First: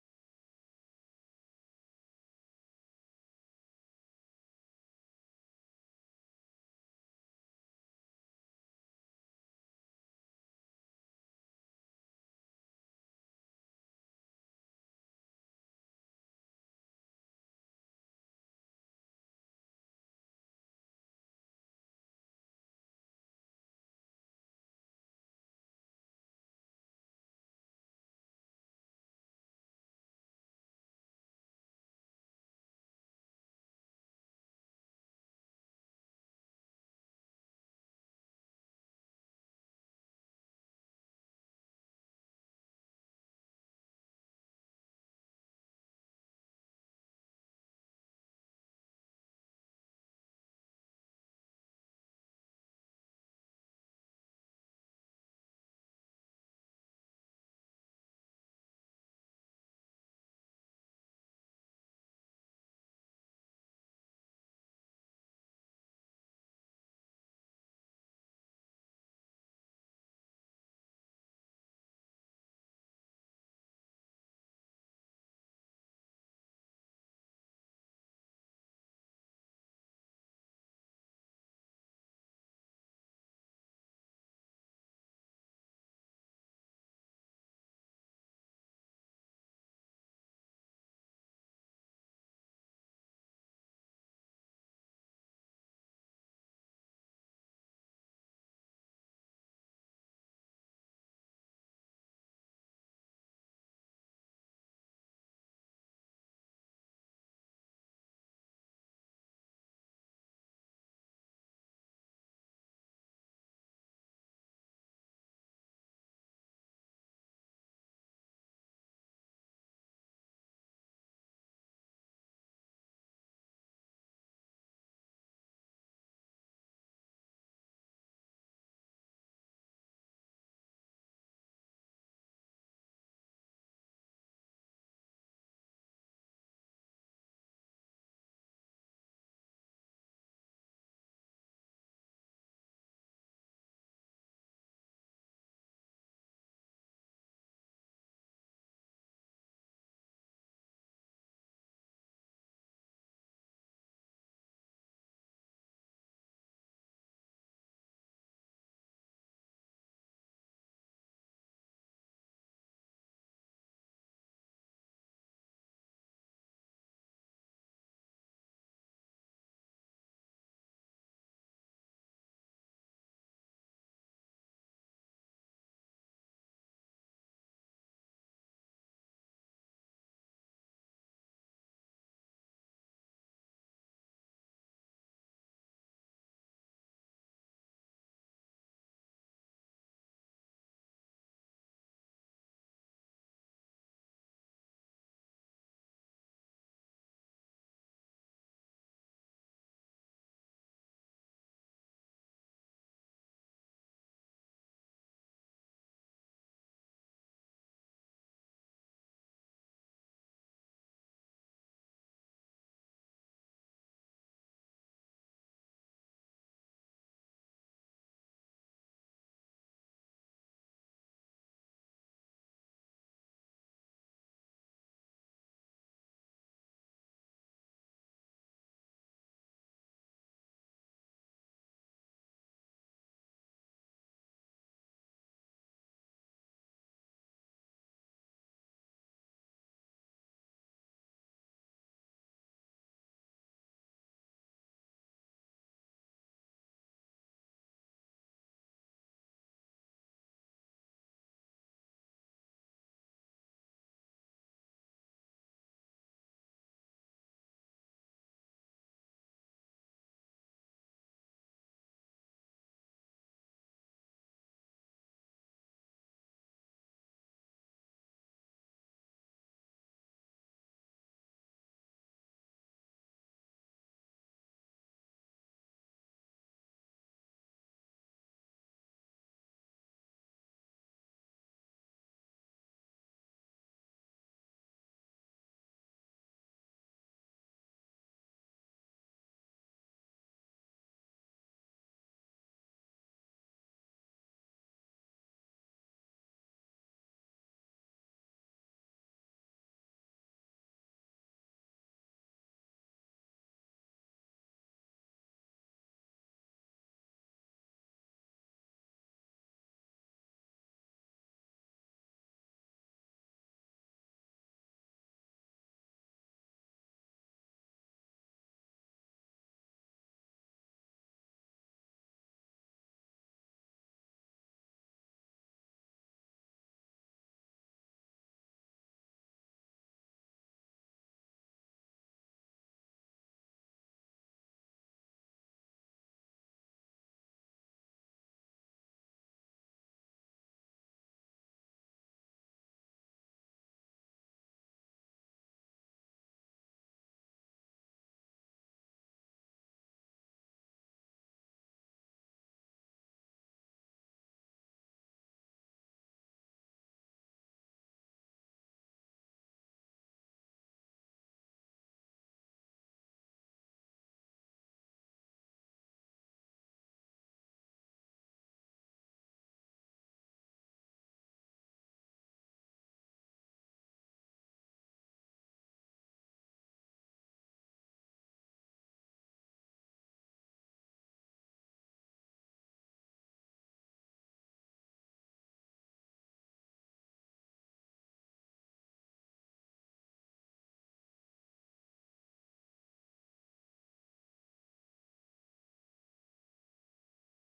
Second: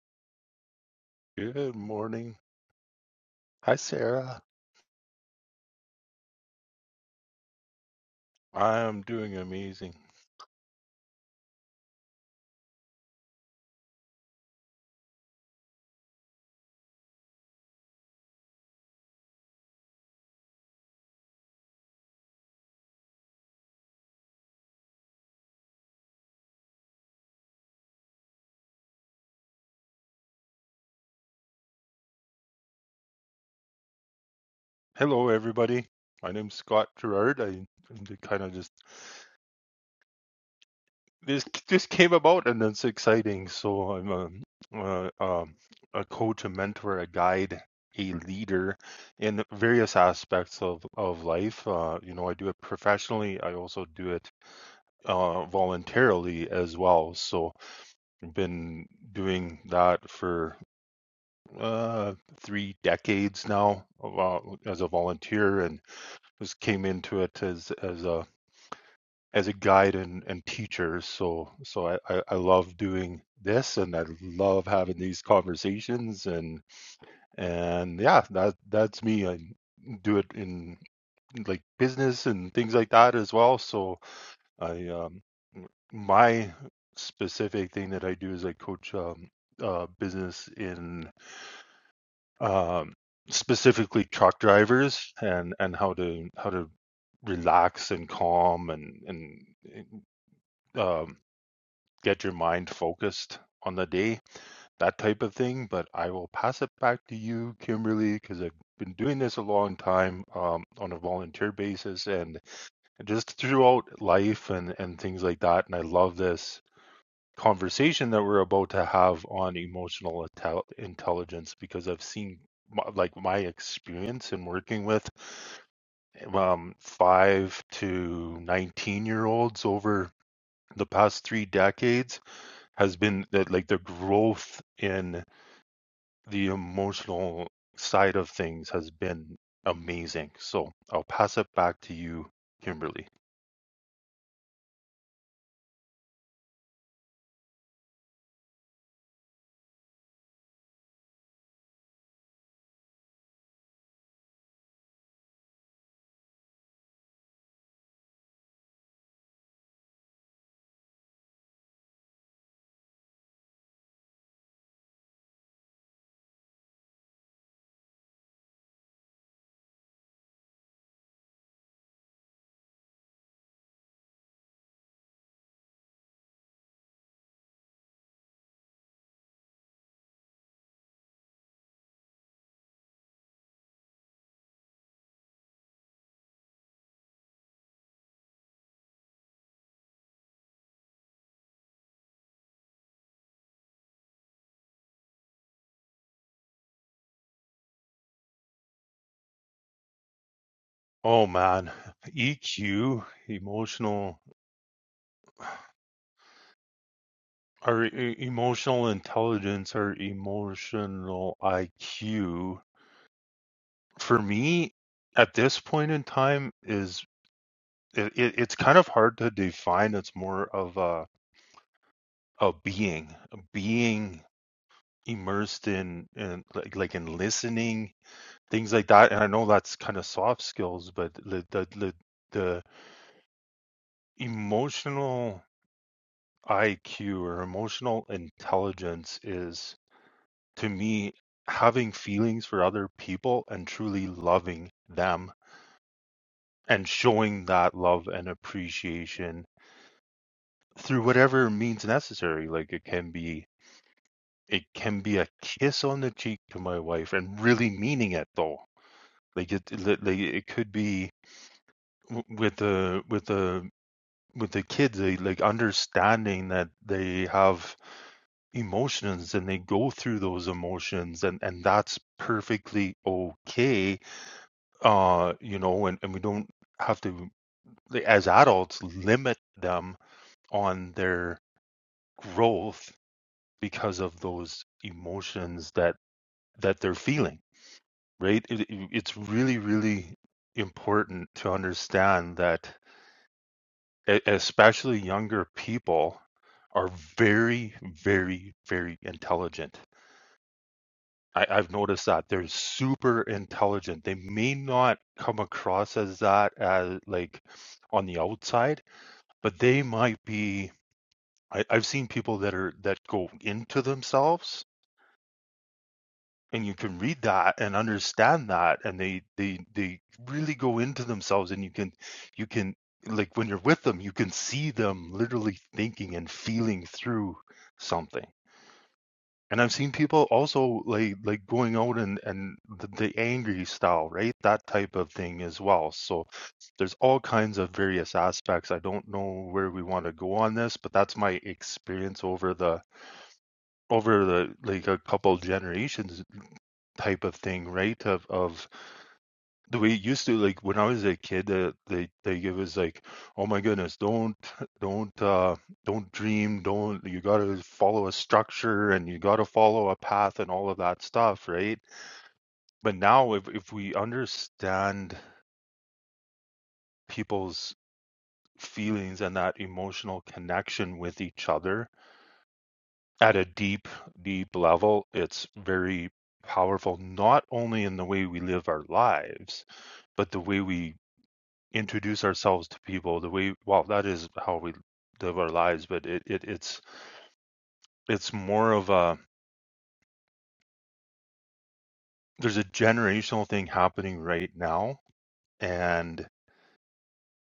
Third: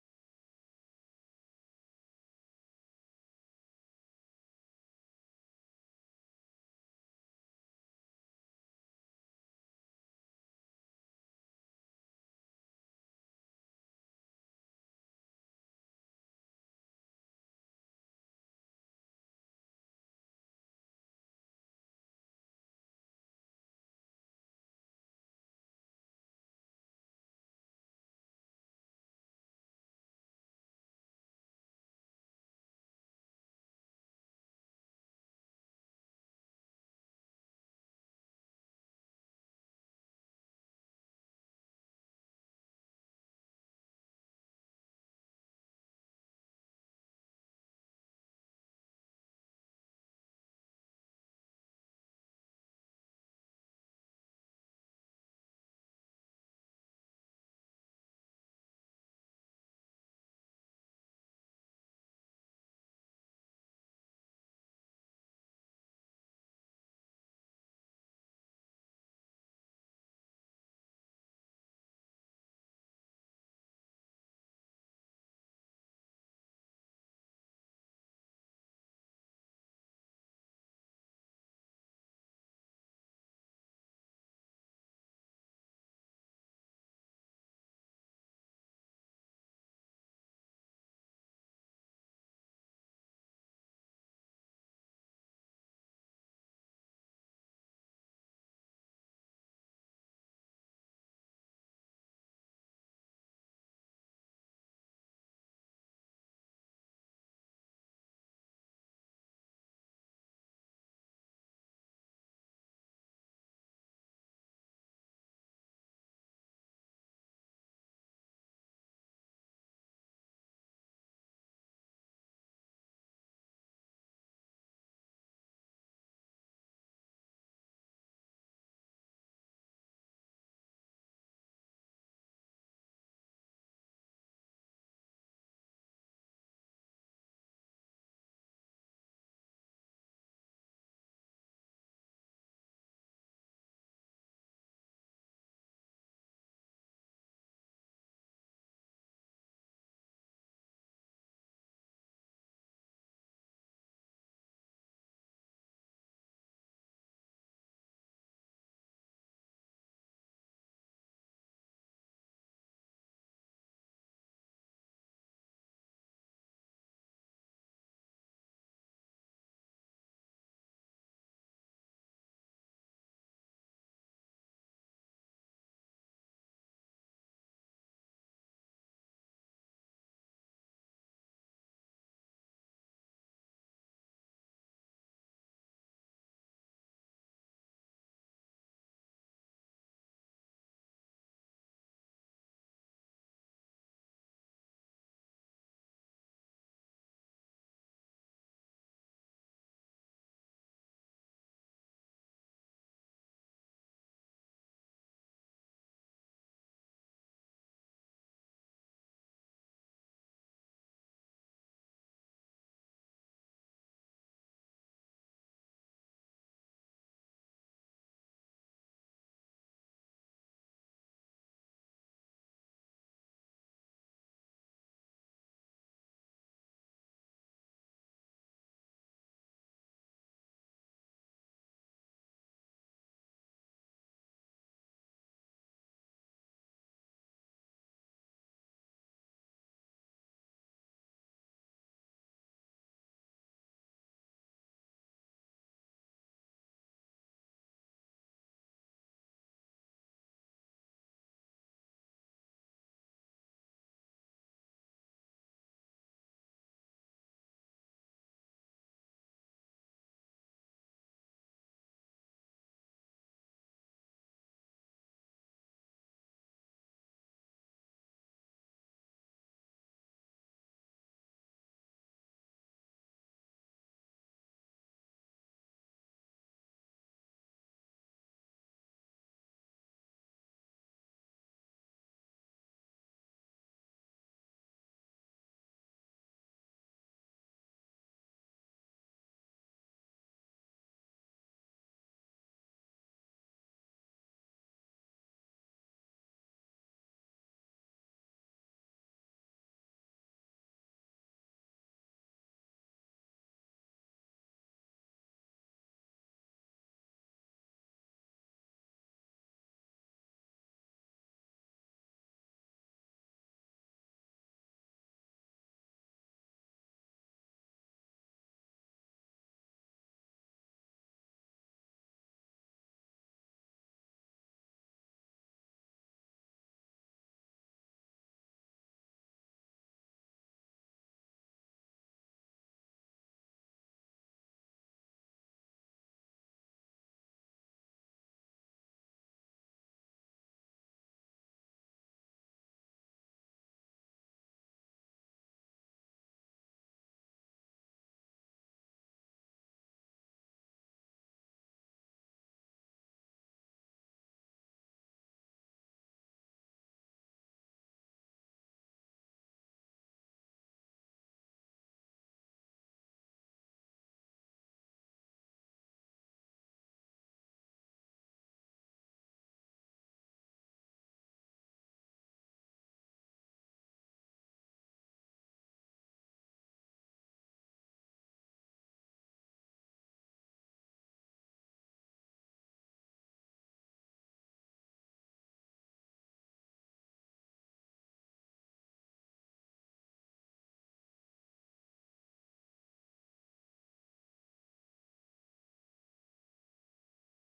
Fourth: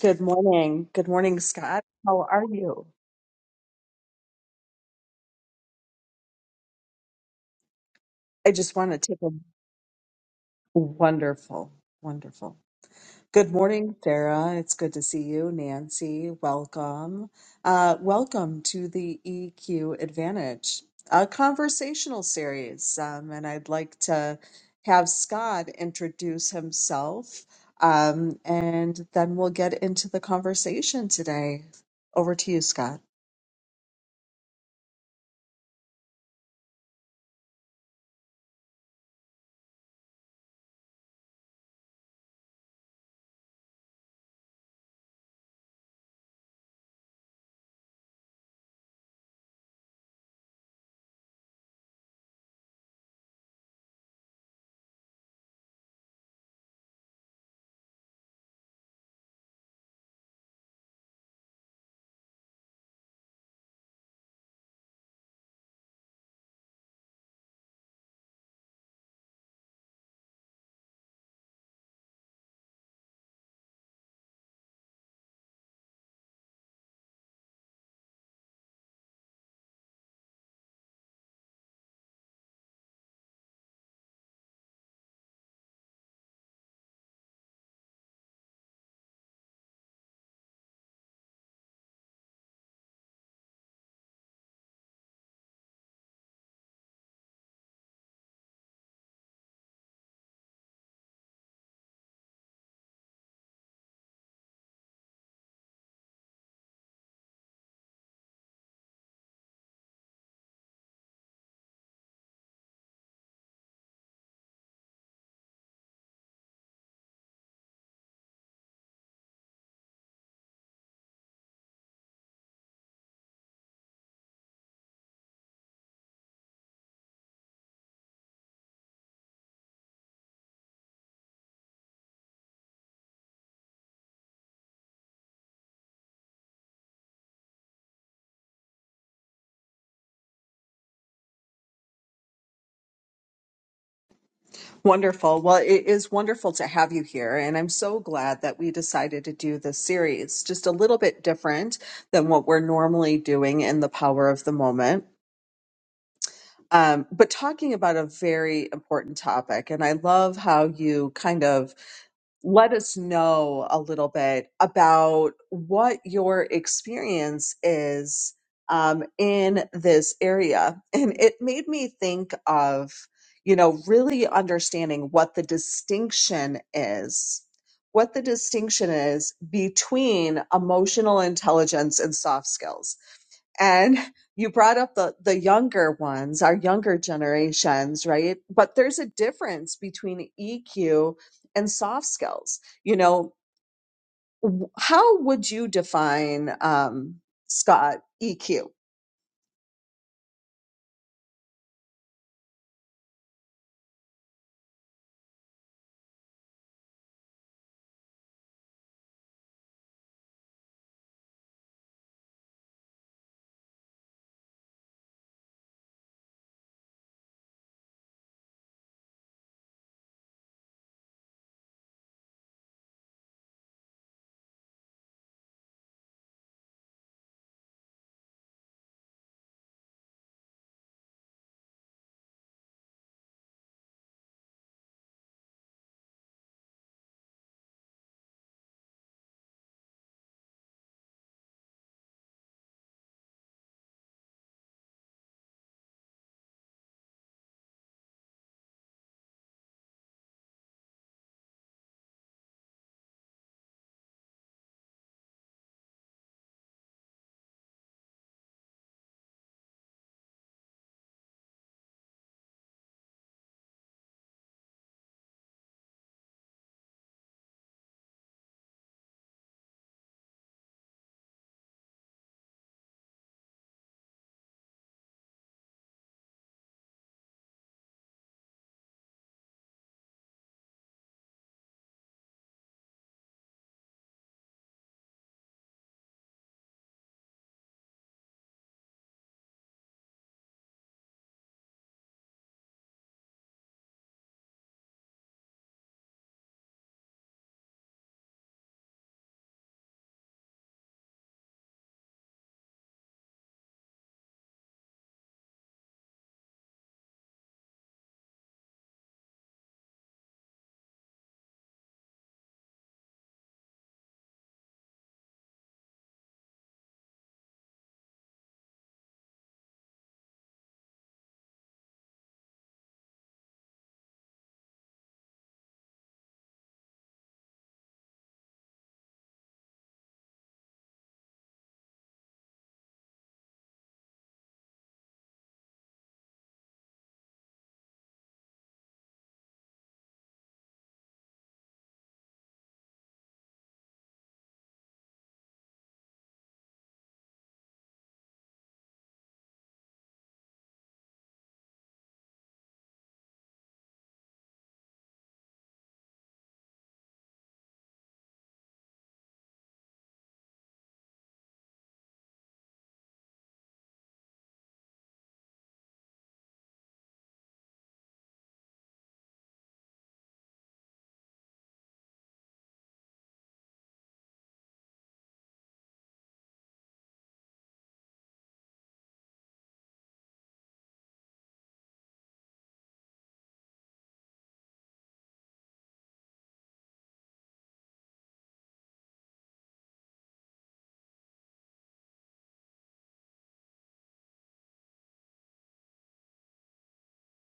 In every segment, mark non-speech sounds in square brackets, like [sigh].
Good morning. Good morning, Good Scott. How morning. are you? Hi, Sarah. I just want to I'm take a doing amazing. wonderful, wonderful. Good morning, Sarah. It's good to see you. Nancy, welcome. Uh, welcome to the EQ Advantage, a conversational series. Um, and I'd like to have Scott introduce himself, um, and then we'll get into the conversation today. Over to you, Scott. Hello, everybody. My name's Scott Gerard. I kind of just this just came about, and it's exciting. So I'm a uh, um, a coach, a mentor, a guide, a leader in various aspects of of life. Uh, you know, I do it professionally. I also do it uh, voluntarily as well. So I've been doing that for uh, three decades now uh, as a volunteer, and just came into it as as a as a guide and, and teacher. So so I, I, I love doing this, and I love having these conversations, and and yeah, that that's me. I do it in like business and things like that as well. So I um, my specific thing that I do is I coach um, uh, business in um, specifically truck drivers and and how to how to relax and calm and and um, get your mind focused on the day that type of thing but i will pass it back to you kimberly because i've been doing this a long time um, on a volunteer basis and just throughout life and and things like that and i love this conversation that we're about to have on emotional intelligence because I've seen like my experience in working with um, five to 19 year olds over the past three decades has been that like the growth in the emotional side of things has been amazing. So I'll pass it back to you, Kimberly. Wonderful. Well, it is wonderful to have you here. And I'm so glad that we decided to do this series, just a little bit different than what we're normally doing in the power of the moment. Um, but talking about a very important topic. And I love how you kind of let us know a little bit about what your experience is um, in this area. And it made me think of, you know, really understanding what the distinction is, what the distinction is between emotional intelligence and soft skills and you brought up the the younger ones our younger generations right but there's a difference between eq and soft skills you know w- how would you define um scott eq Oh man, [laughs] EQ, emotional Our e- emotional intelligence, our emotional IQ, for me, at this point in time, is it, it, it's kind of hard to define. It's more of a a being, a being immersed in, in like, like in listening, things like that. And I know that's kind of soft skills, but the the the, the emotional IQ or emotional intelligence is. to me, having feelings for other people and truly loving them and showing that love and appreciation through whatever means necessary. Like it can be, it can be a kiss on the cheek to my wife and really meaning it though. Like it, it- like it could be w- with the, with the, with the kids, they like understanding that they have emotions and they go through those emotions and, and that's perfectly okay uh you know and, and we don't have to like, as adults limit them on their growth because of those emotions that that they're feeling right it, it- it's really really important to understand that e- especially younger people are very very very intelligent I, I've noticed that they're super intelligent. They may not come across as that as like on the outside, but they might be I, I've seen people that are that go into themselves and you can read that and understand that and they they they really go into themselves and you can you can like when you're with them you can see them literally thinking and feeling through something And I've seen people also like like going out and and the, the angry style, right? That type of thing as well. So there's all kinds of various aspects. I don't know where we want to go on this, but that's my experience over the over the like a couple generations type of thing, right? Of of the way used to like when I was a kid uh, they they give us like oh my goodness don't don't uh don't dream don't you gotta follow a structure and you gotta follow a path and all of that stuff right but now if if we understand people's feelings and that emotional connection with each other at a deep deep level it's very powerful not only in the way we live our lives but the way we introduce ourselves to people the way well that is how we live our lives but it, it it's it's more of a there's a generational thing happening right now and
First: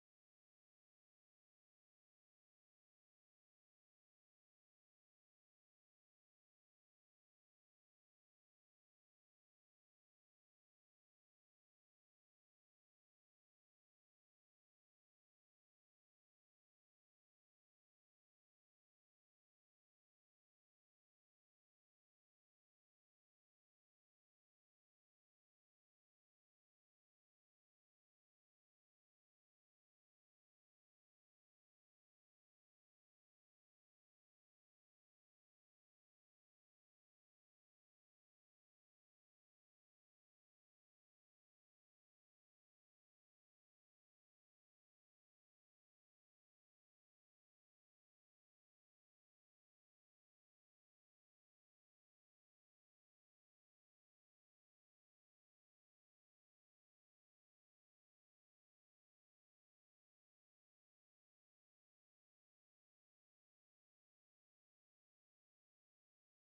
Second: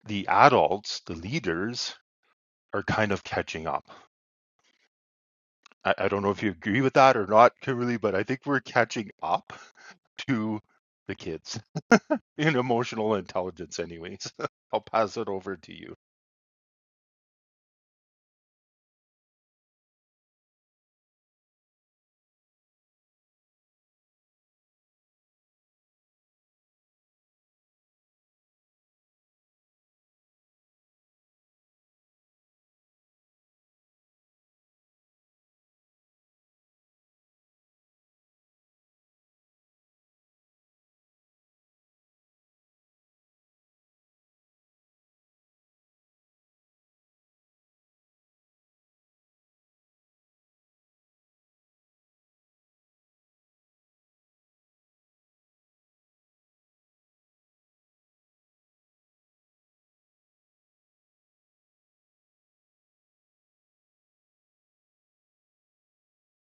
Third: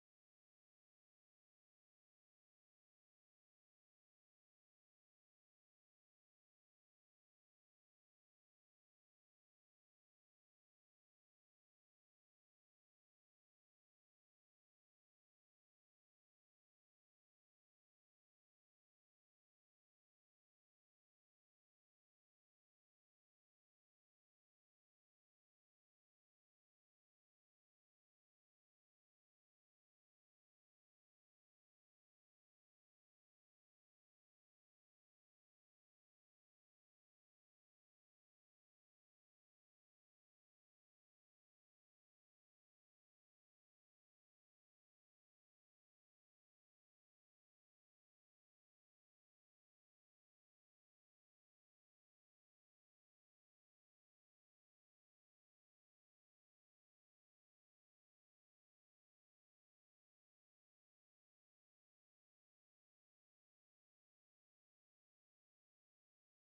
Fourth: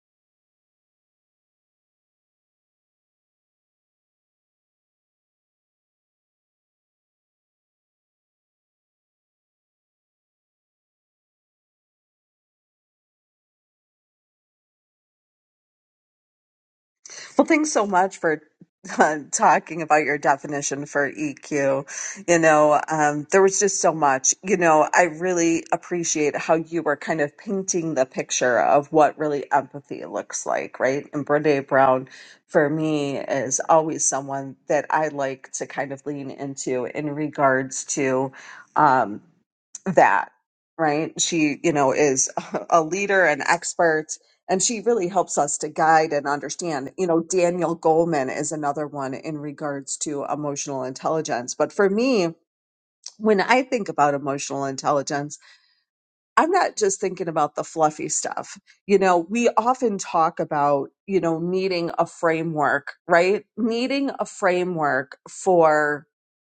the adults the leaders are kind of catching up i, I don't know if you agree with that or not kimberly but i think we're catching up to the kids [laughs] in emotional intelligence anyways [laughs] i'll pass it over to you Well, thanks so much for uh, talking about your definition for EQ. You know, um, there was just so much. You know, I really appreciate how you were kind of painting the picture of what really empathy looks like, right? And Brene Brown, for me, is always someone that I like to kind of lean into in regards to um, that. Right. She, you know, is [laughs] a leader, an expert, and she really helps us to guide and understand. You know, Daniel Goleman is another one in regards to emotional intelligence. But for me, when I think about emotional intelligence, I'm not just thinking about the fluffy stuff. You know, we often talk about, you know, needing a framework, right? Needing a framework for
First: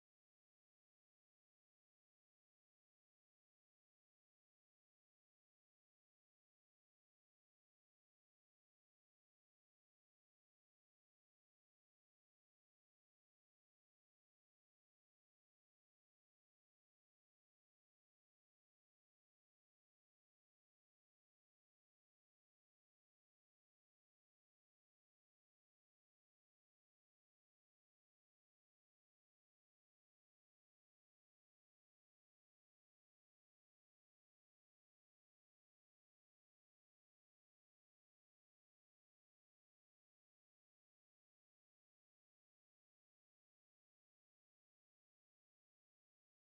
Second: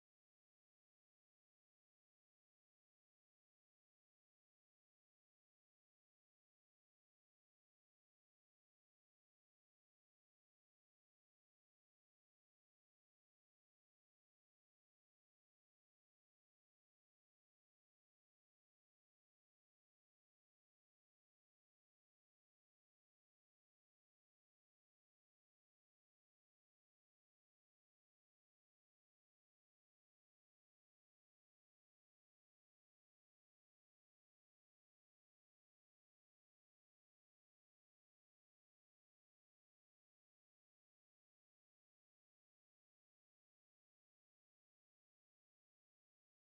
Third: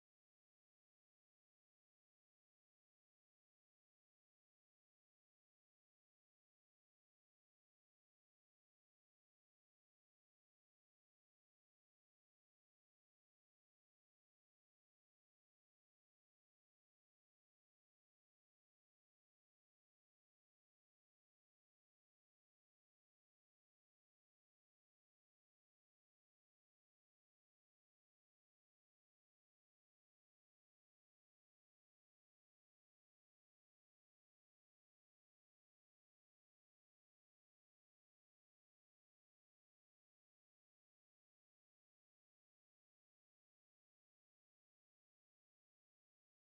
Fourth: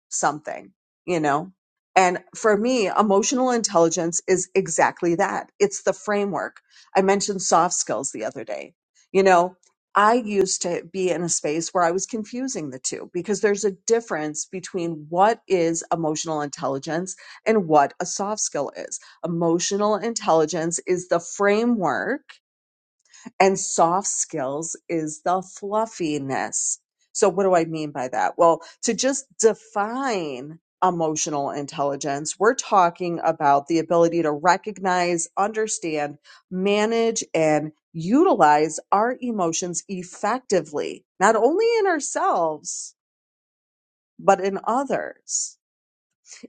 something, you know? And for me, emotional intelligence is exactly that. It's the framework. I mentioned soft skills the other day. You know, I used to be in a space where I was confusing the two because there's a difference between what is emotional intelligence and what a soft skill is Emotional intelligence is the framework, and soft skills is the fluffiness. So, what do I mean by that? Well, to just define emotional intelligence, we're talking about the ability to recognize, understand, manage, and utilize our emotions effectively, not only in ourselves, but in others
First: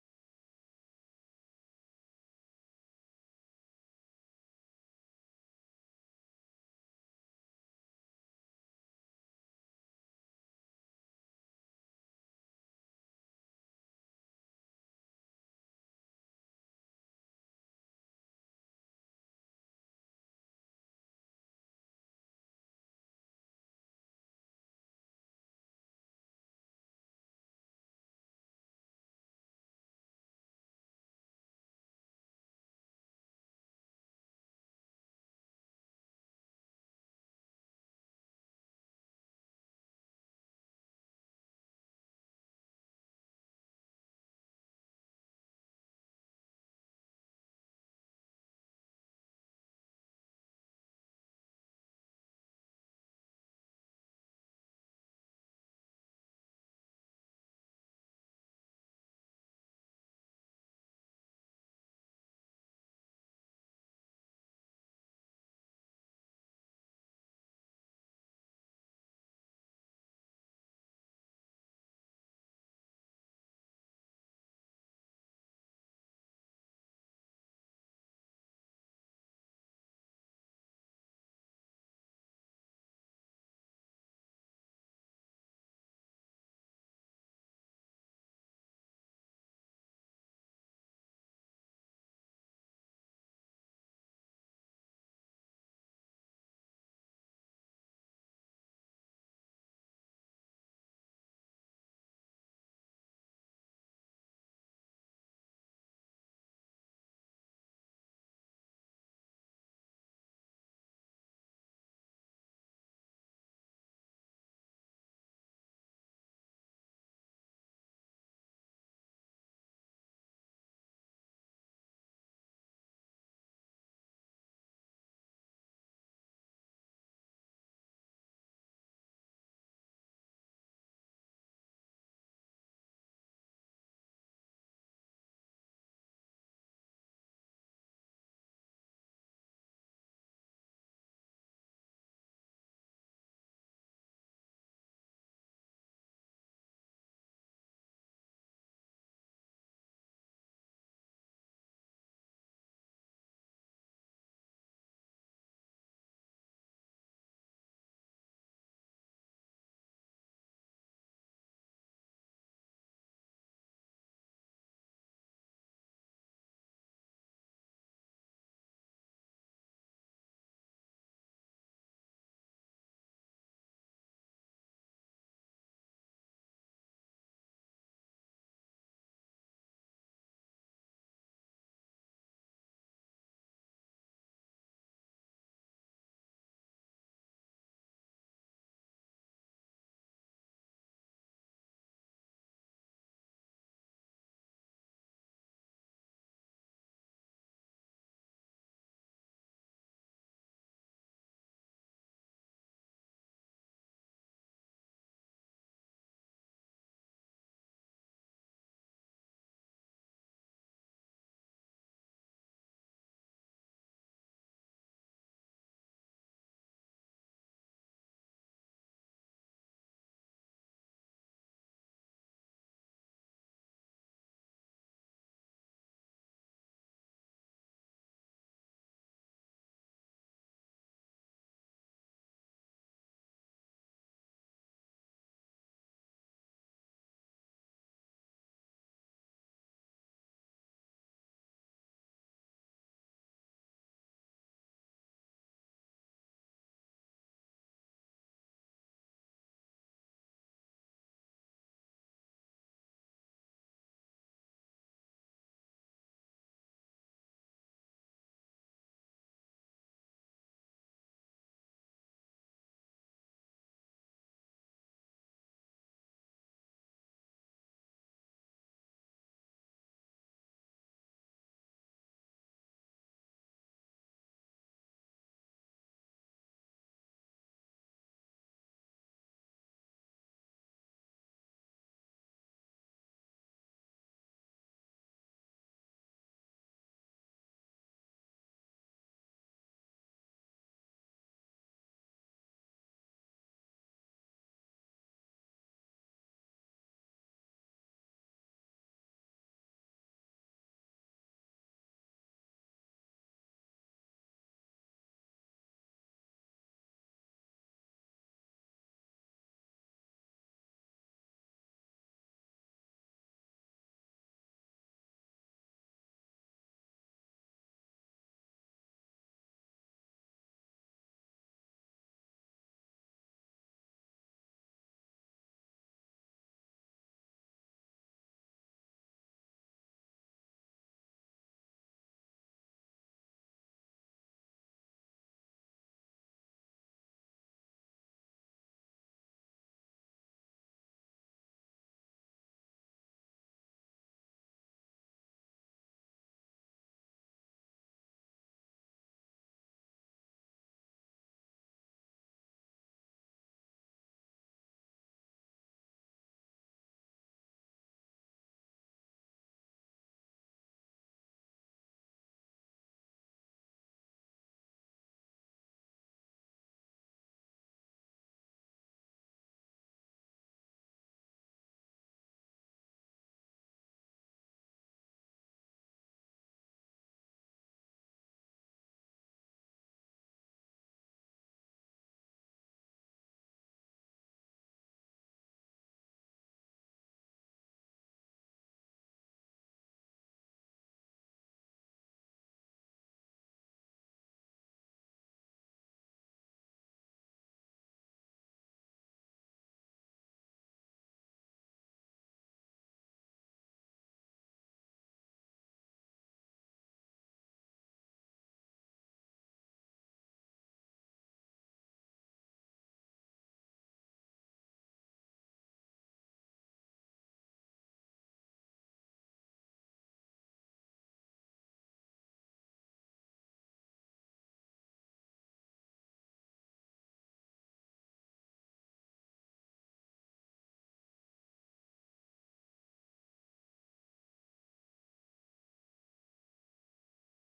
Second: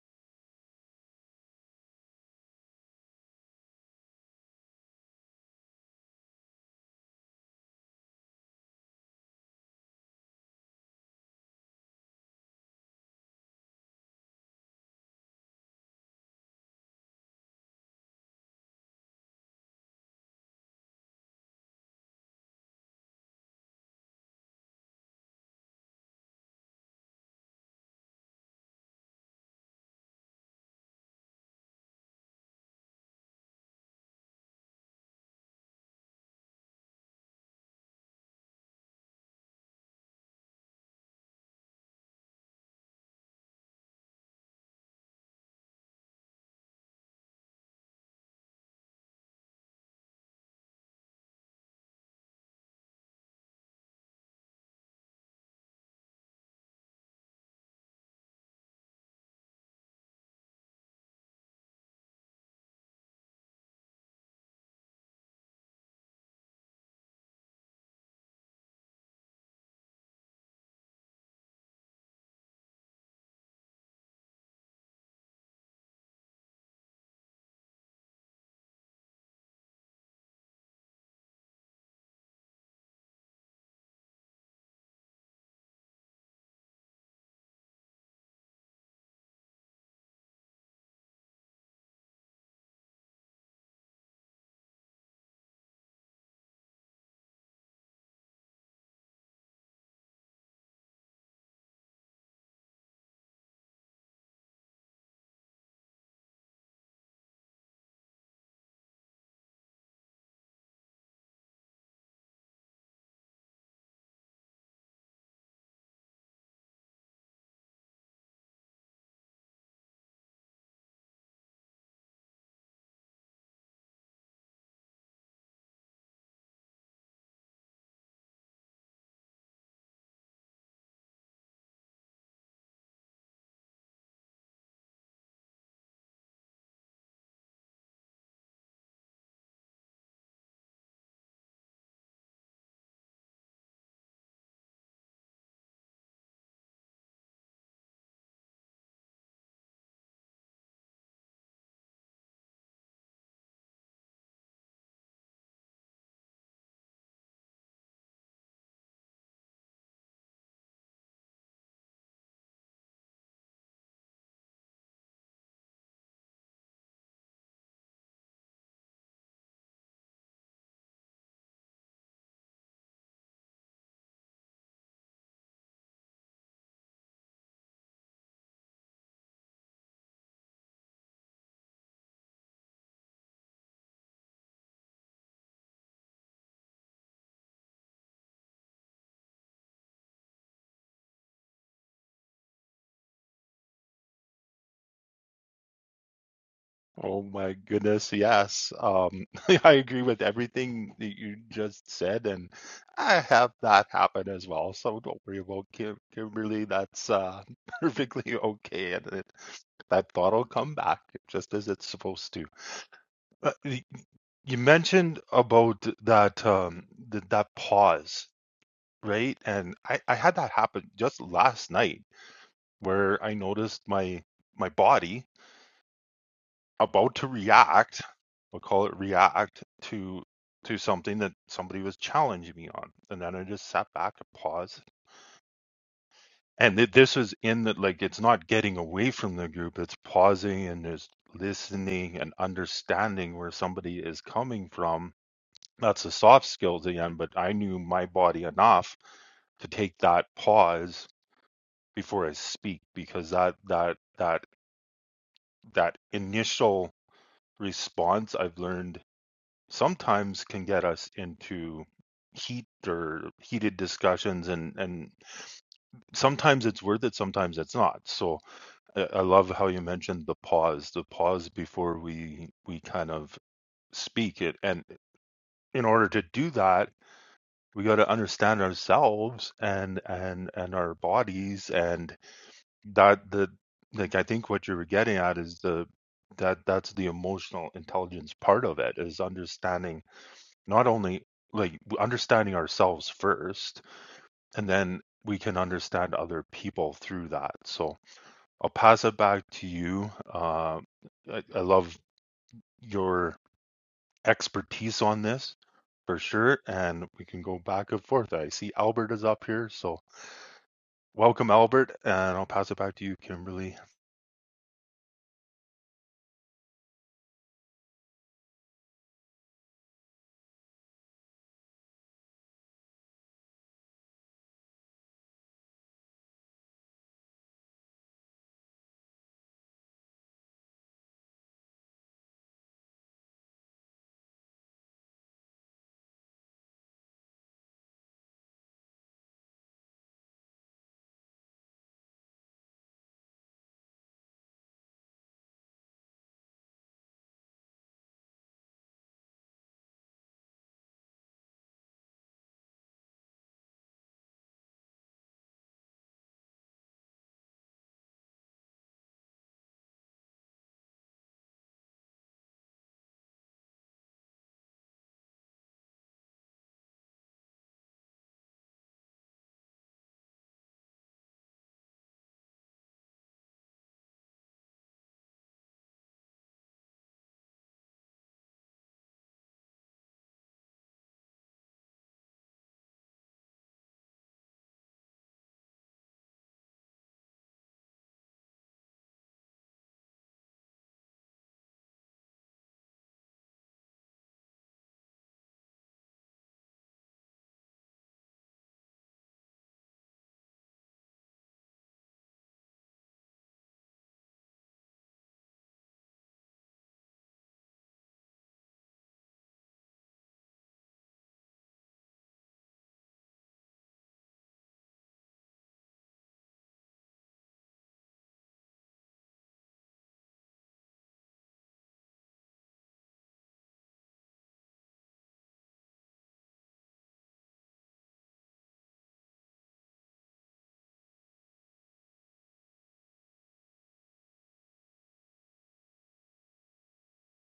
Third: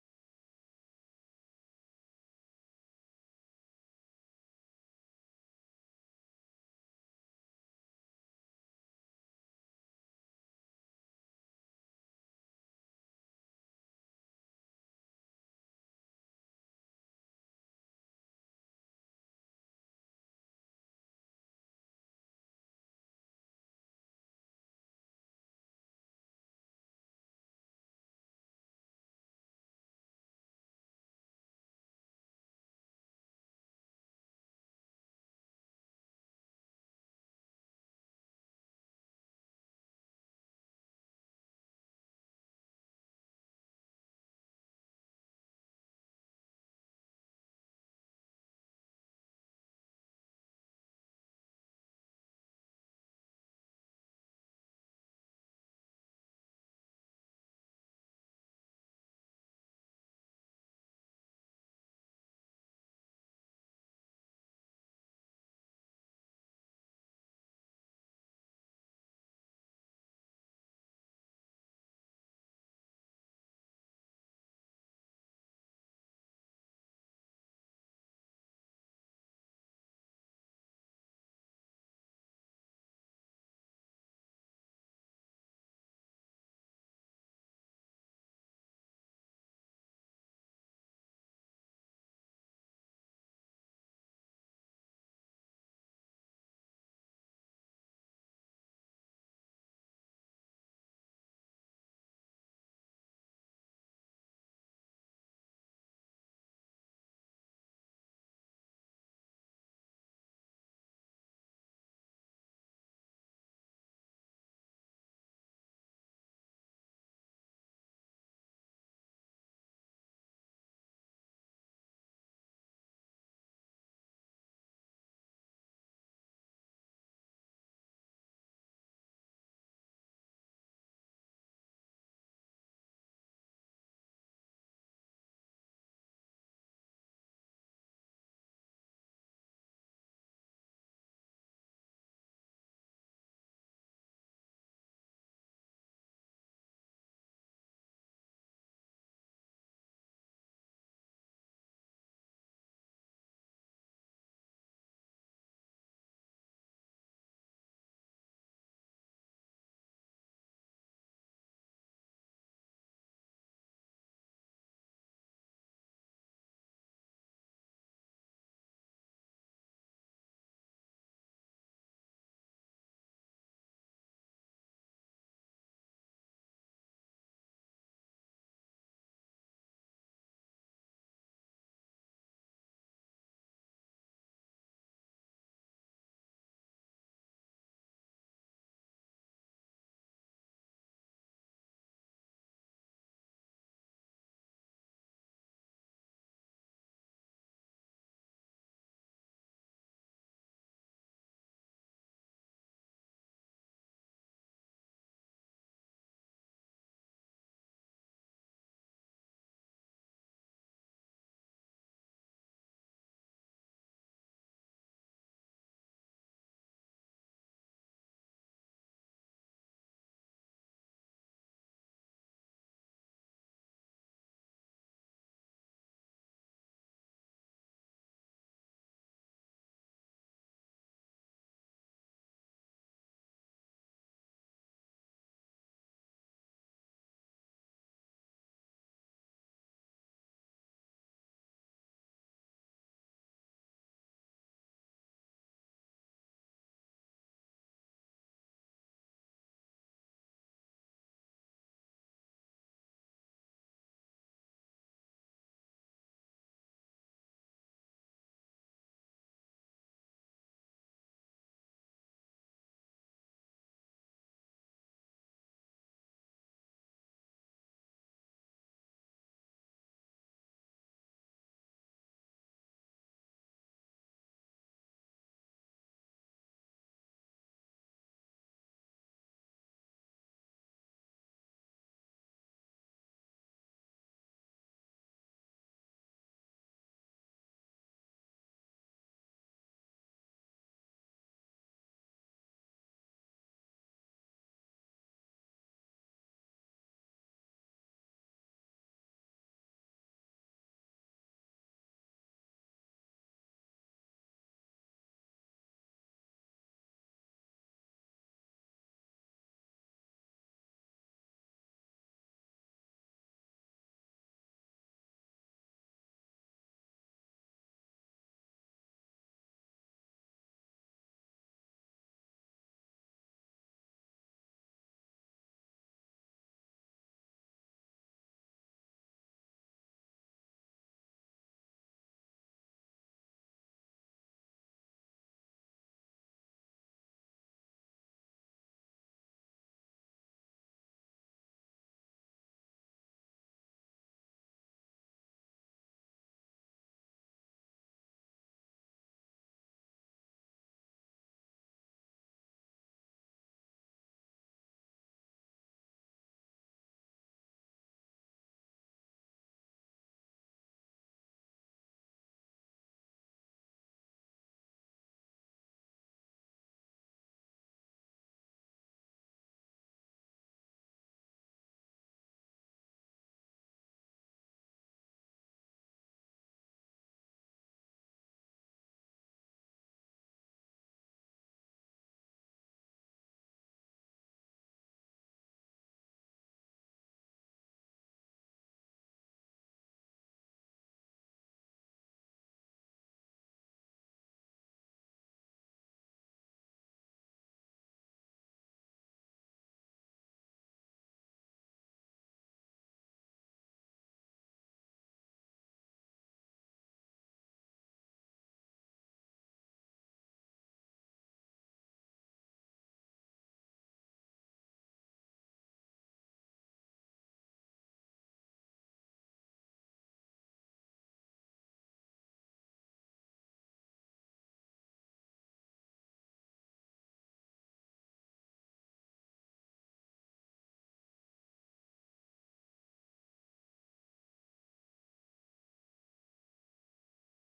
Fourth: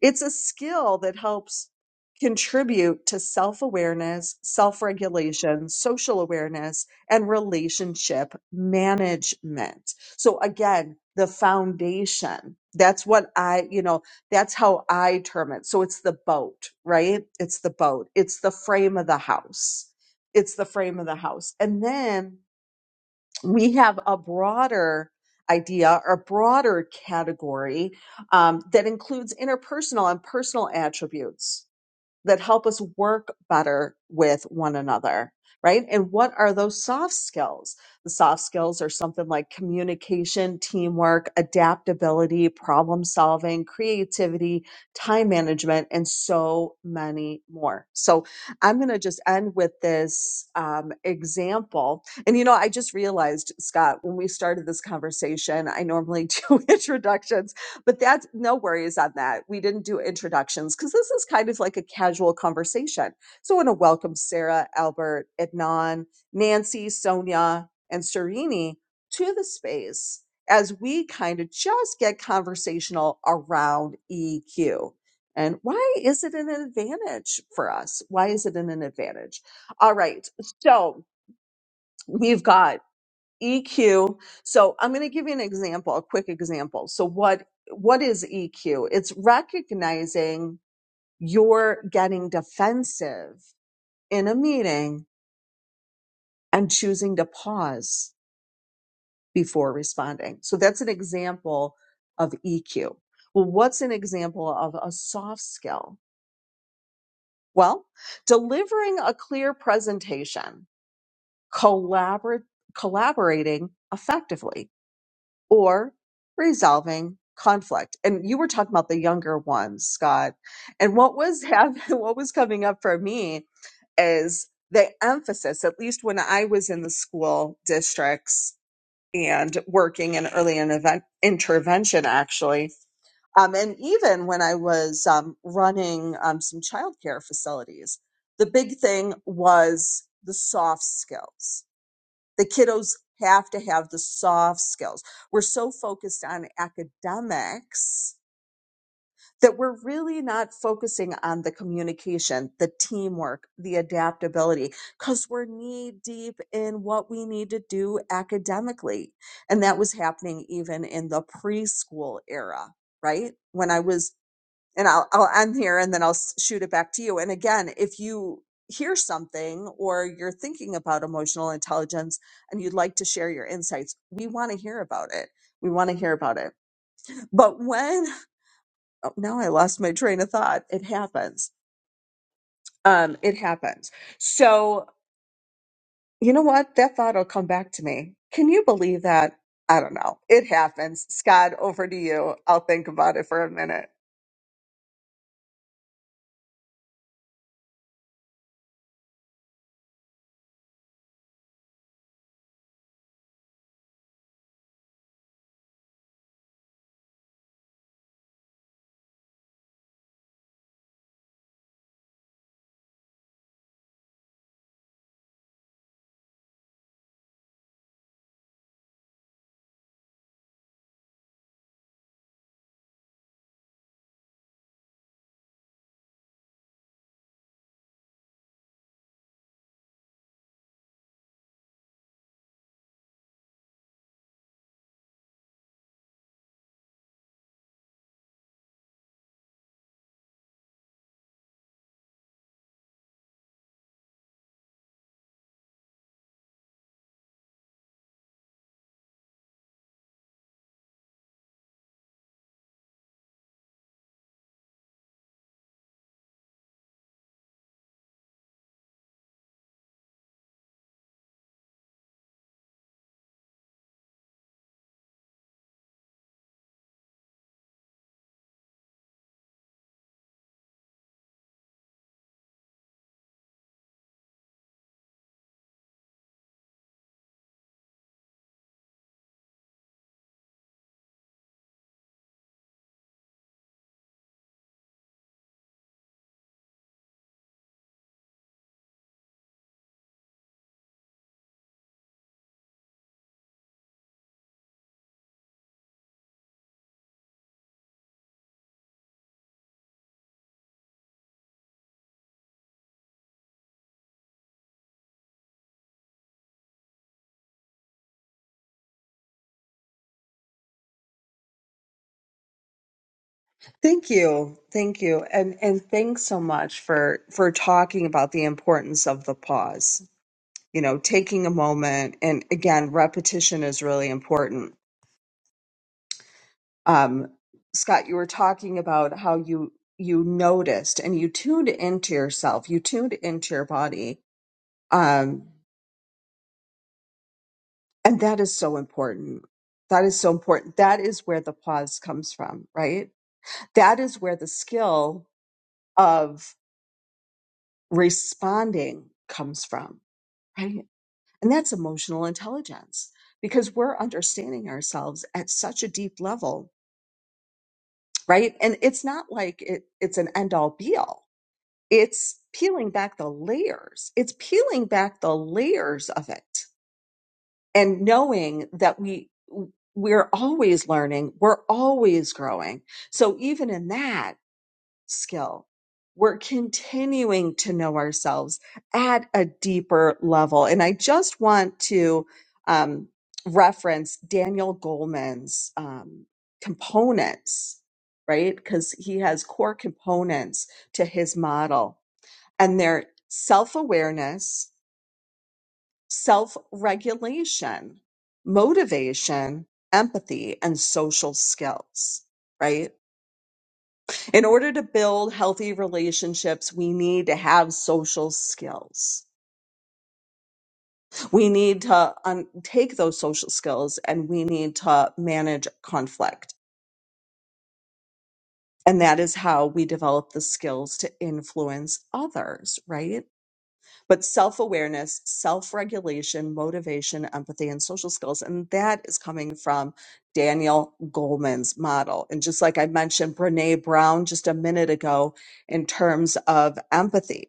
it's a skill that helps contribute to self awareness, self regulation, social awareness, and relationship management. So, again, the foundation. That's what I, you know, that's how I term it. So it's the boat, right? It's the boat. It's the frame of the house. It's the frame of the house. And then we have a broader idea or broader category um, that includes interpersonal and personal attributes that help us work better with one another, right? And what are those soft skills? The soft skills are something like communication, teamwork, adaptability, problem solving, creativity, time management, and so many more. So I'm going to just end with this um, example. And you know, I just realized, Scott, when we started this conversation, I normally [laughs] do introductions but that's no worries on that. We didn't do introductions because this is kind of like a casual conversation. So I want to welcome Sarah, Albert, Adnan, Nancy, Sonia, and Serini to the space as we kind of just get conversational around EQ. And why is it an advantage for us? Why is it an advantage? All right. So we've got EQ. So I'm going to give you an example, a quick example. So what what is EQ? It's recognizing you're getting defensive in a meeting and choosing to pause before responding. So that's an example of EQ. Well, what's an example of a soft skill? Well, delivering a clear presentation, collabor- collaborating effectively or resolving conflict. And you were talking about the younger ones, Scott. And what was happening, [laughs] what was coming up for me is the emphasis, at least when I was in the school districts and working in early and event, intervention, actually. Um, and even when I was um, running um, some childcare facilities, the big thing was the soft skills the kiddos have to have the soft skills. We're so focused on academics that we're really not focusing on the communication, the teamwork, the adaptability, because we're knee deep in what we need to do academically. And that was happening even in the preschool era, right? When I was and I'll I'll end here and then I'll s- shoot it back to you. And again, if you hear something or you're thinking about emotional intelligence and you'd like to share your insights, we want to hear about it. We want to hear about it. But when oh, now I lost my train of thought. It happens. Um, it happens. So you know what? That thought will come back to me. Can you believe that? I don't know. It happens. Scott, over to you. I'll think about it for a minute. Oh my goodness, yes. Um, [laughs] I agree with everything that you just said, and I have that happen as well. So don't worry about Kim Kimberly. That's uh, [laughs] perfectly okay, and it, that thought will come back just as it's supposed to. Uh, y- you mentioned about that um, th- that pause, right? And I, I had that happen just last night, where I noticed my my body. about to react we'll call it react to to something that somebody was challenging me on and then i just sat back and paused and th- this was in that like it's not getting away from the group it's pausing and just listening and understanding where somebody is coming from that's the soft skills again but i knew my body enough to take that pause before i speak because that that that that initial response i've learned sometimes can get us into heat or heated discussions and and sometimes it's worth it sometimes it's not so i, I love how you mentioned the pause the pause before we we kind of speak it and in order to do that we got to understand ourselves and and and our bodies and that the like i think what you were getting at is the that that's the emotional intelligence part of it is understanding Not only like w understanding ourselves first, and then we can understand other people through that. So I'll pass it back to you. Uh, I, I love your expertise on this for sure, and we can go back and forth. I see Albert is up here, so welcome, Albert, and I'll pass it back to you, Kimberly. Thank you. Thank you. And and thanks so much for for talking about the importance of the pause. You know, taking a moment and again, repetition is really important. Um Scott, you were talking about how you you noticed and you tuned into yourself, you tuned into your body. Um and that is so important. That is so important. That is where the pause comes from, right? That is where the skill of responding comes from right? And that's emotional intelligence because we're understanding ourselves at such a deep level, right? And it's not like it, it's an end all be all. It's peeling back the layers. It's peeling back the layers of it and knowing that we, we're always learning. We're always growing. So even in that, skill. We're continuing to know ourselves at a deeper level. And I just want to um, reference Daniel Goleman's um, components, right? Because he has core components to his model, and they're self awareness, self regulation, motivation, empathy, and social skills, right? In order to build healthy relationships, we need to have social skills. We need to un- take those social skills and we need to manage conflict. And that is how we develop the skills to influence others, right? But self awareness, self regulation, motivation, empathy, and social skills. And that is coming from Daniel Goleman's model. And just like I mentioned, Brene Brown just a minute ago in terms of empathy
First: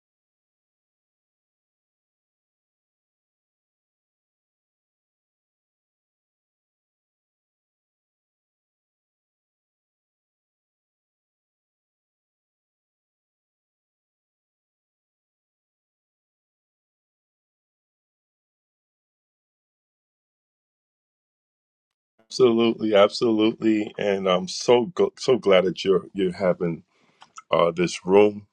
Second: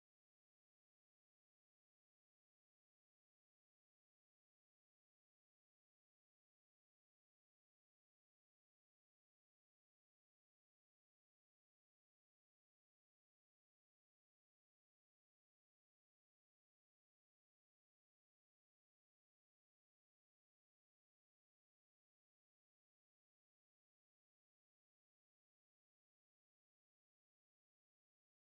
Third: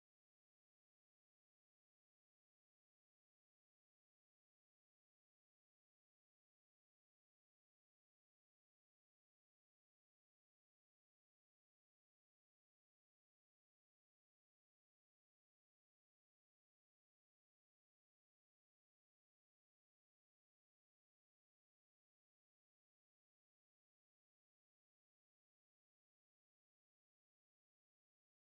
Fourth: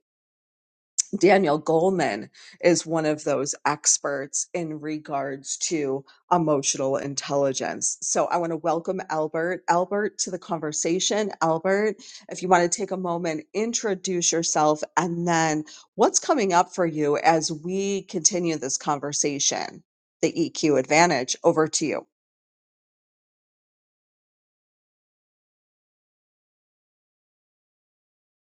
Daniel Goleman is one of those experts in regards to emotional intelligence. So I want to welcome Albert, Albert to the conversation. Albert, if you want to take a moment, introduce yourself and then what's coming up for you as we continue this conversation, the EQ advantage over to you. Absolutely, absolutely, and I'm so gl- so glad that you're you're having uh, this room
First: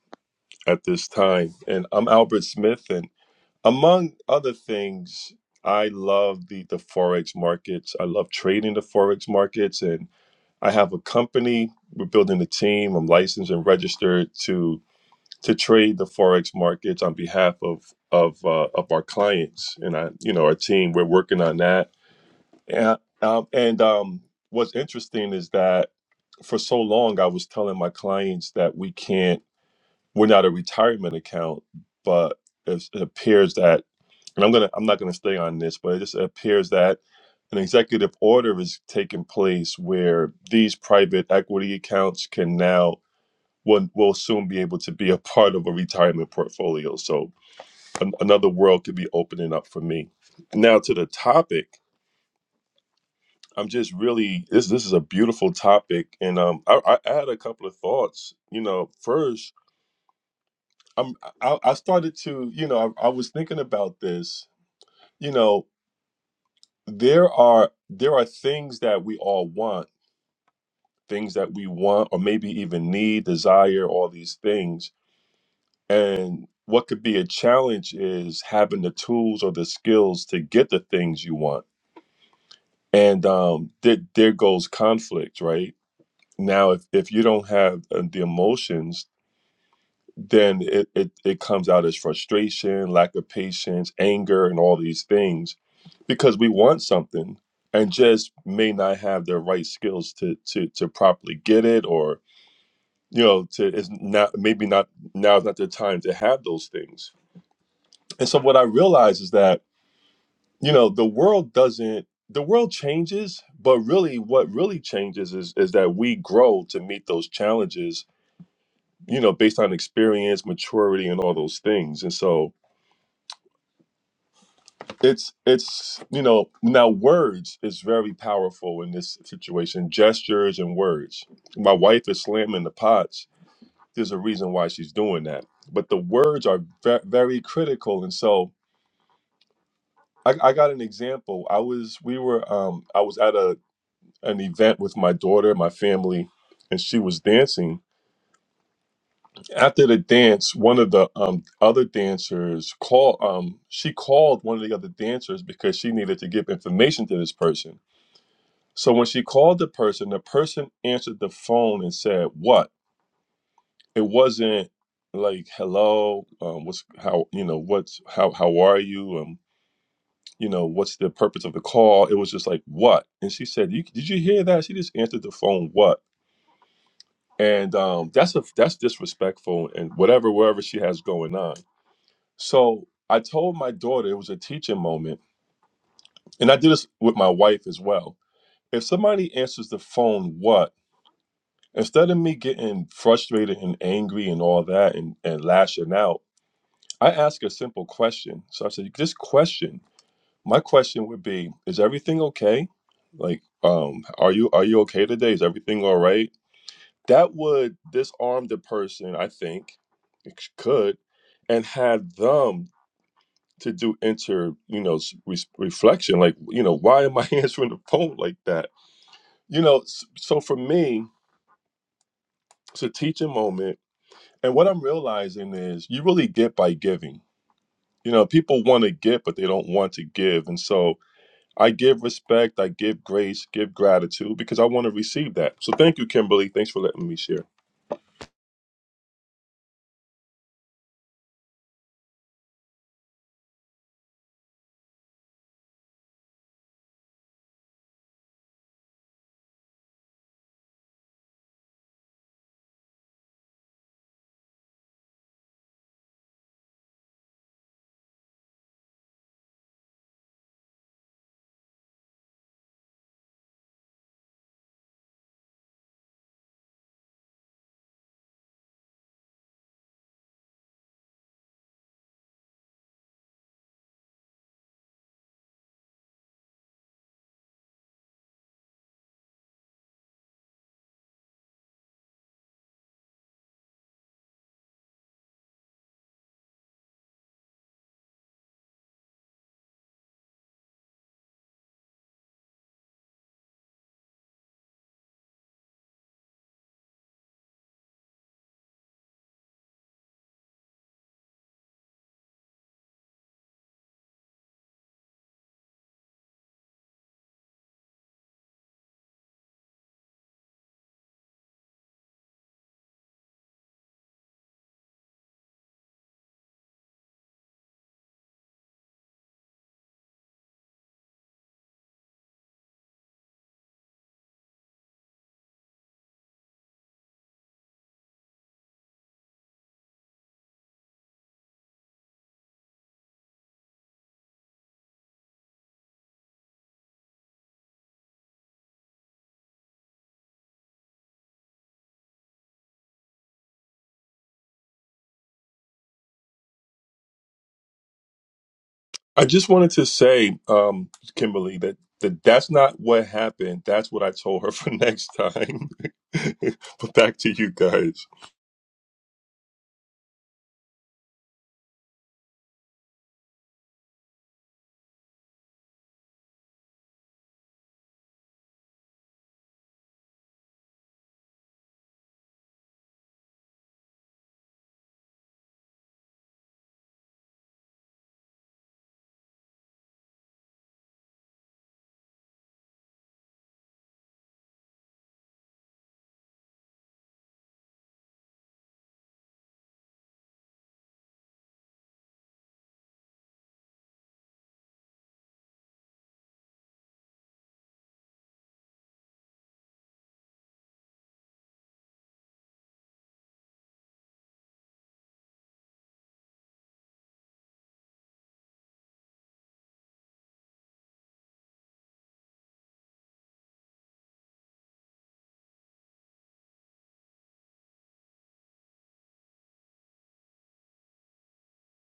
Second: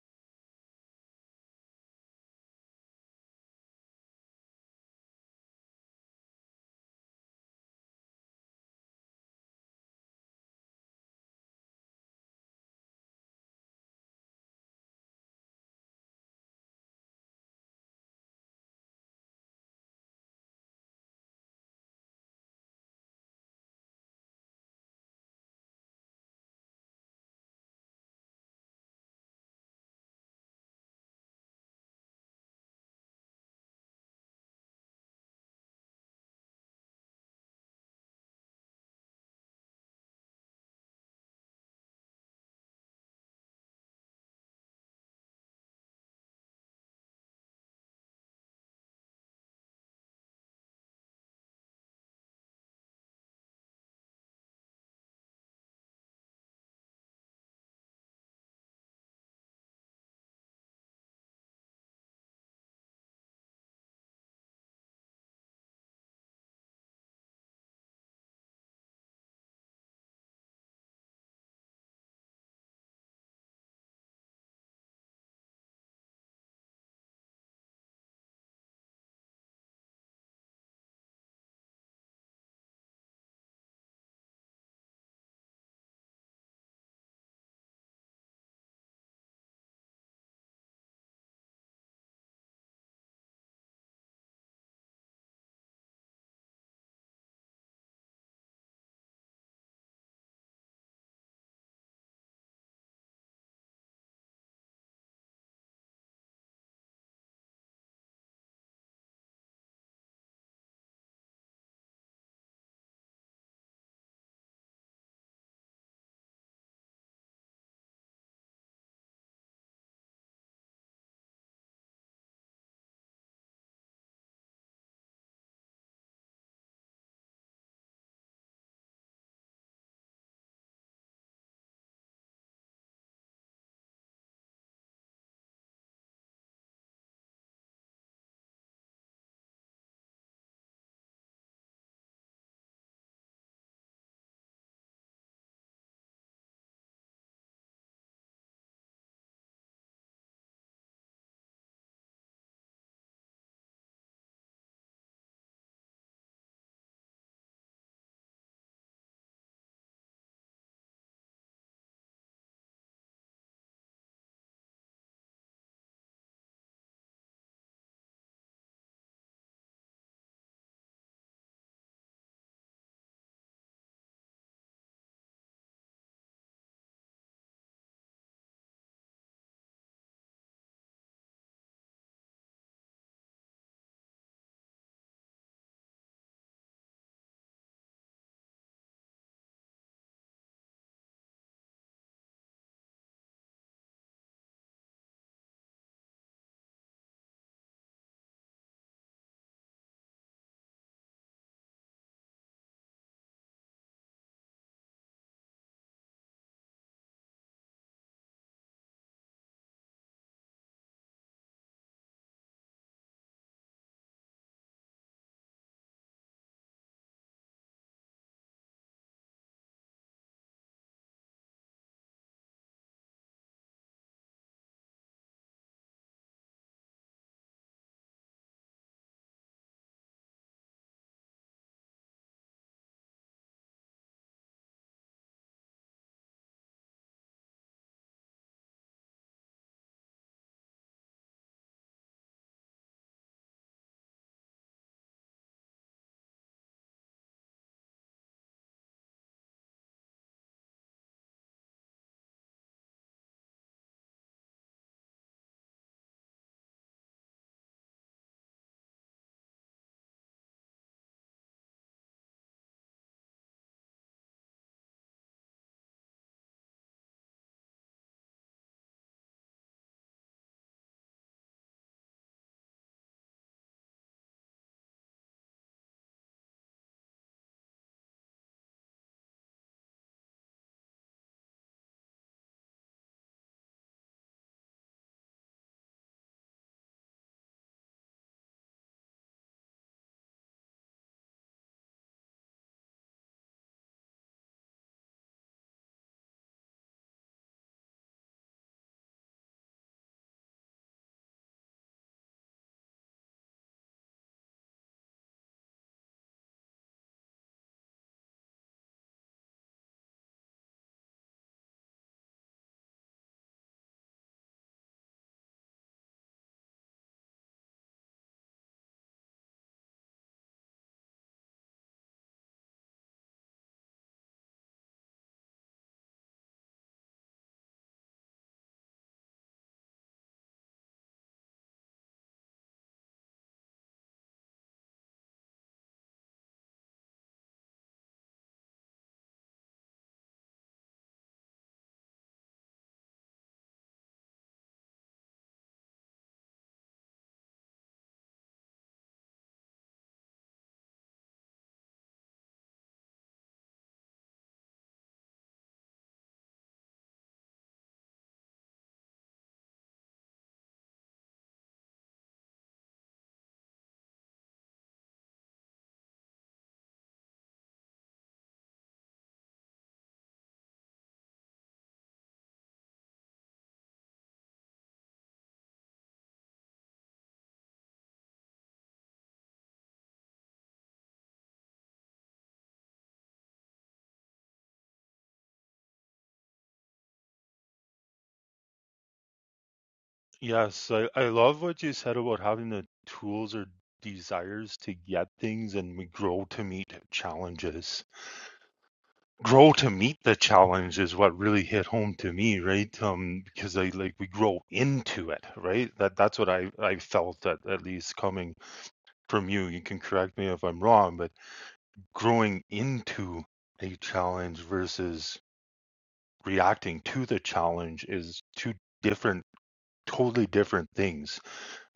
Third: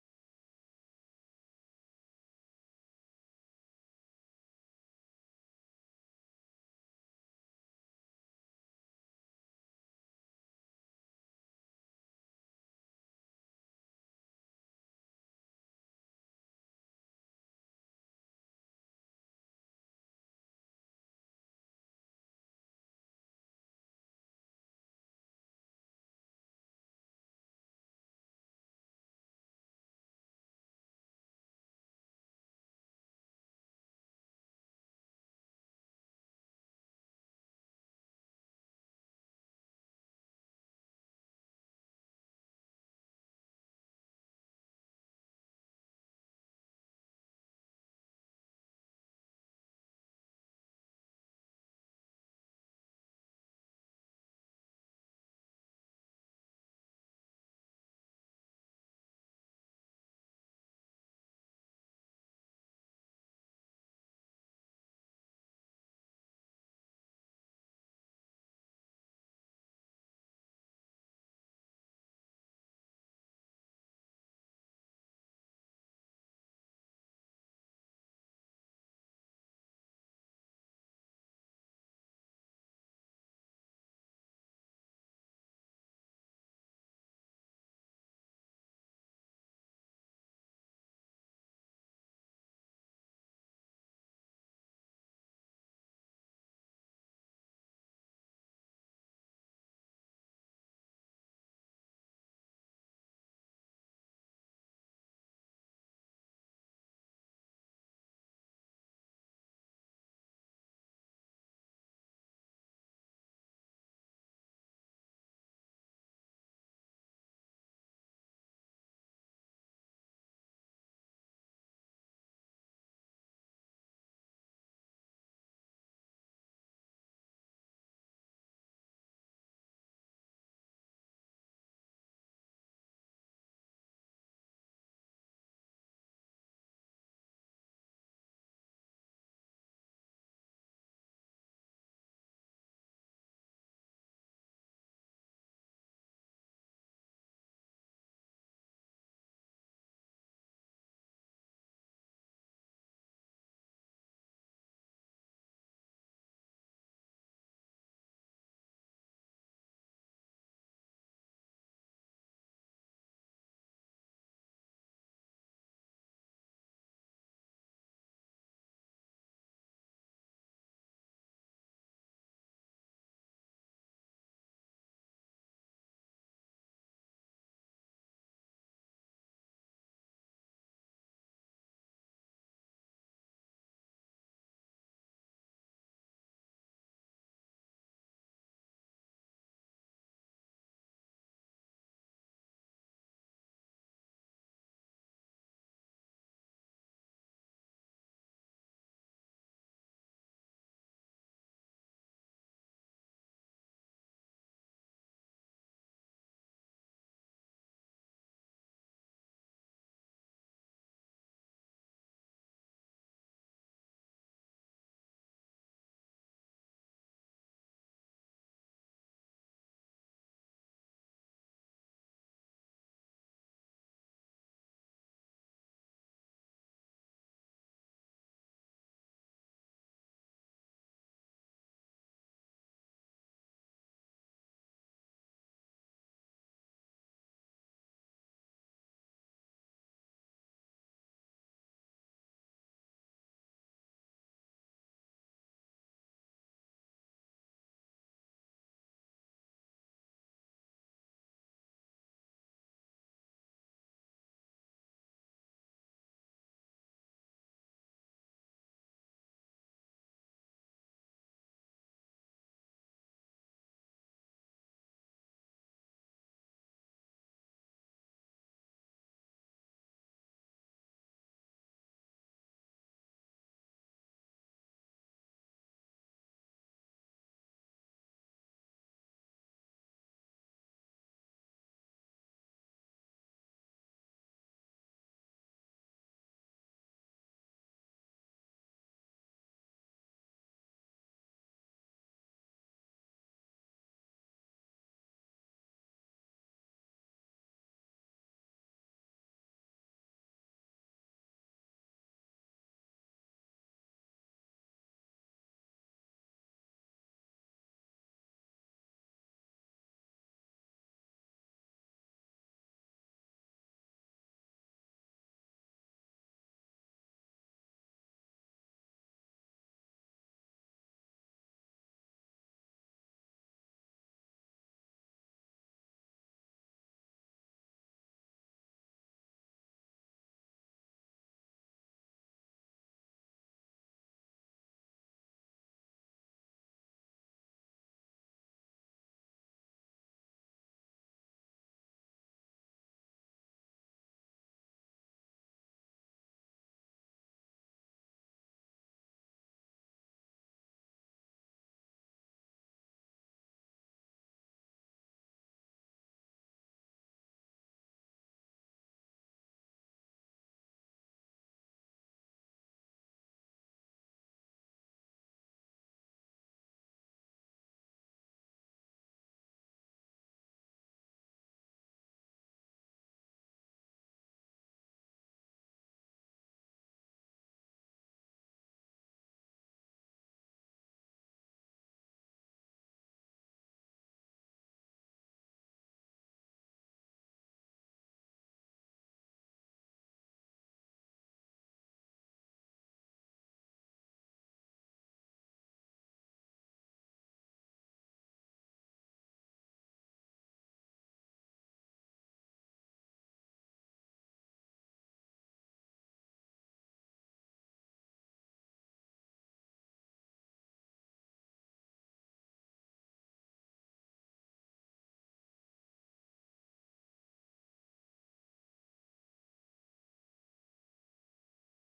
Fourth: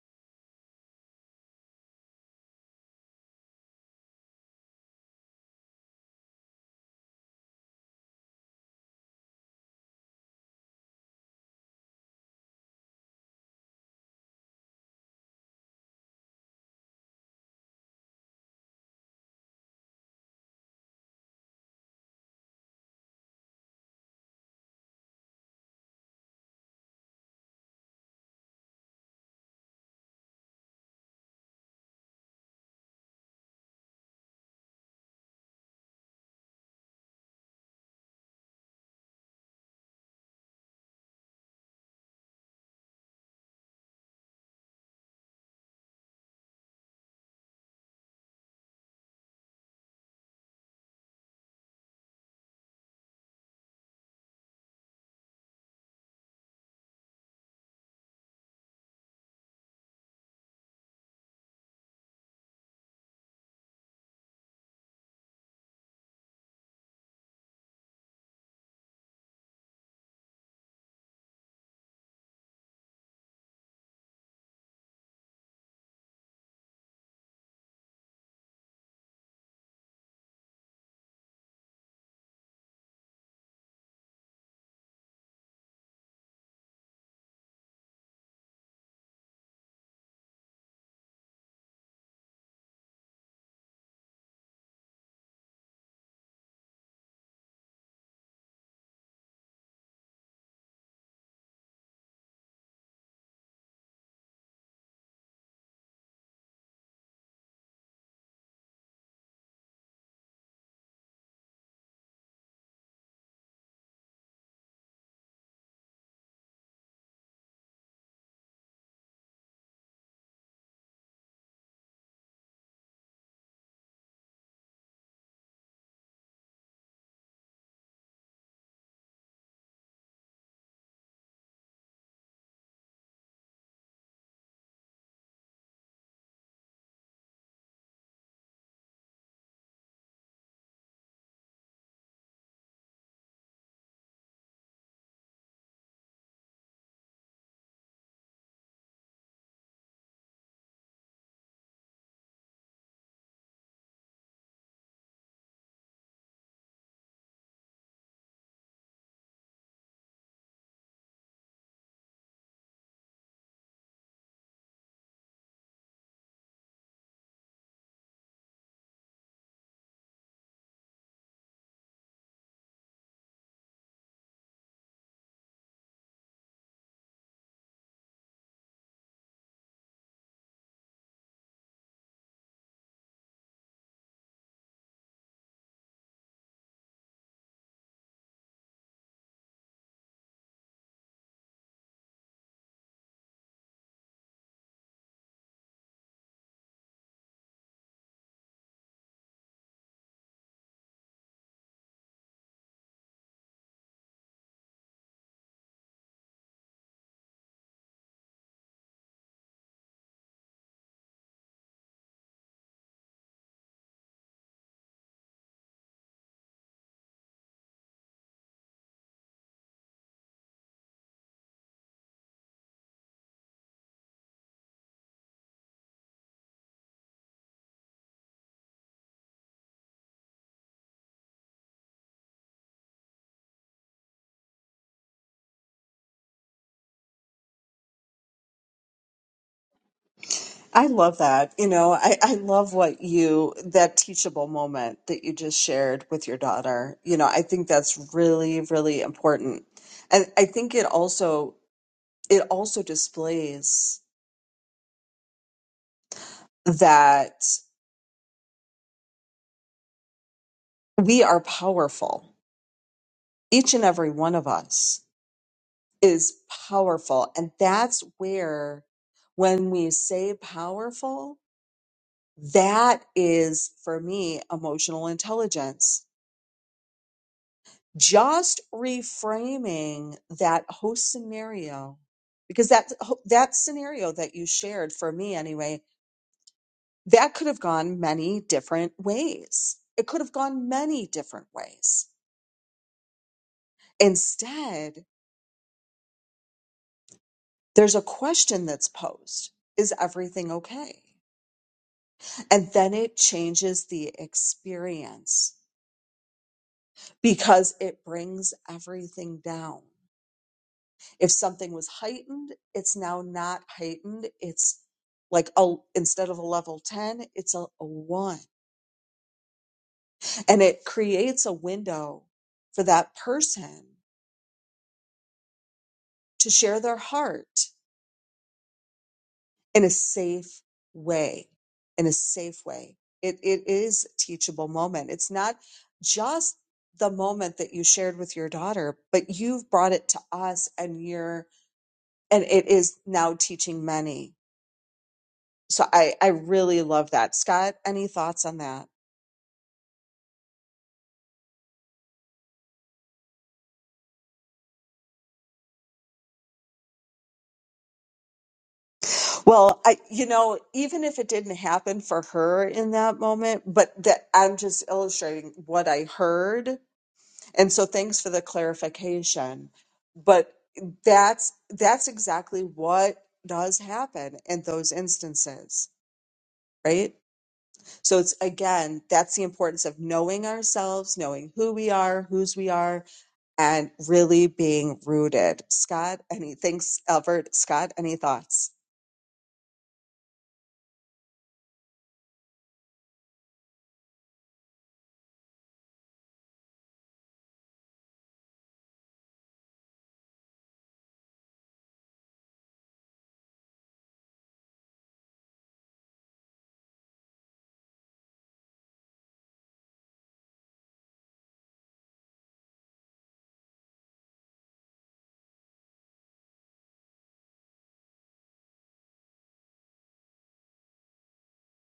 at this time. And I'm Albert Smith, and among other things, I love the the forex markets. I love trading the forex markets, and I have a company. We're building a team. I'm licensed and registered to to trade the forex markets on behalf of of uh, of our clients and I, you know, our team. We're working on that, and um, and um, what's interesting is that for so long I was telling my clients that we can't we're not a retirement account, but it's- it appears that and I'm gonna I'm not gonna stay on this, but it just appears that an executive order is taking place where these private equity accounts can now will, will soon be able to be a part of a retirement portfolio. So an, another world could be opening up for me. Now to the topic, I'm just really this this is a beautiful topic, and um I, I I had a couple of thoughts. You know, first I'm I, I started to you know I, I was thinking about this you know there are there are things that we all want things that we want or maybe even need desire all these things and what could be a challenge is having the tools or the skills to get the things you want and um there, there goes conflict right now if, if you don't have uh, the emotions then it, it, it comes out as frustration, lack of patience, anger, and all these things because we want something and just may not have the right skills to to to properly get it or you know to is not maybe not now is not the time to have those things and so what i realize is that you know the world doesn't the world changes but really what really changes is is that we grow to meet those challenges you know based on experience maturity and all those things and so it's it's you know now words is very powerful in this situation gestures and words my wife is slamming the pots there's a reason why she's doing that but the words are ve- very critical and so I, I got an example i was we were um i was at a an event with my daughter my family and she was dancing after the dance one of the um other dancers called um she called one of the other dancers because she needed to give information to this person So when she called the person, the person answered the phone and said, "What?" It wasn't like, "Hello, um, what's how you know what's how how are you?" Um, you know, what's the purpose of the call? It was just like, "What?" And she said, you, "Did you hear that?" She just answered the phone, "What?" And um, that's a that's disrespectful and whatever wherever she has going on. So I told my daughter it was a teaching moment, and I did this with my wife as well. If somebody answers the phone, "What?" instead of me getting frustrated and angry and all that and, and lashing out, I ask a simple question. So I said, this question, my question would be, is everything okay? Like, um, are you are you okay today? Is everything all right? That would disarm the person, I think, it sh- could, and had them to do inter, you know, s- res- reflection. Like, you know, why am I [laughs] answering the phone like that? You know, s- so for me, it's a teaching moment And what I'm realizing is you really get by giving. You know, people want to give, but they don't want to give. And so I give respect, I give grace, give gratitude because I want to receive that. So thank you, Kimberly. Thanks for letting me share. I love that. You know, I, I love what you, that teachable moment that you just shared with your daughter. You know, I think that's really, really important. And I think it also, it also displays that we are powerful. Each and every one of us is powerful. And that's where, when we say powerful, that is for me emotional intelligence just reframing that whole scenario because that that scenario that you shared for me anyway that could have gone many different ways it could have gone many different ways instead there's a question that's posed is everything okay and then it changes the experience because it brings everything down If something was heightened, it's now not heightened. It's like a instead of a level 10, it's a, a 1. And it creates a window for that person to share their heart in a safe way. In a safe way. It it is a teachable moment. It's not just the moment that you shared with your daughter, but you've brought it to us and you're and it is now teaching many So I, I really love that. Scott, any thoughts on that? I just wanted to say, um, Kimberly, that, that that's not what happened. That's what I told her for [laughs] next time. [laughs] but back to you guys. Well, I, you know, even if it didn't happen for her in that moment, but that I'm just illustrating what I heard. And so thanks for the clarification. But that's, that's exactly what does happen in those instances, right? So it's again, that's the importance of knowing ourselves, knowing who we are, whose we are, and really being rooted. Scott, anything, Albert, Scott, any thoughts? Yes, I, I love what you said about having the tools or desires to get things, and we grow to meet challenges. grow to meet the challenge is what really hit home to me right um because i like we grow into it right that that's what i i felt at, at least coming from you you can correct me if i'm wrong but growing into a challenge versus reacting to the challenge is two different totally different things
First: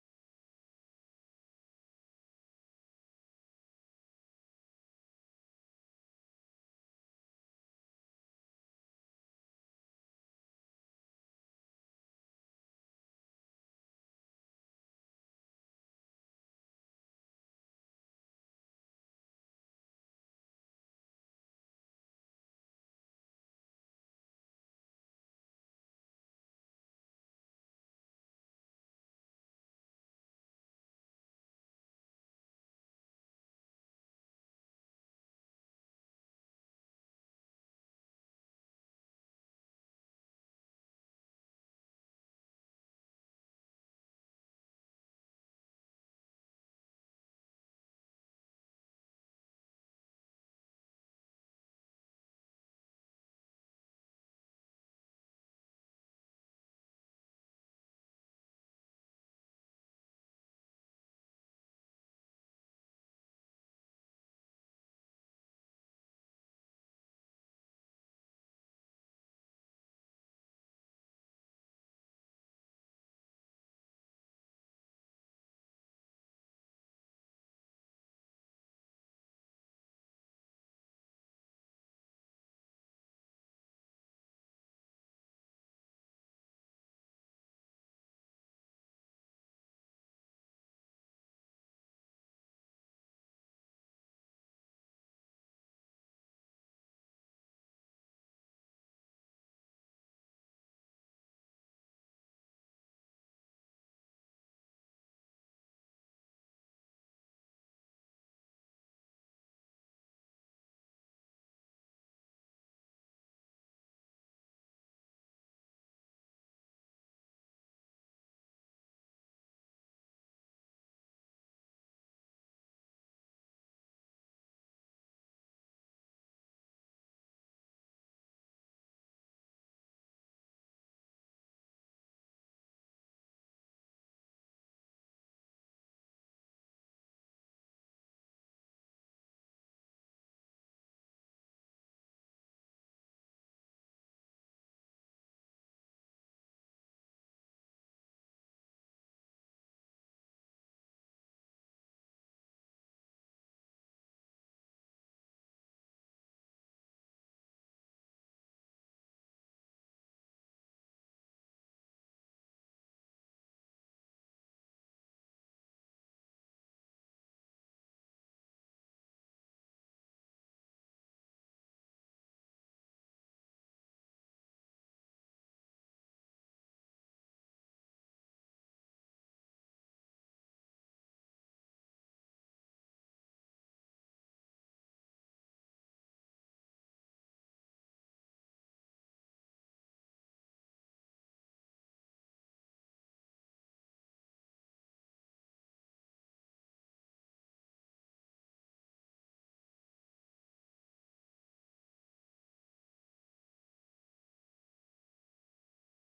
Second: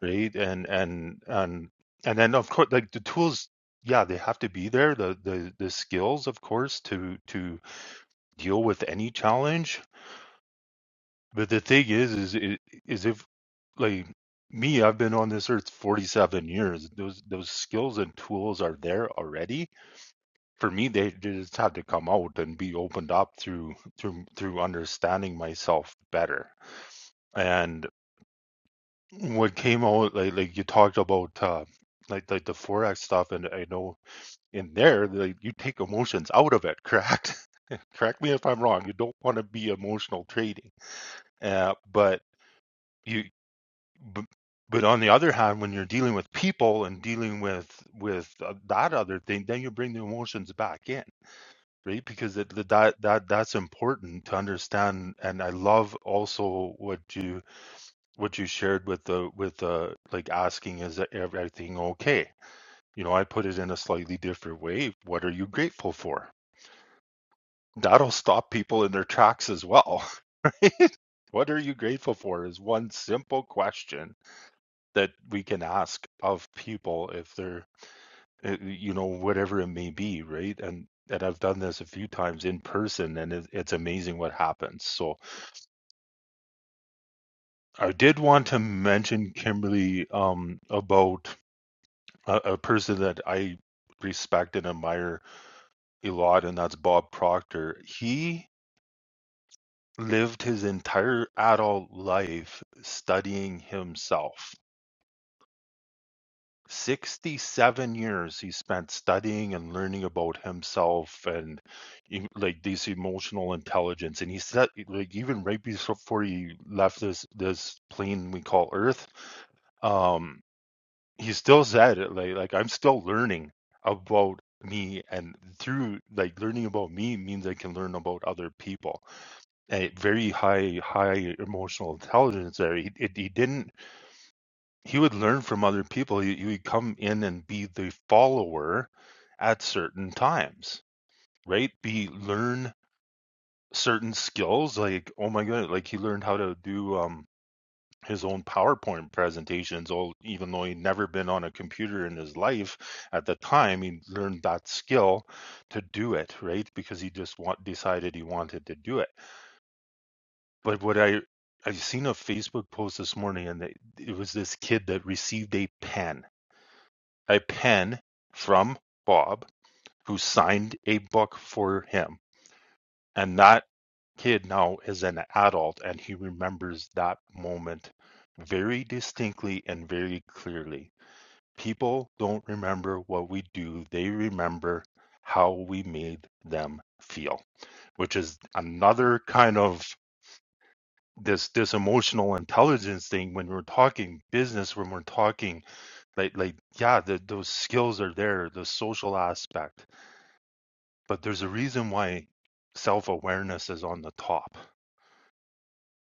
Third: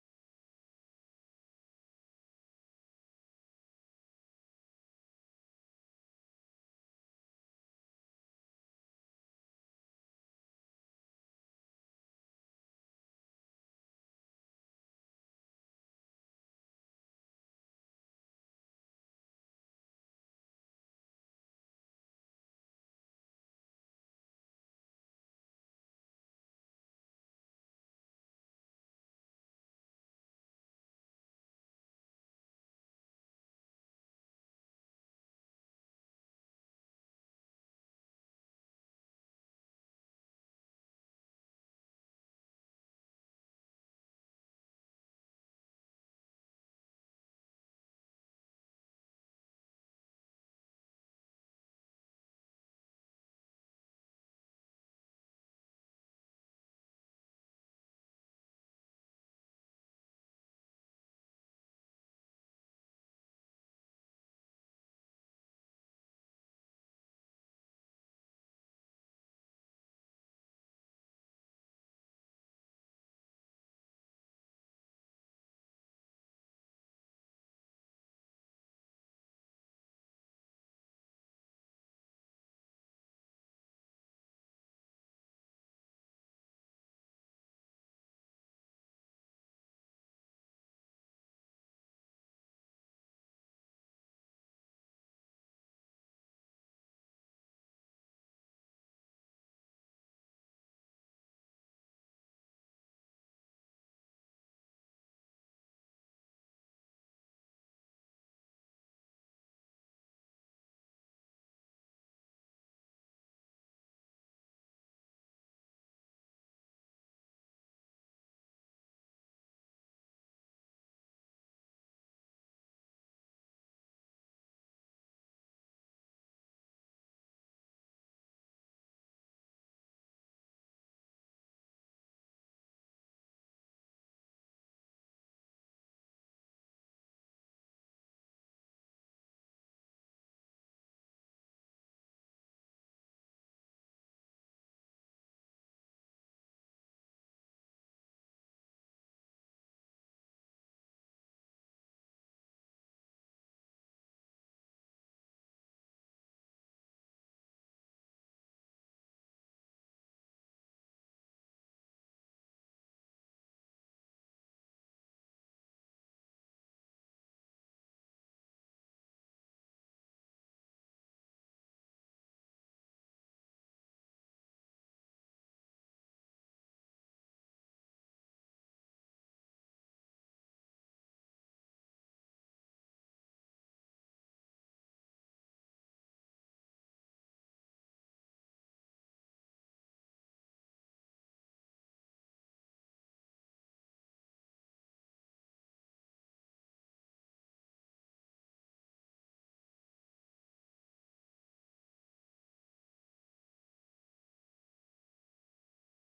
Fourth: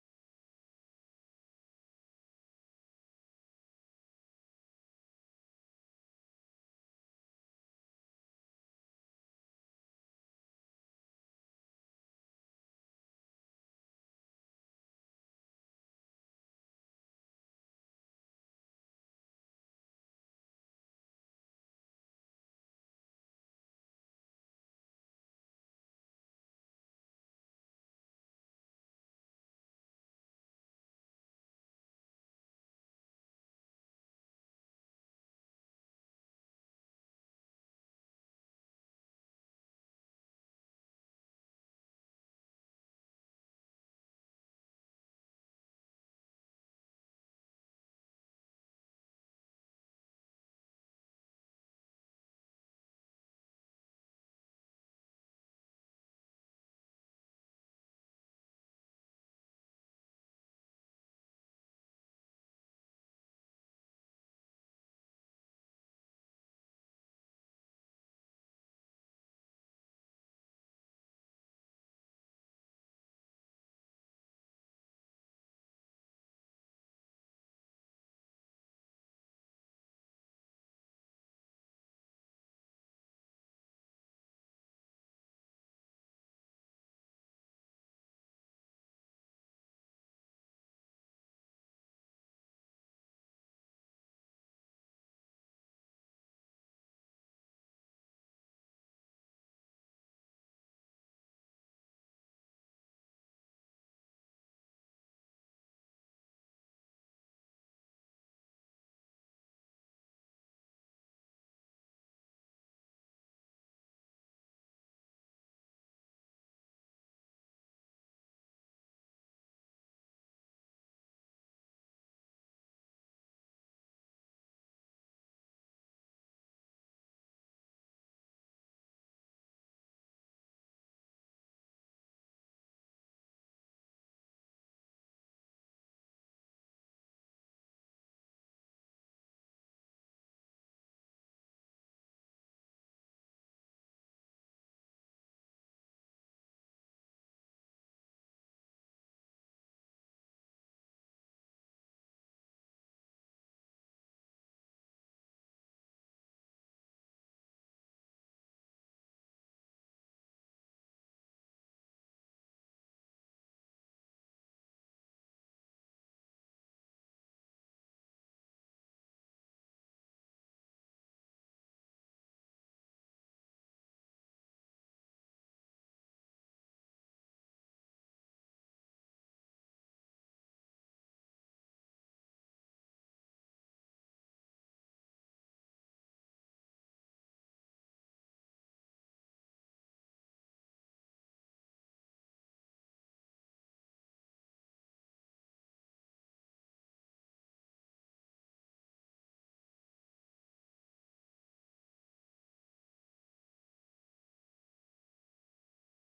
right and and and and then of course like the tools yeah they have to be there the the the skills of course to to deal with any challenge But the thing is, is it is if like me, I've been on this earth 47 years. Those those skills and tools are there already. For me, they just have to come out and be opened up through through through understanding myself better. And what came out like like you talked about uh like like the forex stuff and I know in there like you take emotions out of it, correct? [laughs] Correct me if I'm wrong. You don't want to be emotional trading. Uh but you but but on the other hand when you're dealing with people and dealing with with uh, that other thing then you bring the emotions back in right because it, that that that's important to understand and i love also what you what you shared with the with the like asking is e-, everything okay you know i put it in a slightly different way what are you grateful for that'll stop people in their tracks as well [laughs] what are you grateful for is one simple question that we can ask of people if they're uh, you know whatever it may be right and and I've done this a few times in person and it, it's amazing what happens so I did want to mention Kimberly um about a, a person that I respect and admire a lot and that's Bob Proctor he lived his entire adult life studying himself 67 years he spent studying and learning about himself and e- like this emotional intelligence and he said like even right before he left this this plane we call earth um he still said it like like i'm still learning about me and through like learning about me means i can learn about other people a very high high emotional intelligence there he, it, he didn't he would learn from other people. He he would come in and be the follower at certain times, right? Be learn certain skills like, oh my god, like he learned how to do um his own PowerPoint presentations, all even though he'd never been on a computer in his life at the time, he learned that skill to do it, right? Because he just want, decided he wanted to do it. But what I I've seen a Facebook post this morning, and they- it was this kid that received a pen a pen from Bob, who signed a book for him. And that kid now is an adult and he remembers that moment very distinctly and very clearly. People don't remember what we do, they remember how we made them feel, which is another kind of this this emotional intelligence thing when we're talking business when we're talking like like yeah, the, those skills are there, the social aspect, but there's a reason why self awareness is on the top.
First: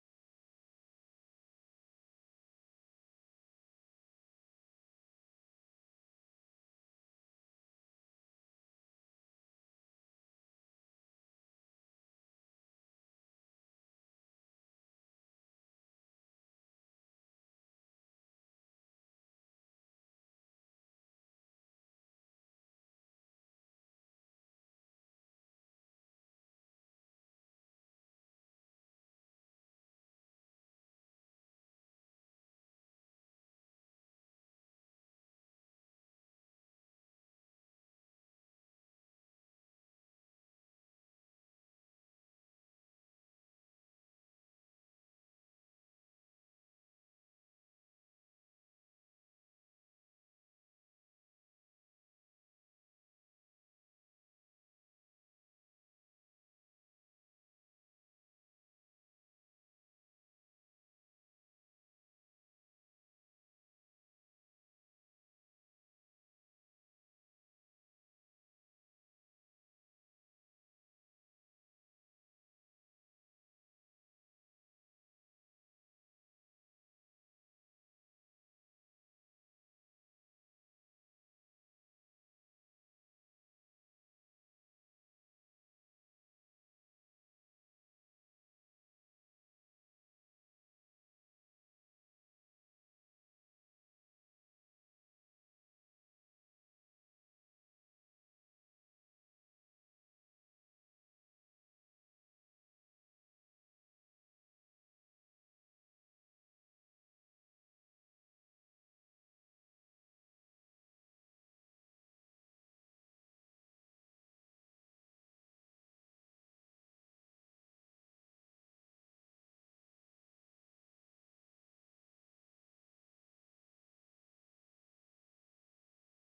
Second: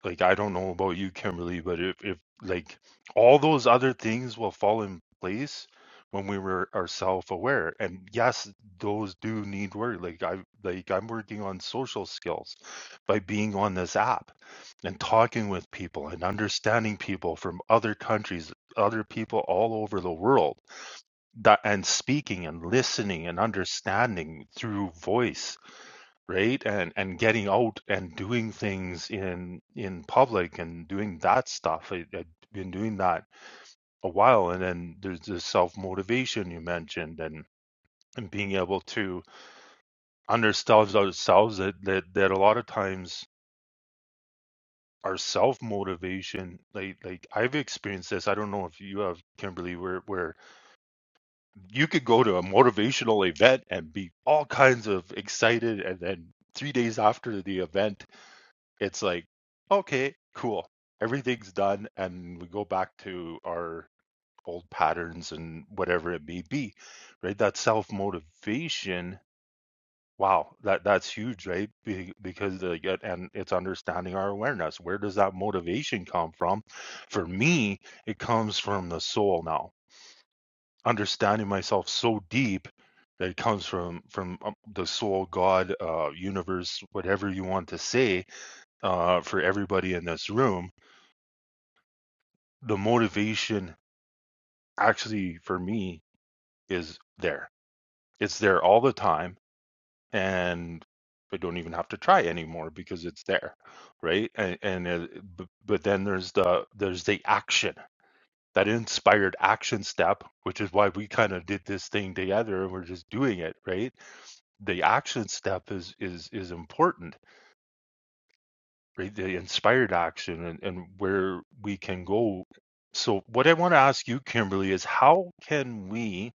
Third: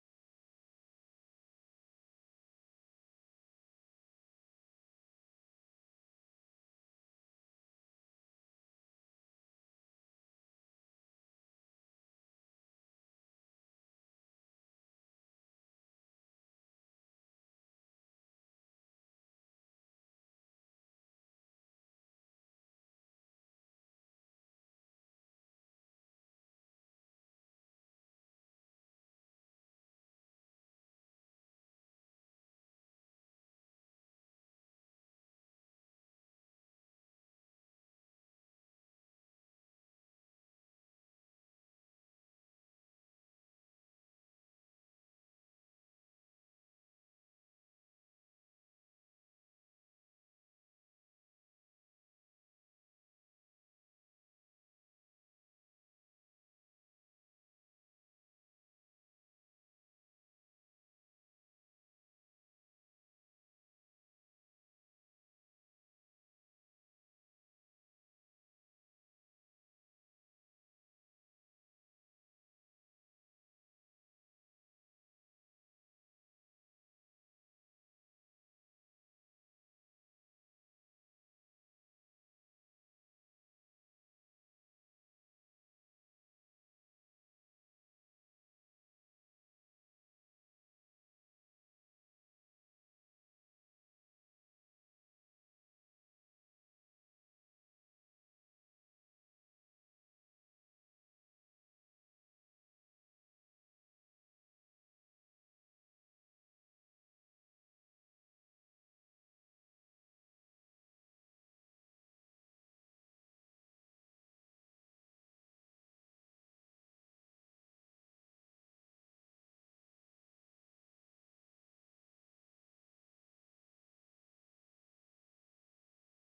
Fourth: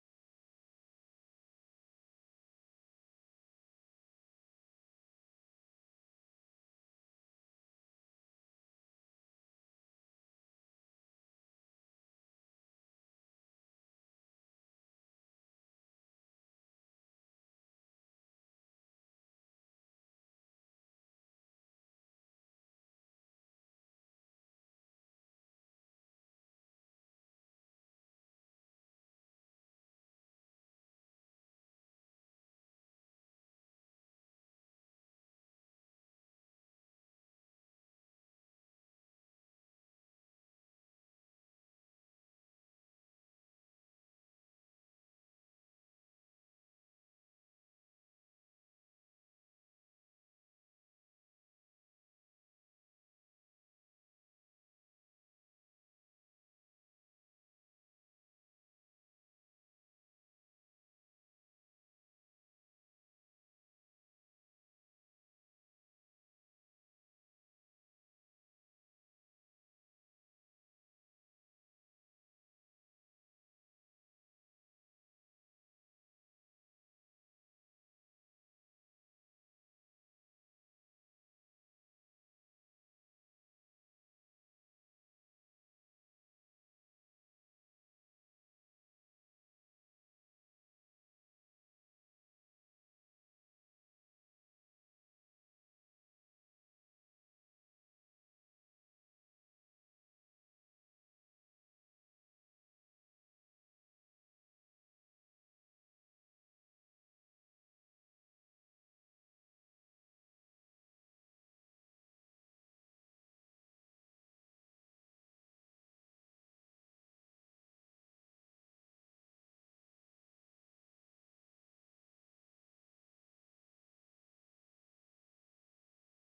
Like I don't know about you, Kimberly, but if if like all those other things will fall in place when we were are self aware, and yes, those do need work. Like I like I'm working on social skills by being on this app and talking with people and understanding people from other countries, other people all over the world that and speaking and listening and understanding through voice right and and getting out and doing things in in public and doing that stuff I, i've been doing that a while and then there's the self-motivation you mentioned and and being able to understand ourselves that that, that a lot of times our self-motivation like like i've experienced this i don't know if you have kimberly where where You could go to a motivational event and be all kinds of excited, and then three days after the event, it's like, okay, cool, everything's done, and we go back to our old patterns and whatever it may be, right? That self motivation. Wow, that that's huge, right? Be- Because uh, yet- and it's understanding our awareness. Where does that motivation come from? For me, it comes from the soul now understanding myself so deep that it comes from from um, the soul god uh universe whatever you want to say uh for everybody in this room the motivation actually for me is there it's there all the time and i don't even have to try anymore because it's there right and, and uh, b- but then there's the there's the action that inspired action step which is why we kind of did this thing together and we're just doing it right the action step is is is important right the inspired action and, and where we can go so what i want to ask you kimberly is how can we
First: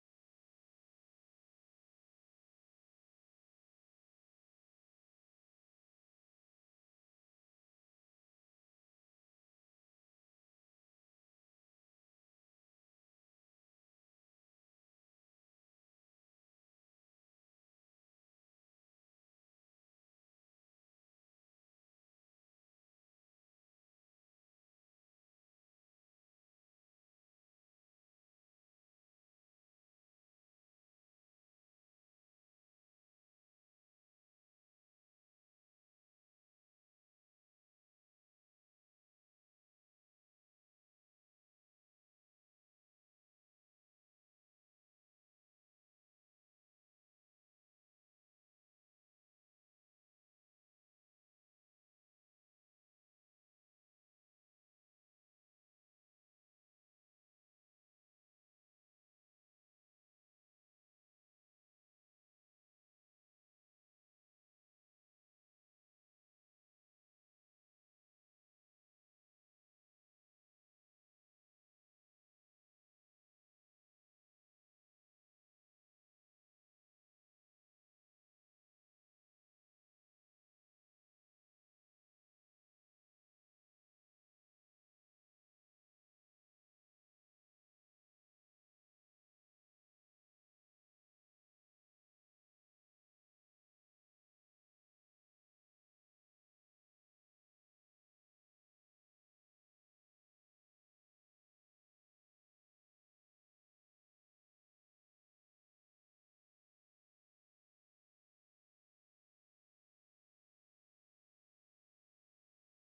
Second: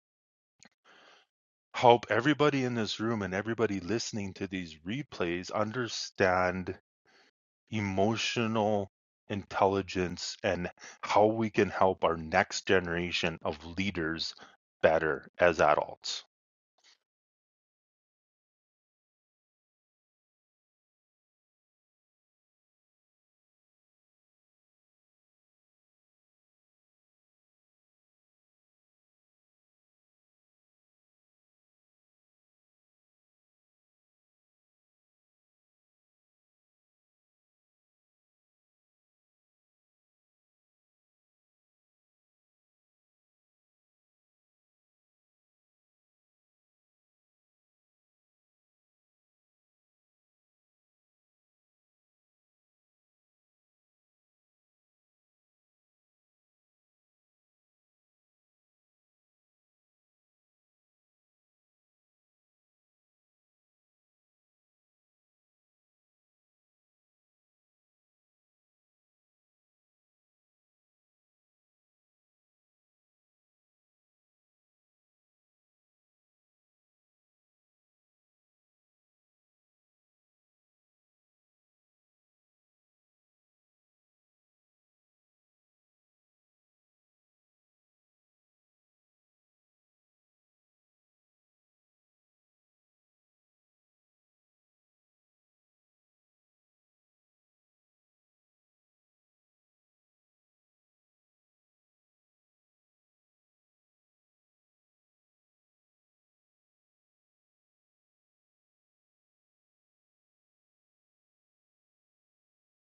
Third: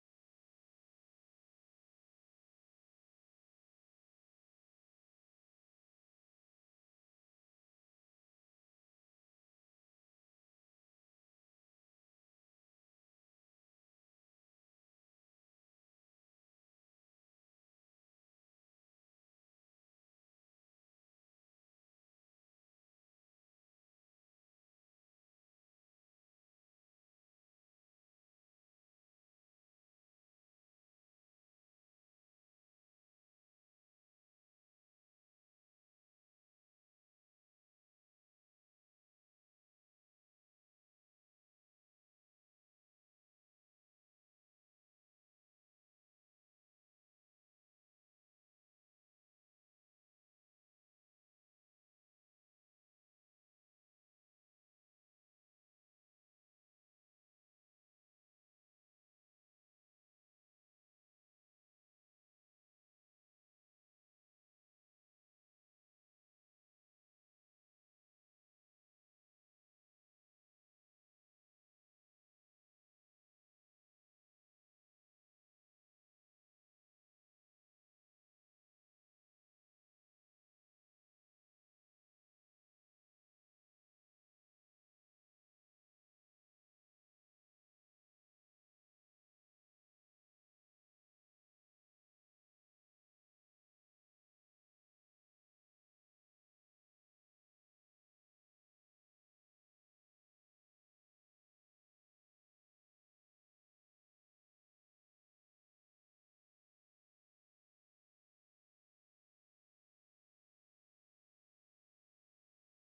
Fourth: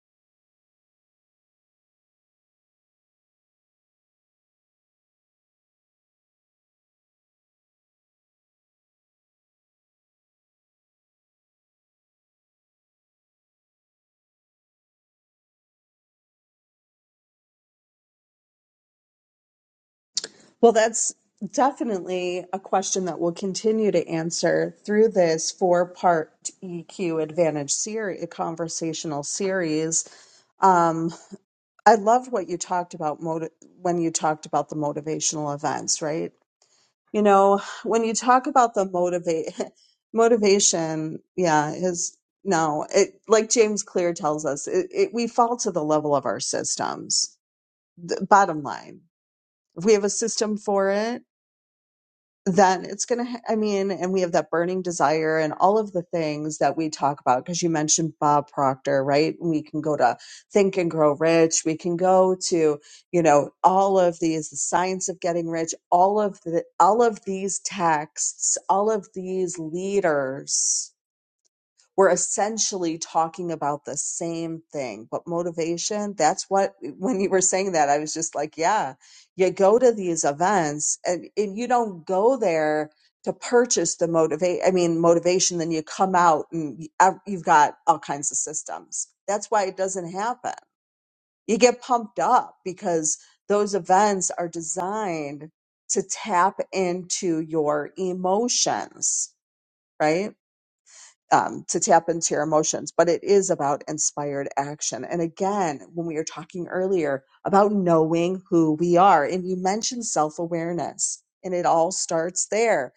help everybody in this room and everybody listening to these replays understand emotional intelligence and how we can help our next generation of leaders better as adults Well, that's definitely a question that we'll continue to answer through this four part EQ Advantage series, conversational series. Um, I love what you talked about motiv- when you talked about the motivational events, right? You know, when you talk about the motivate [laughs] motivation, yeah, is no, it like James Clear tells us, it, it we fall to the level of our systems. The bottom line, if we have a system for it, then it's going to, ha- I mean, and we have that burning desire and all of the things that we talk about. Cause you mentioned Bob Proctor, right? We can go to Think and Grow Rich. We can go to, you know, all of these, the science of getting rich, all of the, all of these texts, all of these leaders we're essentially talking about the same thing but motivation that's what [laughs] when you were saying that i was just like yeah you go to these events and, and you don't go there to purchase the motivate i mean motivation then you come out and you- ev- you've got all kinds of systems that's why it doesn't happen you get pumped up because those events are designed to tap into your emotions right um, to tap into your emotions, but it is about inspired action. And again, when we were talking earlier about knowing who we are, and you mentioned self awareness, and it all starts there.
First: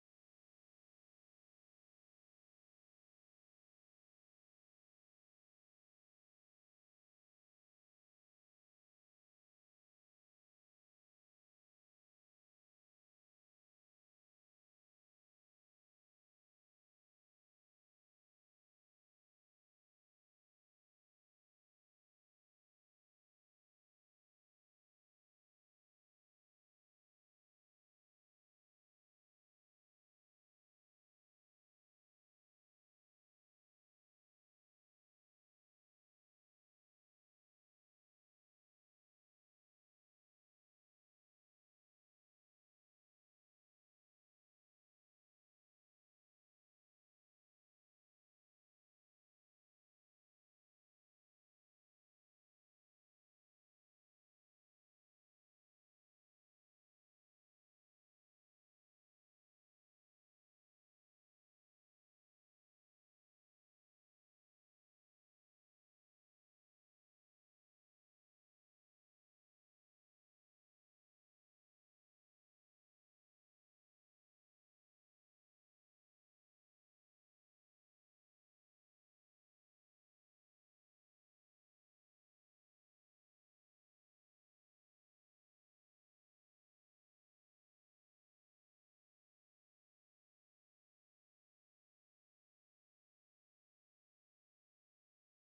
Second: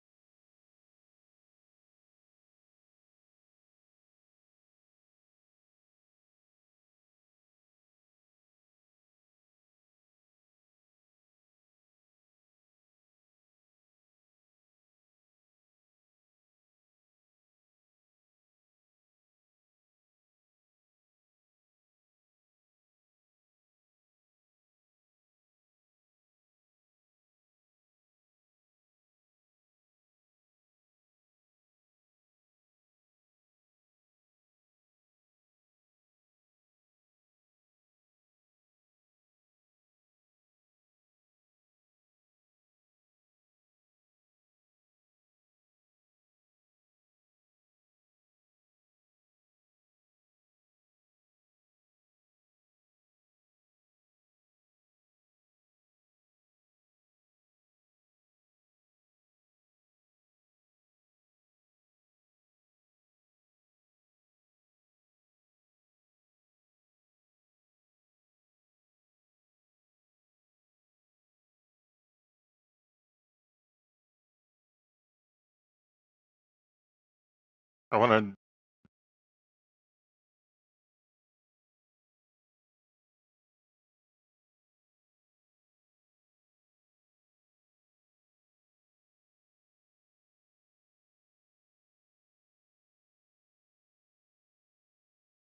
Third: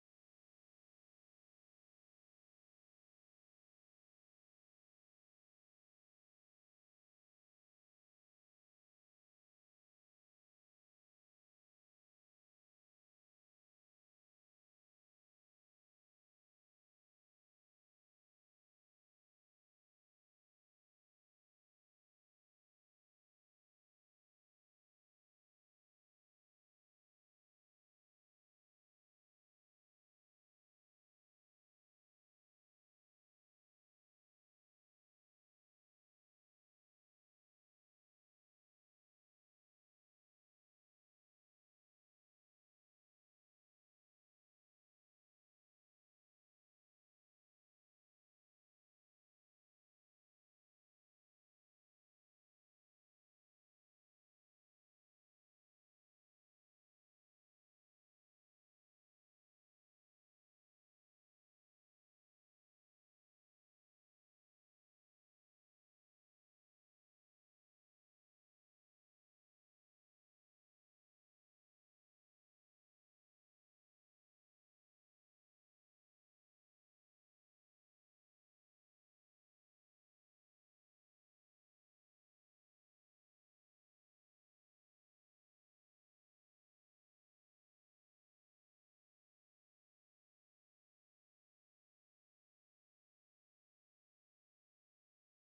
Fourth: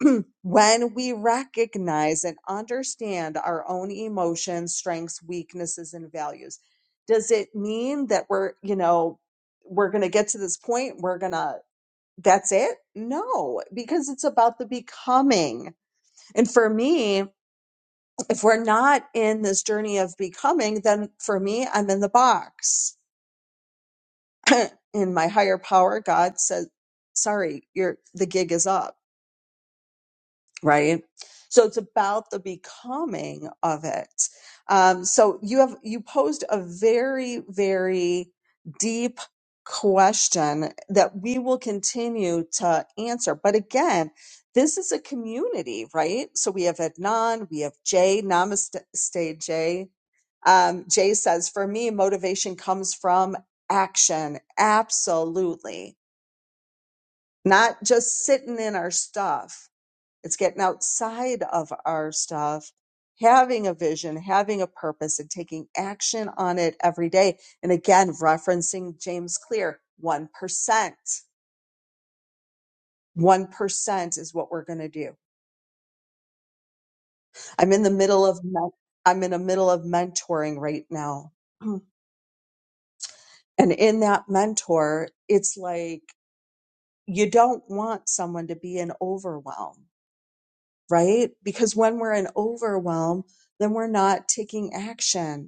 [clears throat] when we recognize and understand our own emotions, strengths, weaknesses, and values, does it mean that we're, you know, we're going to get to this point, we're going to, that's it? No, because it's about the becoming. And for me, if we're not in this journey of becoming, then for me, I'm in the box. [clears throat] in my higher power, God says, sorry, your the gig is up right so it's about the becoming of it um, so you have you posed a very very deep question that we will continue to answer but again this is a community right so we have adnan we have jay namaste jay um, Jay says, for me, motivation comes from action. Absolutely. Not just sitting in our stuff. It's getting outside of our stuff, having a vision, having a purpose, and taking action on it every day. And again, referencing James Clear 1%. 1% is what we're going to do. I'm in the i want middle to of, men- I'm in the middle of mentoring right now. [clears throat] And in that mentor, it's like you don't want someone to be in overwhelm, right? Because when we're in overwhelm, then we're not taking action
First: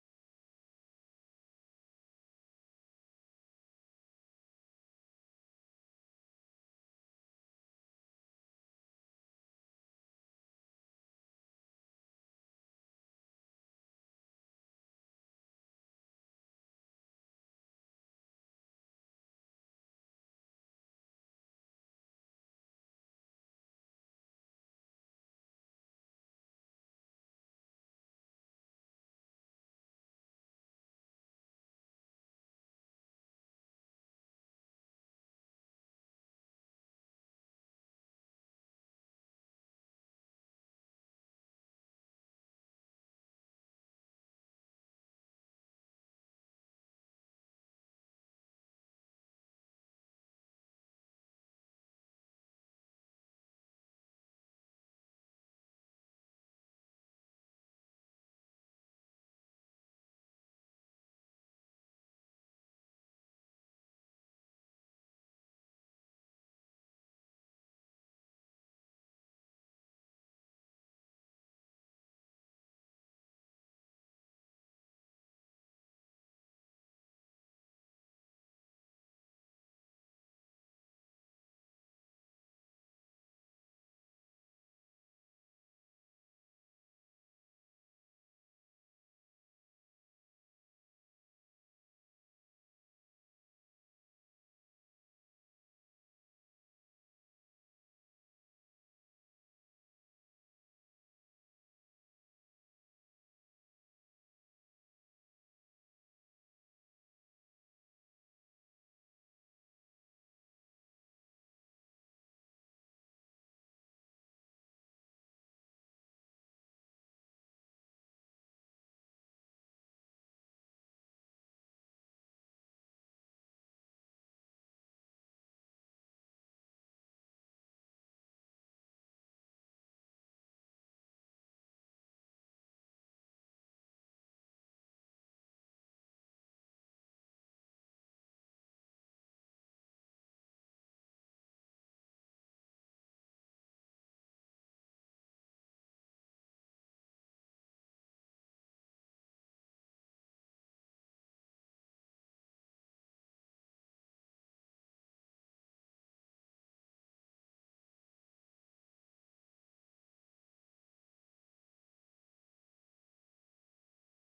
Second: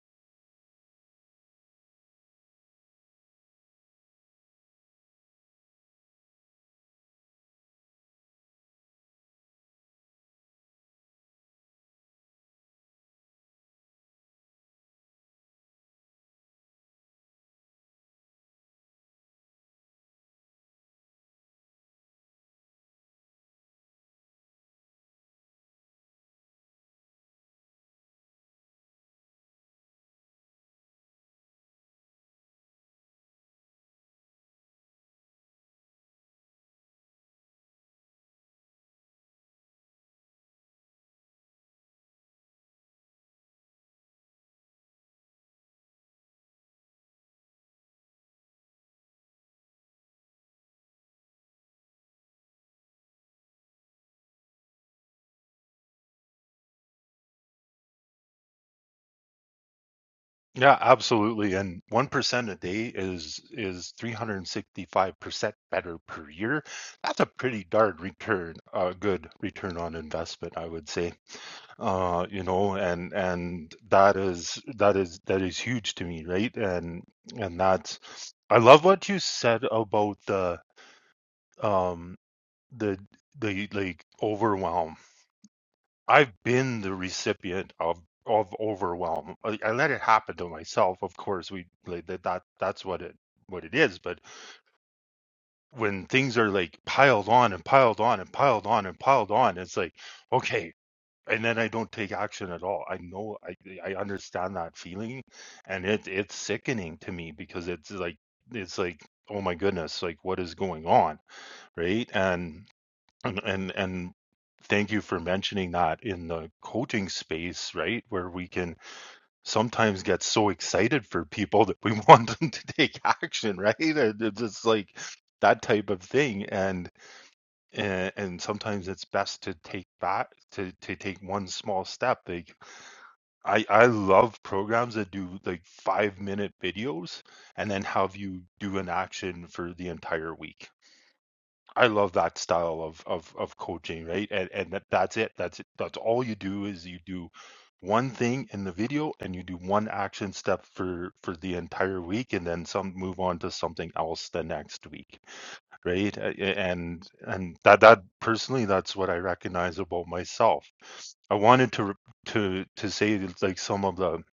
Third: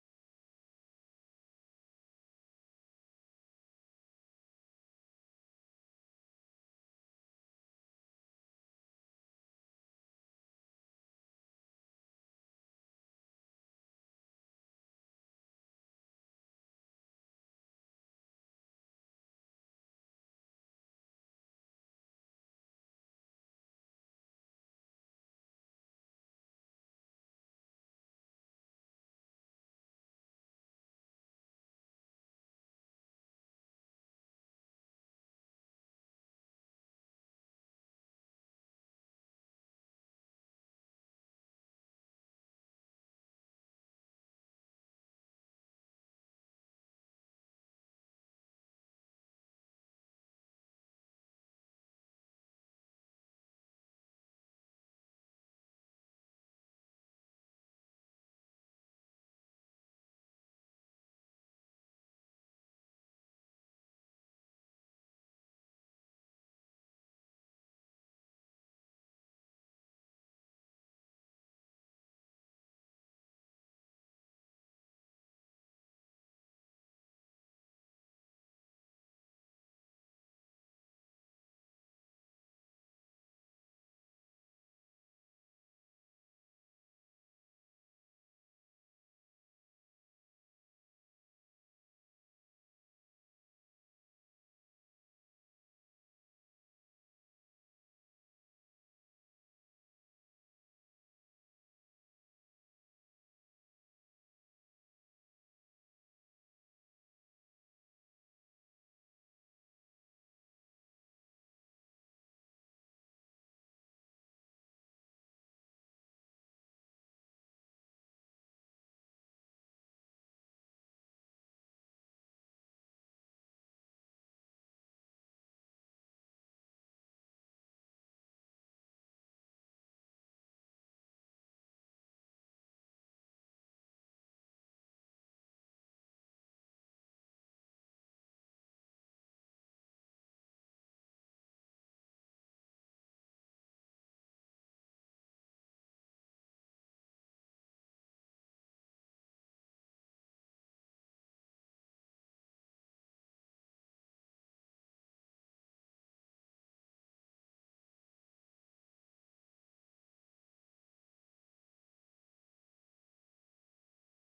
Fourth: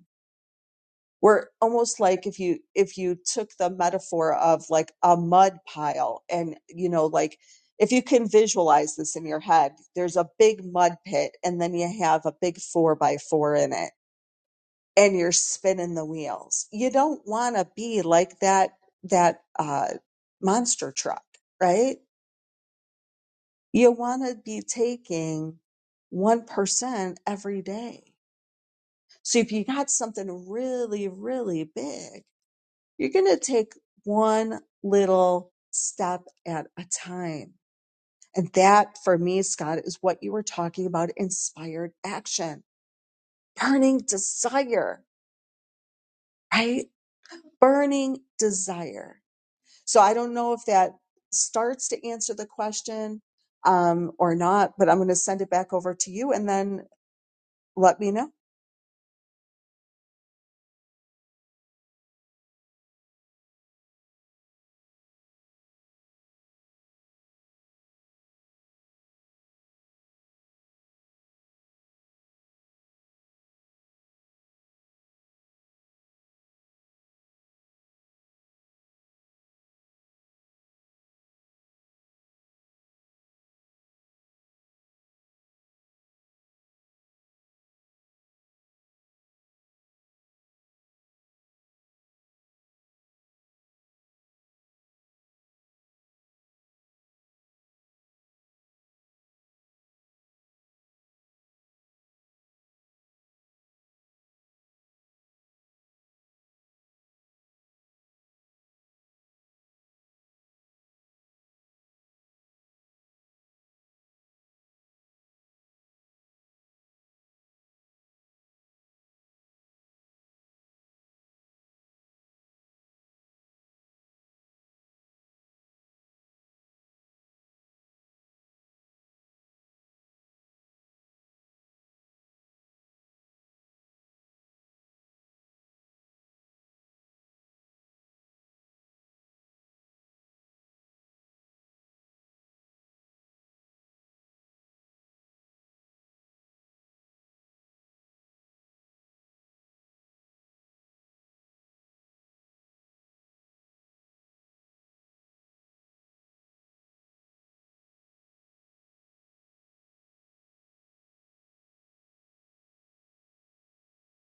We're almost like if you if you took the metaphor of like a mud pile and you know like if you can visualize this in your head, there's a big mud pit and then you have a big four by four in it and you're spinning the wheels. You don't want to be like that that uh, monster truck, right? You want to be taking 1% every day. So if you got something really, really big, You're going to take one little step at a time. And that for me, Scott, is what you were talking about inspired action, burning desire, right? Burning desire. So I don't know if that starts to answer the question um, or not, but I'm going to send it back over to you and then let me know. Yeah, absolutely. And 1% a day is is 365% better per year. That's a pretty darn return, a good return on investment, I would say. Uh, you know, and and that is that is that is huge to me, right? And and that's I love what you said about the um the the like overwhelm I've been the recipient of of overwhelm. I, I let it happen to myself. Of course, we like that, that that's what it what it is. But when things are like piled on and piled on and piled on and piled on, it's like okay, and then I don't take action at all. I know I I understand that feeling, and it it's sickening to me because it's like it's like oh my goodness, like what is going on, right? And and and and thank you for mentioning that in the coaching space, right? Where we can sometimes get so excited for people that we [laughs] want them to take action, right? And It's just like that type of thing. And and, and sometimes it's best to take back to, to take one small step. Like I, I love programs that do like five minute videos and then have you do an action for the entire week I love that style of of of coaching, right? And and that, that's it. That's it. That's all you do is you do one thing in the video and you do one action step for for the entire week and then some move on to something else the next week, right? A- a- And and that that personally that's what I recognize about myself. I wanted to re- to to say that, like some of the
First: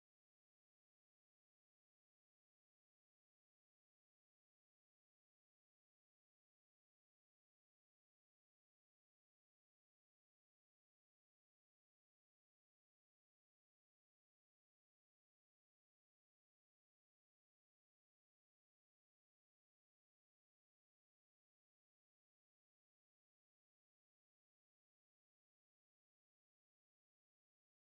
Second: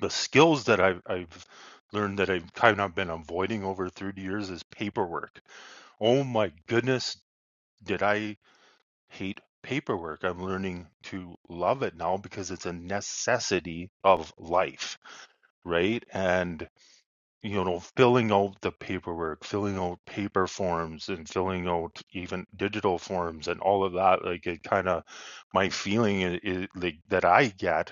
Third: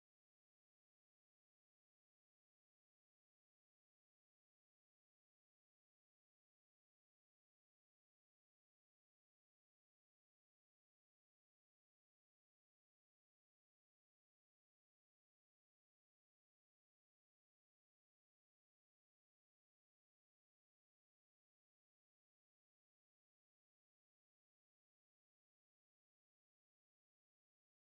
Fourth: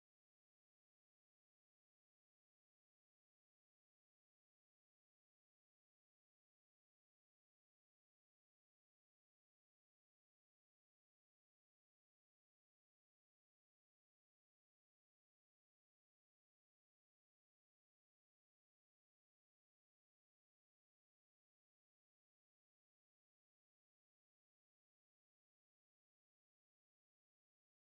the skills that I've I've learned that I've kind of been avoiding over 30 years is paperwork. Oh my goodness did I hate paperwork? I'm learning to love it now because it's a necessity of life, right? And, you know, filling out the paperwork, filling out paper forms and filling out even digital forms and all of that, like it kind of, my feeling is, is like that I get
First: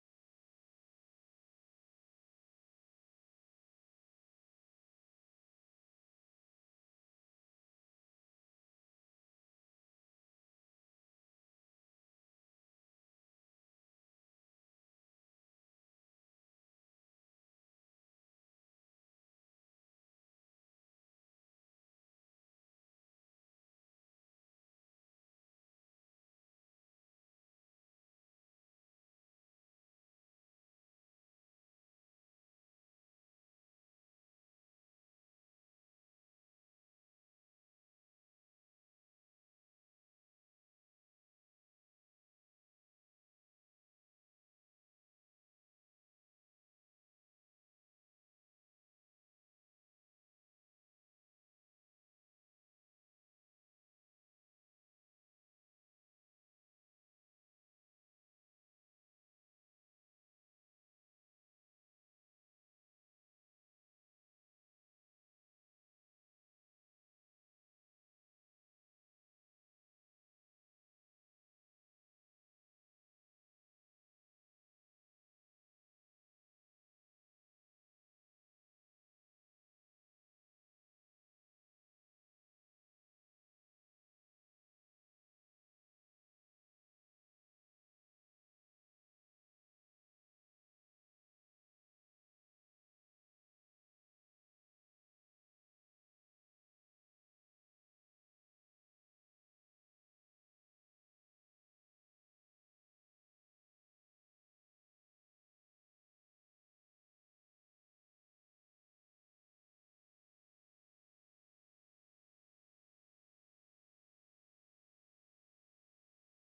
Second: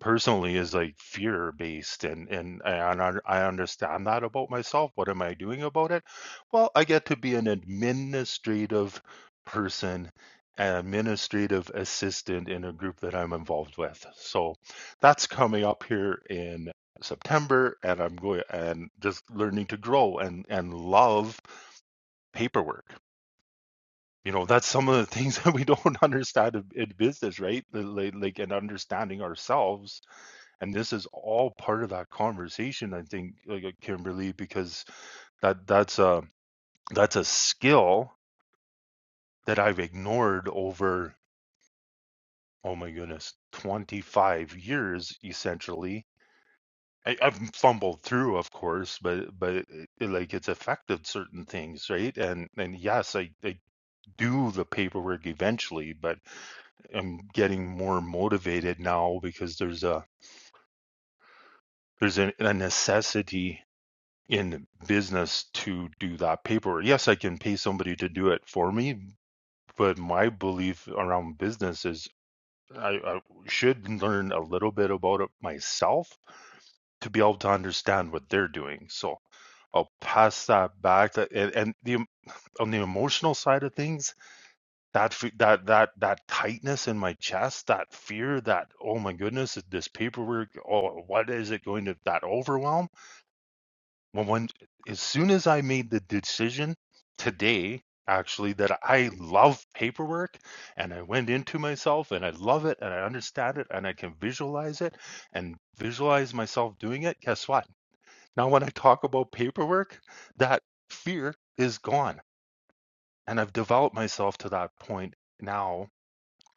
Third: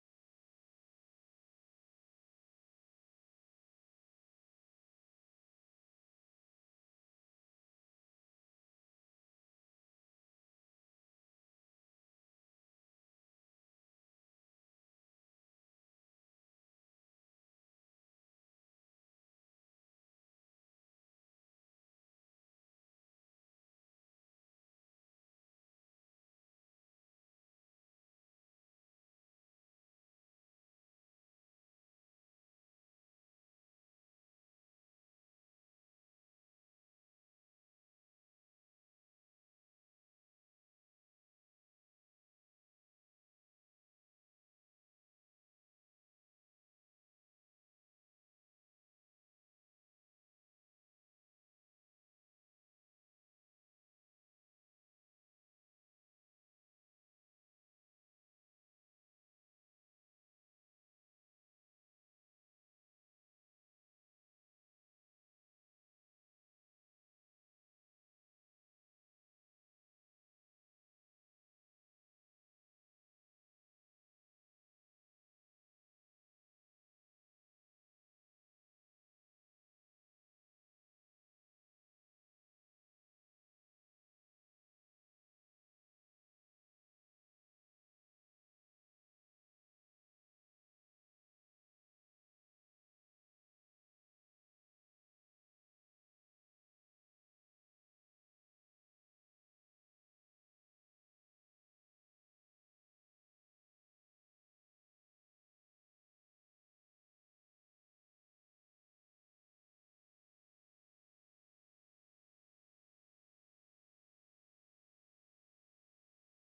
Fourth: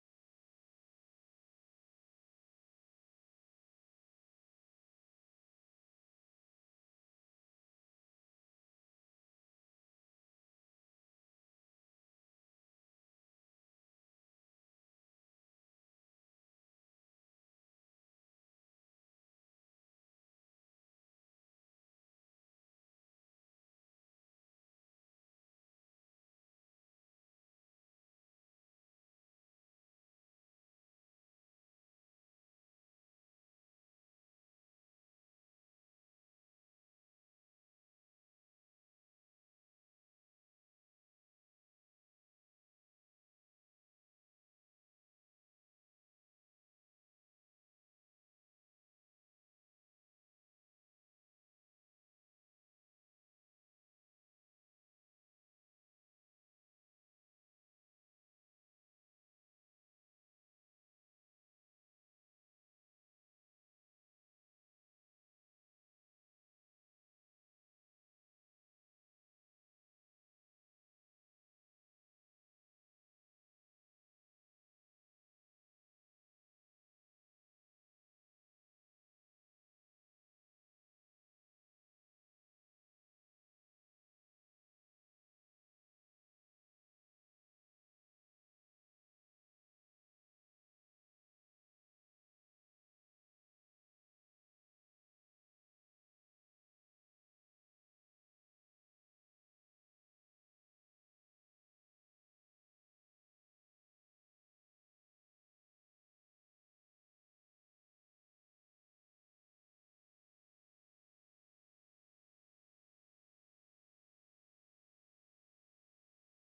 personally is like fear based and and I, un- un- I understand that about myself what am i doing about it well i get to be an administrative person an administrative assistant in a group that i'm involved with so that's coming up here in september and i'm going and just learning to grow and and love paperwork you know that's some of the things [laughs] that we don't [laughs] understand in, in business right like, like and understanding ourselves and this is all part of that conversation, I think, like, uh, Kimberly, because that that's a that's a skill that I've ignored over, oh my goodness, 25 years essentially. I, I've fumbled through, of course, but but it, it, like it's affected certain things, right? And and yes, I, I do the paperwork eventually, but I'm getting more motivated now because there's a there's a, a necessity in business to do that paperwork. Yes, I can pay somebody to do it for me, but my belief around business is I, I should learn a little bit about it myself to be able to understand what they're doing. So I'll pass that back. To, and, and the on the emotional side of things, that that that that tightness in my chest, that fear, that oh my goodness, this paperwork, oh what is it going to that overwhelm? Well, when as soon as I made the decision today, actually, that I love paperwork and I went into myself and I love it and I understand it and I can visualize it and visualize myself doing it, guess what? Now, when I talk about paperwork, that fear is gone. And I've developed myself to that point now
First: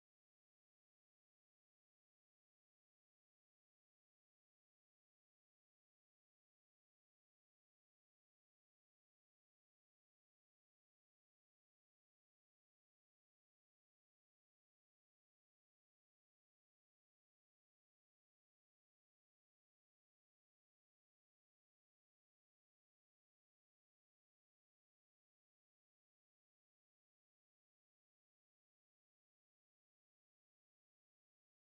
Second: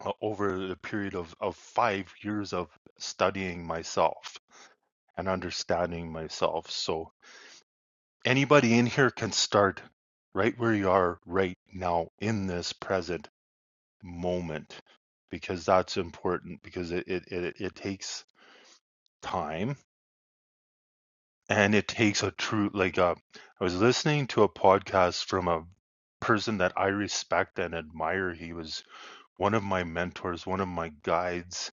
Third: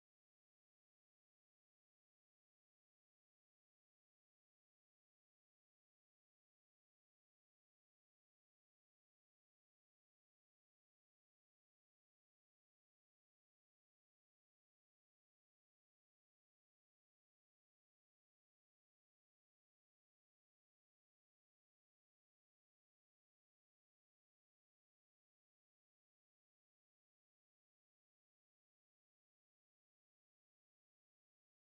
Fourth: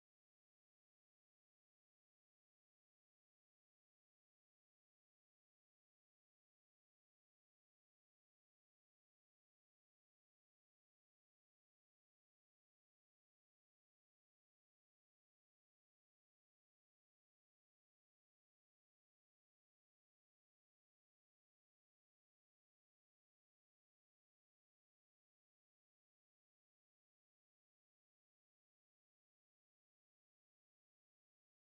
uh, over the period of, of five years of studying myself and understanding myself. So, anybody in here can start right where you are right now in this present moment because that's important because it it, it, it takes time and it takes a true like uh, i was listening to a podcast from a person that i respect and admire he was one of my mentors one of my guides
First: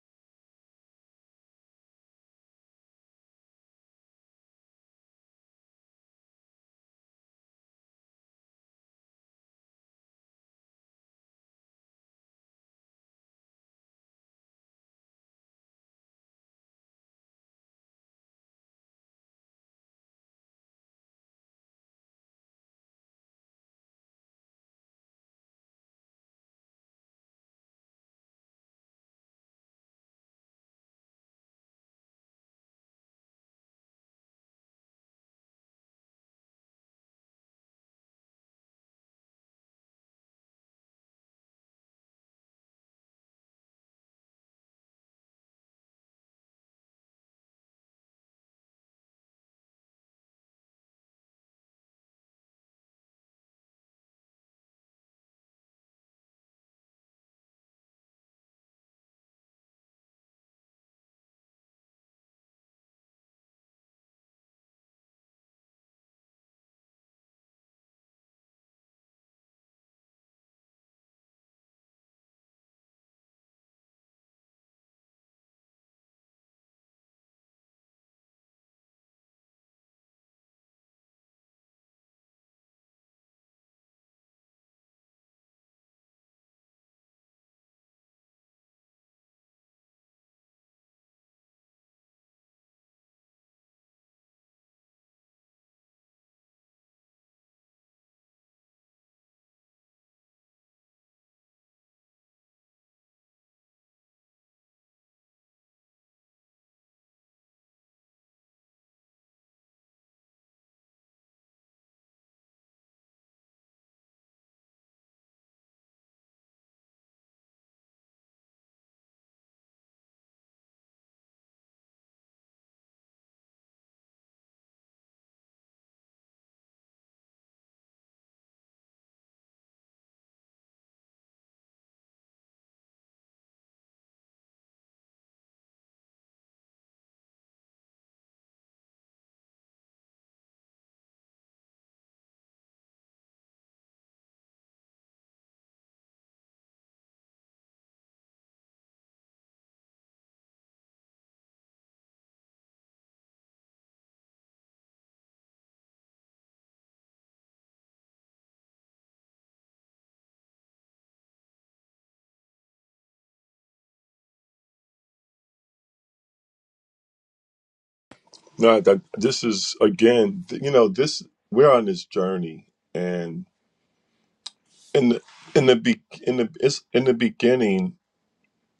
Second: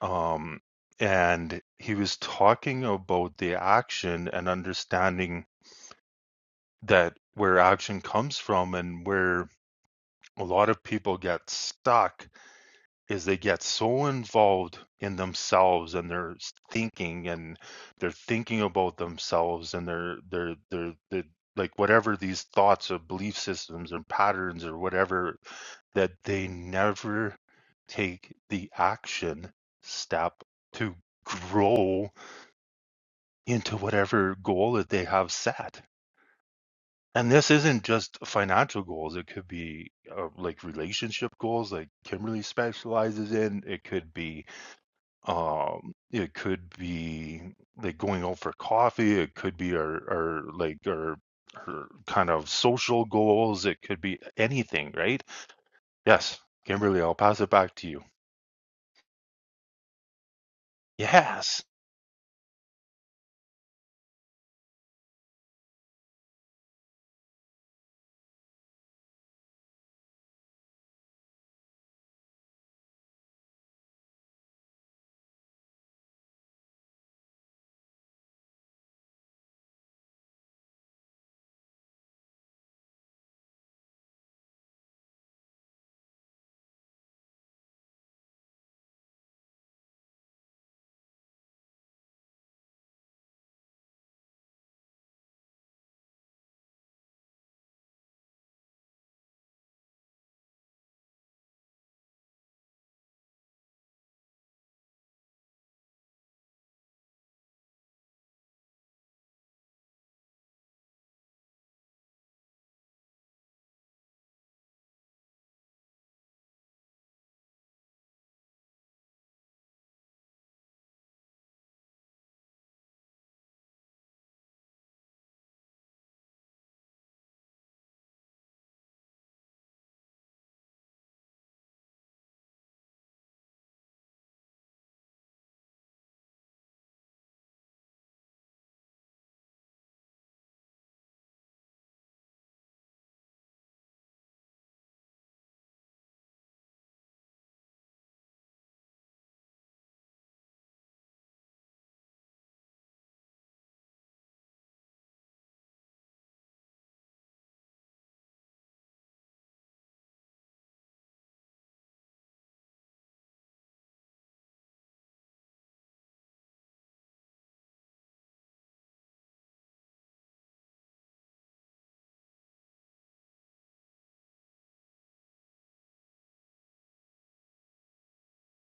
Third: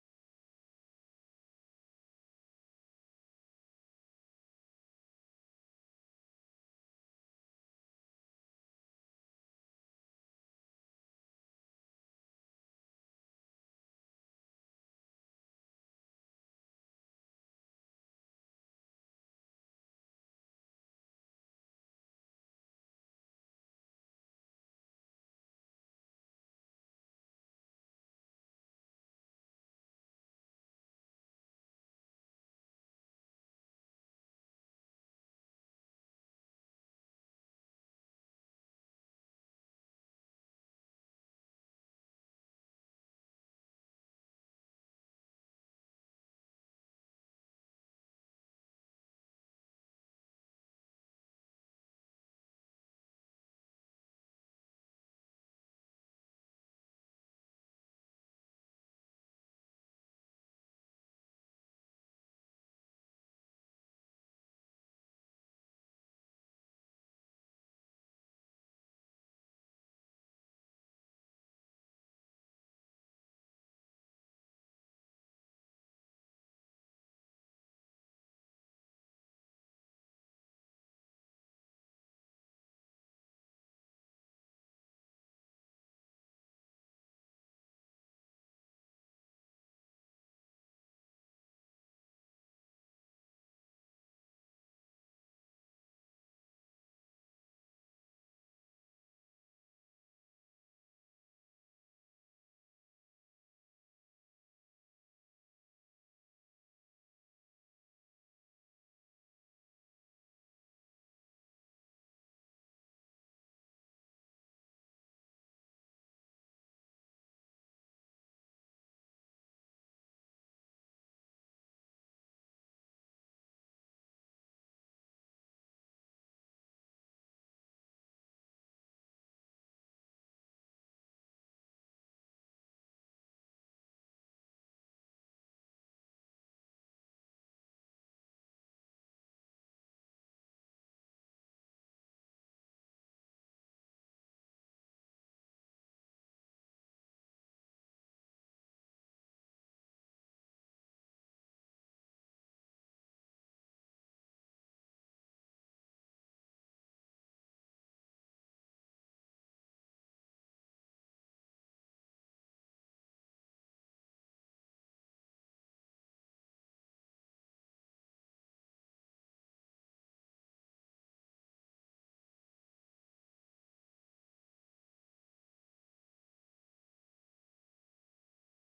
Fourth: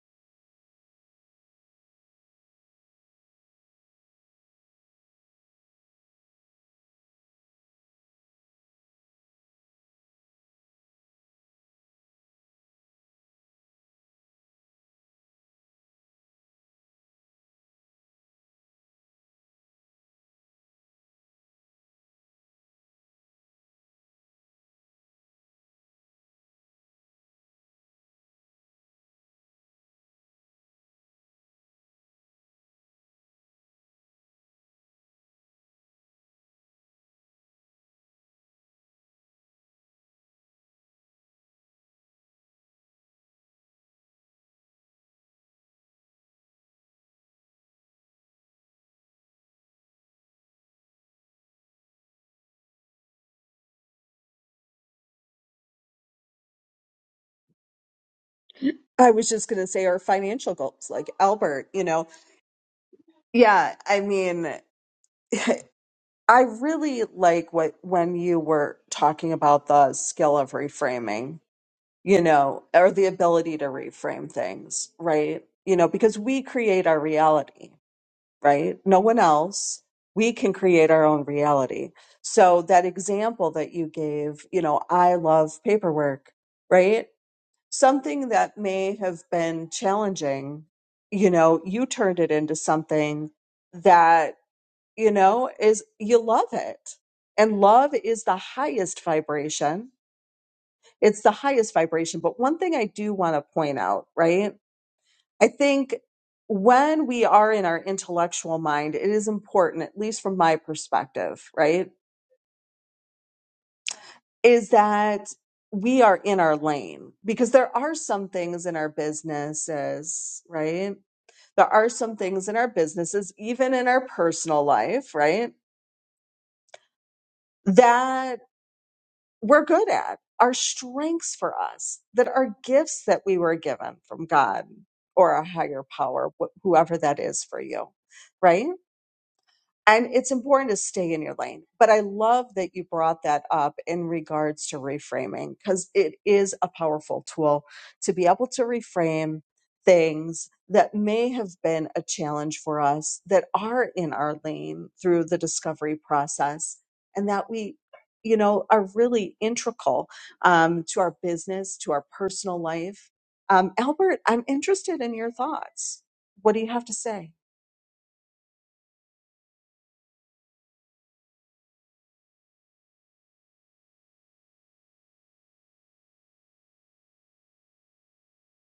um and he was talking about the action and understanding that where action comes from and where a lot of people get stuck is they get so involved in themselves and their s- thinking and they're thinking about themselves and they're they're they're, they're like whatever these thoughts or belief systems or patterns or whatever that they never take the action step to grow into whatever goal that they have set and this isn't just financial goals. It could be uh, like relationship goals, like Kimberly specializes in. It could be, um, it could be like going out for coffee. It could be our, our like our, her kind of social goals. It could be anything, right? Yes, Kimberly, I'll pass it back to you. I was just going to say our financial goals, like Yes, Albert, you know, yeah, I mean, [laughs] I really like what when you were talking about the skill of reframing, you know, or the ability to reframe things, right? You know, because we create our reality, right? No one else. We can create our own reality. So that example that you gave, you know, I love paperwork, right? Something that may have been challenging, you know, you turned it into something that you know, is you love it. And love is the highest vibration. It's the highest vibration. But one thing I do want to point out, right? I think when we are in our intellectual mind, it is important, at least from my perspective, right? Is that we are in our lane because there are some things in our businesses, right? There are some things in our businesses, even in our personal life, right? That we're good at, our strengths for us, that are gifts that we were given from God or a higher power, wh- whoever that is for you, right? and it's important to stay in your lane but i love that you brought that up in regards to reframing because it is a powerful tool to be able to reframe things that may have been a challenge for us that are in our lane through the discovery process and that we you know are really integral um, to our business to our personal life um, albert i'm interested in your thoughts what do you have to say No, that this is again, th- you know, this we're on this journey, and in the in the be, in the it's in the beginning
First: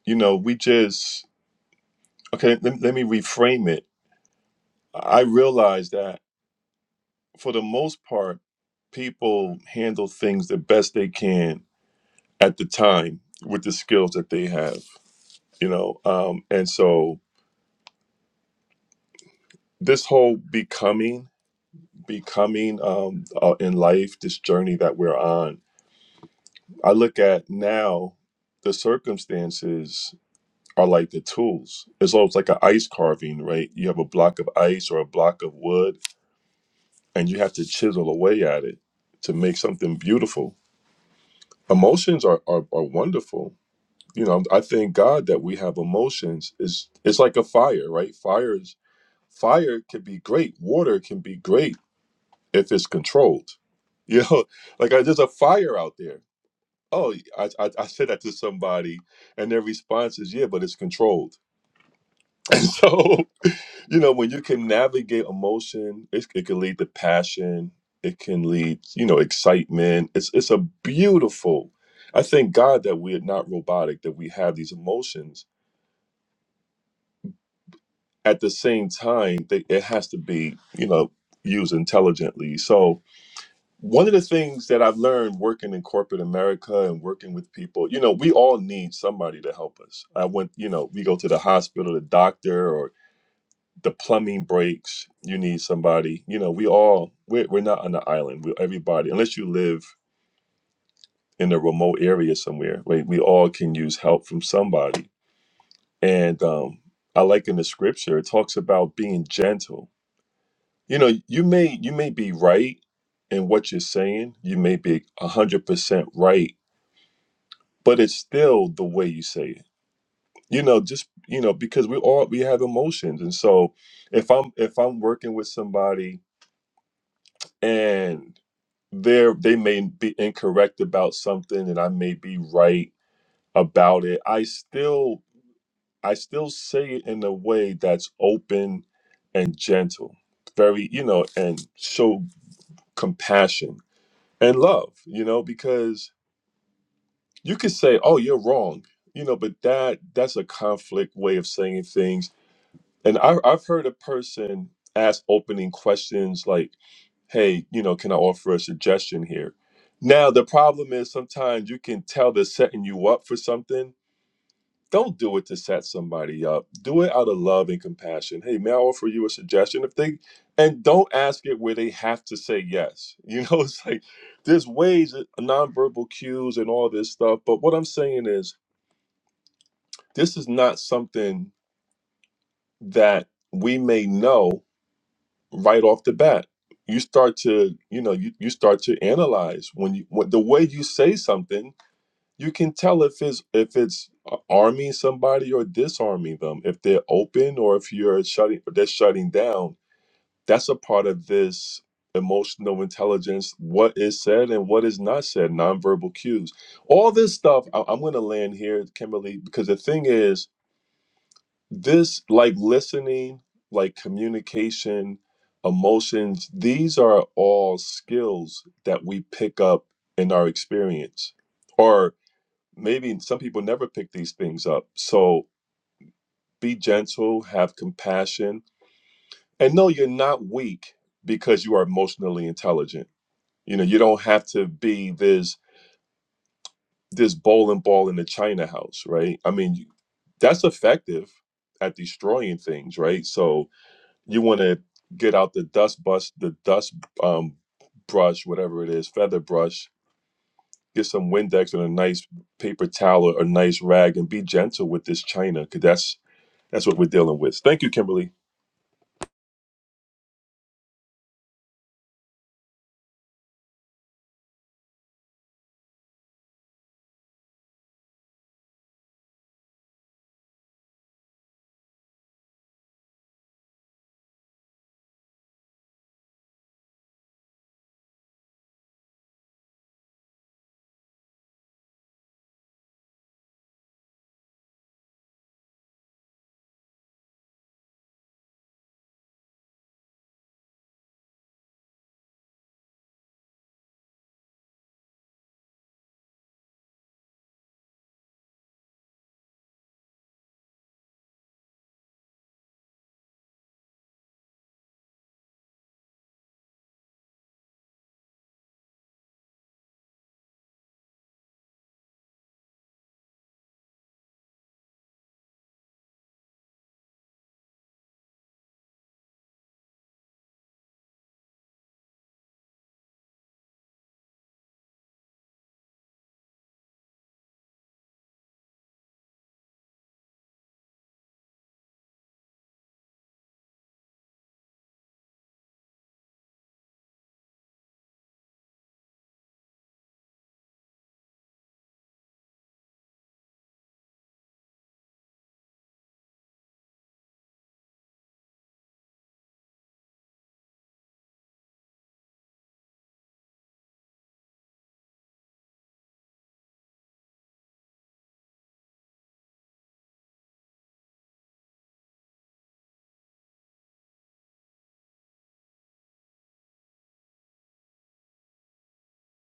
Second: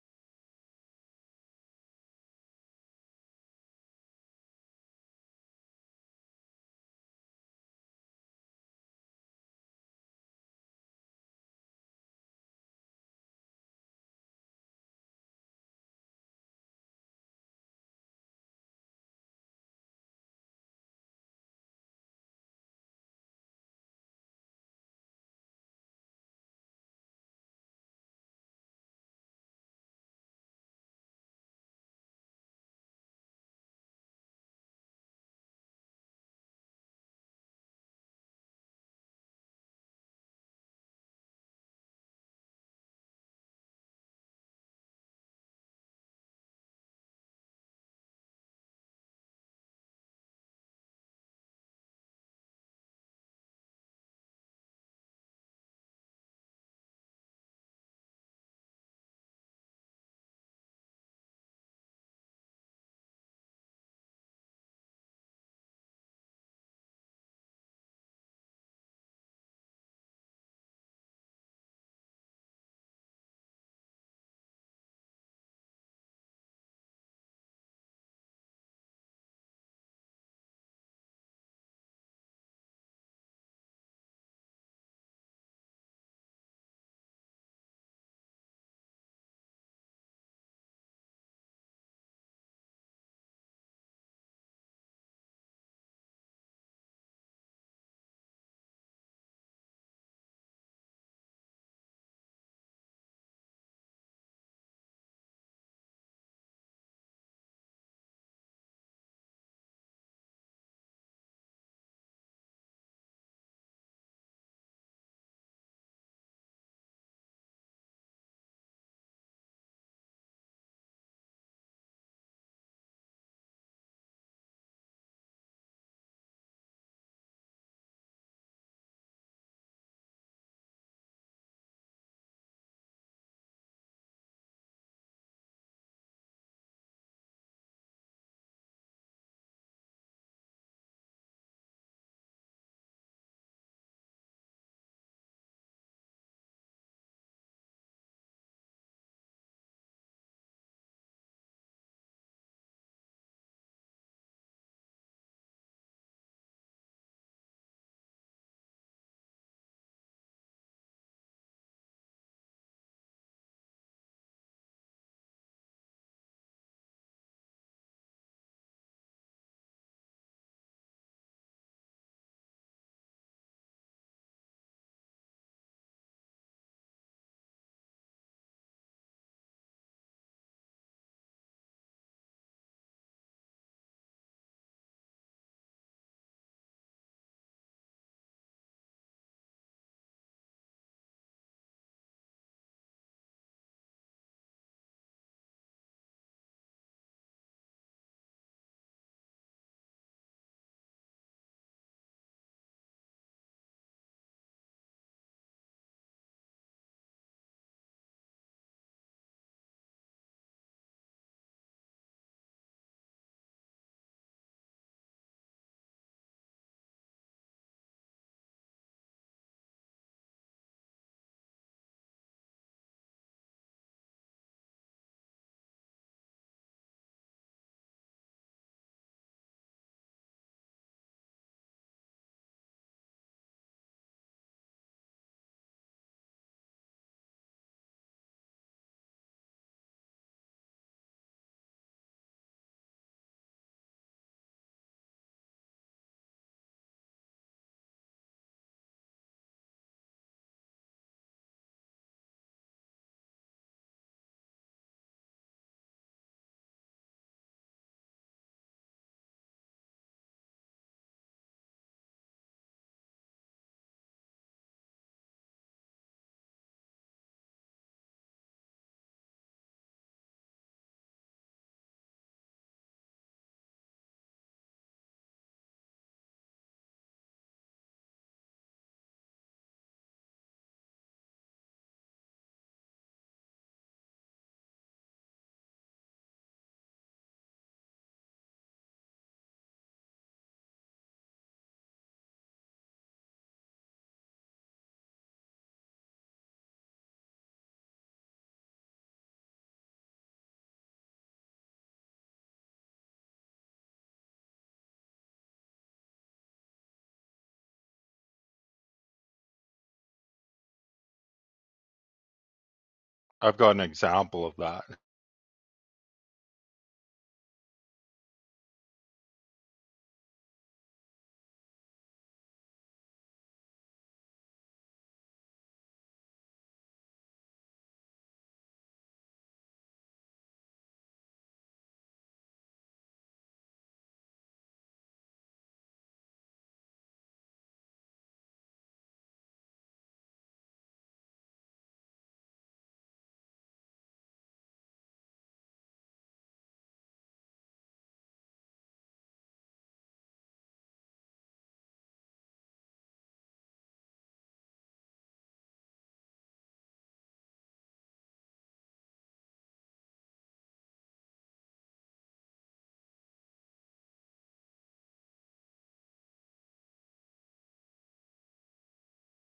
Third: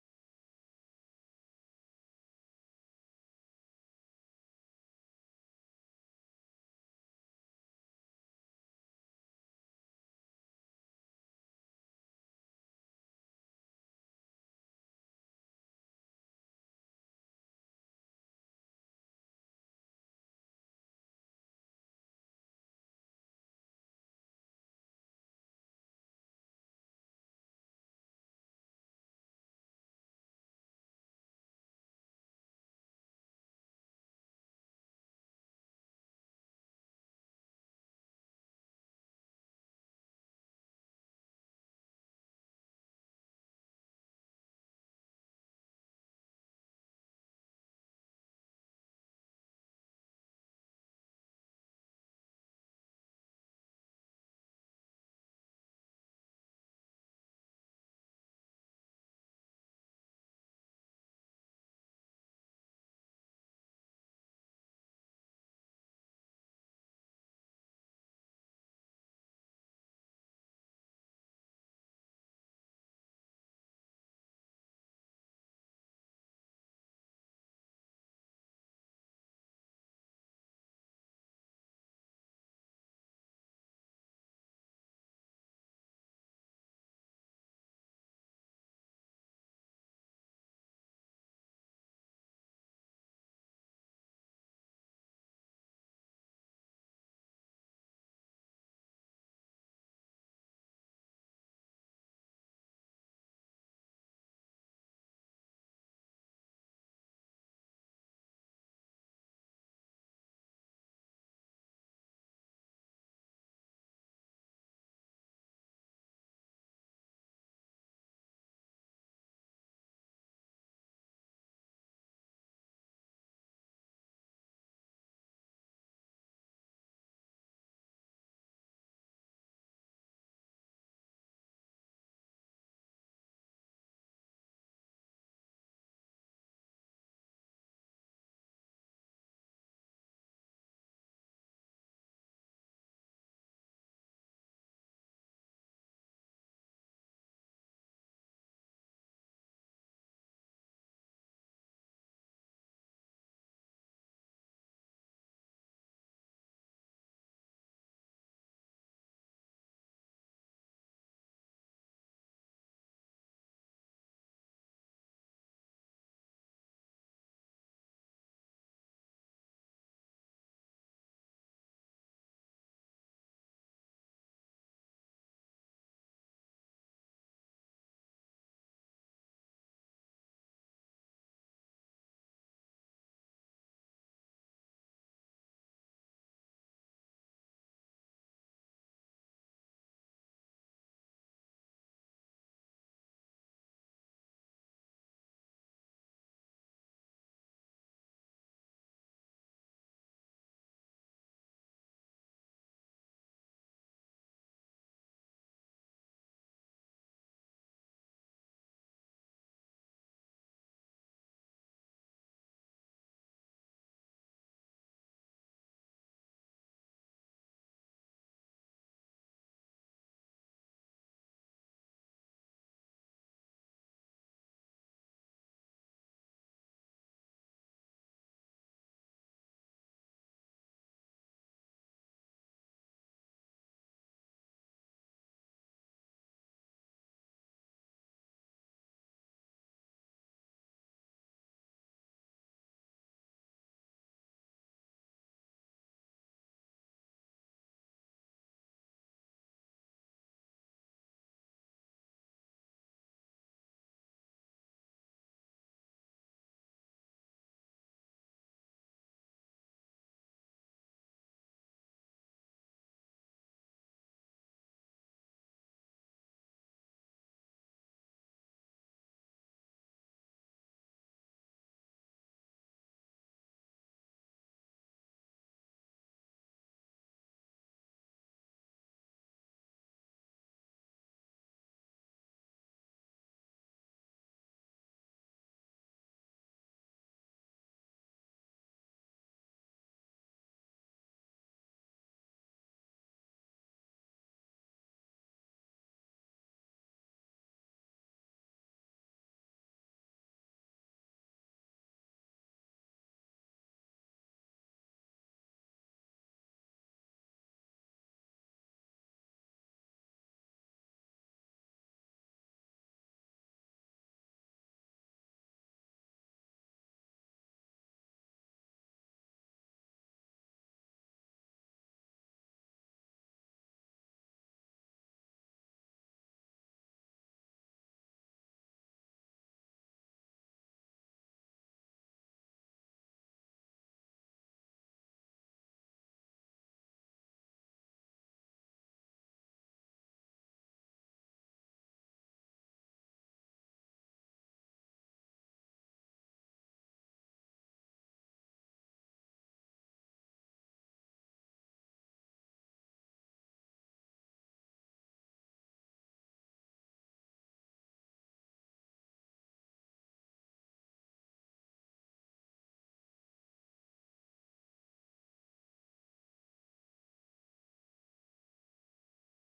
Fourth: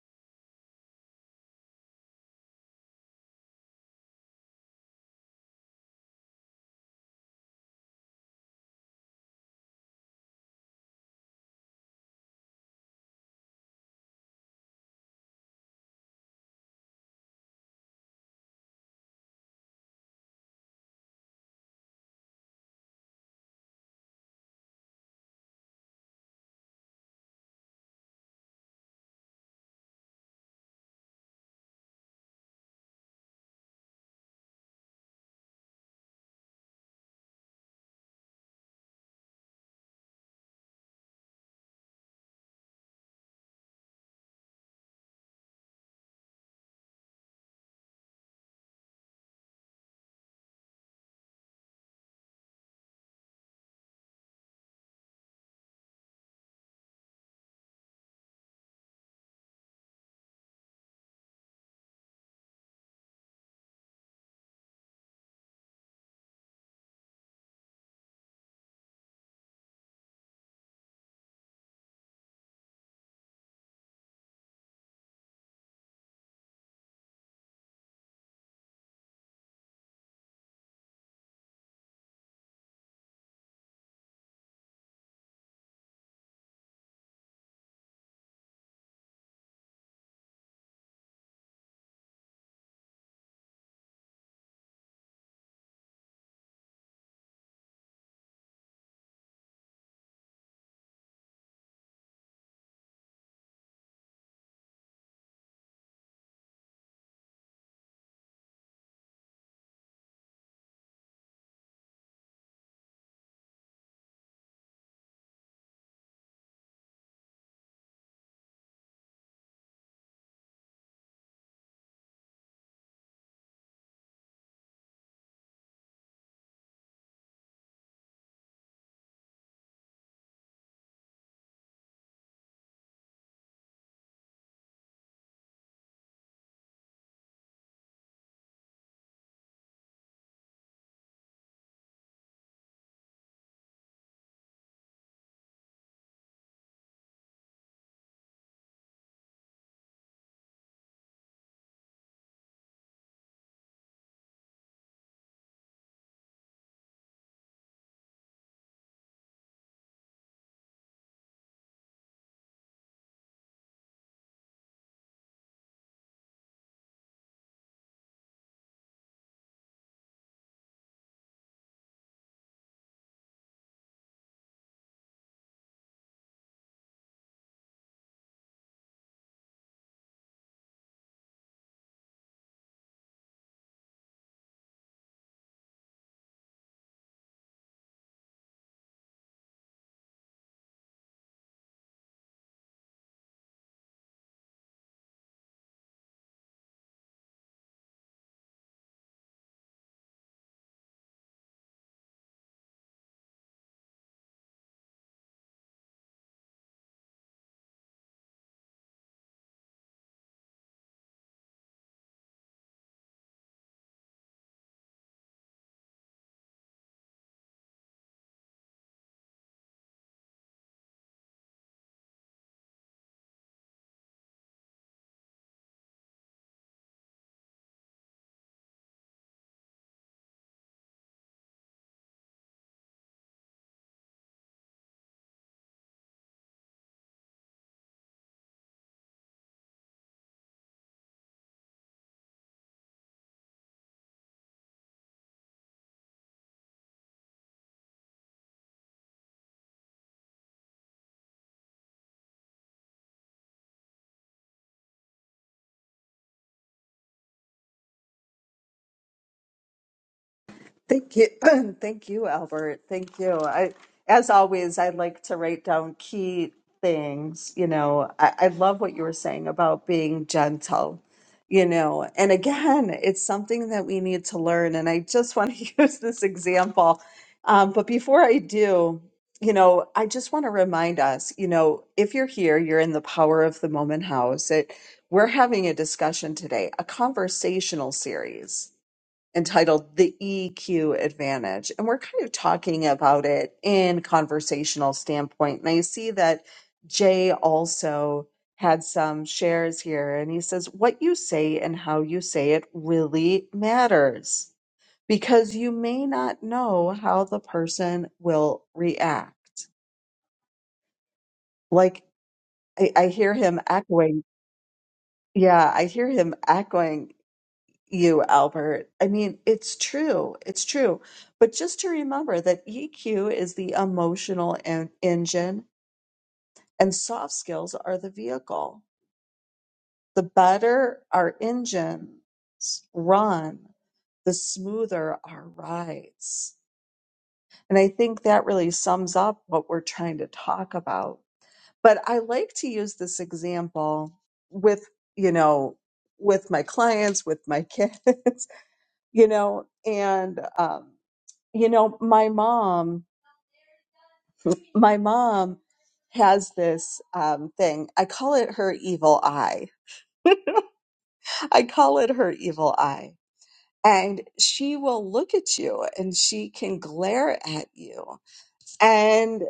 you know, we just, okay, let, let me reframe it. I realize that for the most part, people handle things the best they can at the time with the skills that they have, you know? Um, and so this whole becoming, becoming um, uh, in life, this journey that we're on, I look at now the circumstances are like the tools. It's almost like an ice carving, right? You have a block of ice or a block of wood and you have to chisel away at it to make something beautiful. Emotions are are, are wonderful. You know, I thank God that we have emotions. It's it's like a fire, right? Fire is fire can be great. Water can be great if it's controlled. You know, [laughs] like I, there's a fire out there. Oh, I, I I said that to somebody, and their response is, "Yeah, but it's controlled." [laughs] And so you know when you can navigate emotion it, it can lead to passion it can lead you know excitement it's it's a beautiful i thank god that we're not robotic that we have these emotions at the same time they, it has to be you know used intelligently so one of the things that i've learned working in corporate america and working with people you know we all need somebody to help us i went you know we go to the hospital the doctor the plumbing breaks you need somebody you know we all we're, we're not on the island we everybody unless you live in a remote area somewhere right we all can use help from somebody and um i like in the scripture it talks about being gentle you know you may you may be right in what you're saying you may be 100% right but it's still the way you say it you know just you know because we all we have emotions and so if i'm if i'm working with somebody and there they may be incorrect about something and I may be right about it. I still I still say it in a way that's open and gentle. Very, you know, and show compassion and love, you know, because you could say, "Oh, you're wrong." You know, but that that's a conflict way of saying things. And I I've heard a person ask opening questions like hey, you know, can I offer a suggestion here? Now, the problem is sometimes you can tell they're setting you up for something. Don't do it to set somebody up. Do it out of love and compassion. Hey, may I offer you a suggestion? If they and don't ask it where they have to say yes. You know, [laughs] it's like there's ways that- nonverbal cues and all this stuff. But what I'm saying is this is not something that we may know right off the bat you start to you know you, you start to analyze when you when, the way you say something you can tell if it's if it's uh, arming somebody or disarming them if they're open or if you're shutting or they're shutting down that's a part of this emotional intelligence what is said and what is not said nonverbal cues all this stuff I, i'm going to land here kimberly because the thing is this like listening like communication emotions these are all skills that we pick up in our experience or maybe some people never pick these things up so be gentle have compassion and no you're not weak because you are emotionally intelligent you know you don't have to be this this bowling ball in the china house right i mean you- that's effective at destroying things right so you want to get out the dust bus, the dust um, brush, whatever it is, feather brush. Get some Windex and a nice paper towel or a nice rag, and be gentle with this china, because that's that's what we're dealing with. Thank you, Kimberly. Thank you. [clears throat] Thank you, Albert. Thank you. I, as always, I like to write down key things. You know, I, I love what you were saying about being gentle, you know, and again, it's something that we need to learn. And I just want to [laughs] use this example. Um, but before I do, you know, I just want to remind us, you know, if you're here, you're in the Power of the Moment house. It, we're having a discussion today, a conversational series entitled The EQ Advantage. And we're kind of talking about it in conversational standpoint. And I see that Jay also had some shares here and he says what you say and how you say it really matters because you may not know how the person will react. Like I, I hear I've him got an echoing. example of that. Yeah, I hear him echoing you, Albert. I mean, it's true. It's true. But just to remember that EQ is the emotional en- engine and soft skills are the vehicle. The better our engines run, the smoother our rides. And I think that really sums up what we're trying to talk about. But I like to use this example with, you know, with my clients, with my kids, [laughs] you know, and, um, you know my mom my mom has this um, thing i call it her evil eye [laughs] i call it her evil eye and she will look at you and she can glare at you and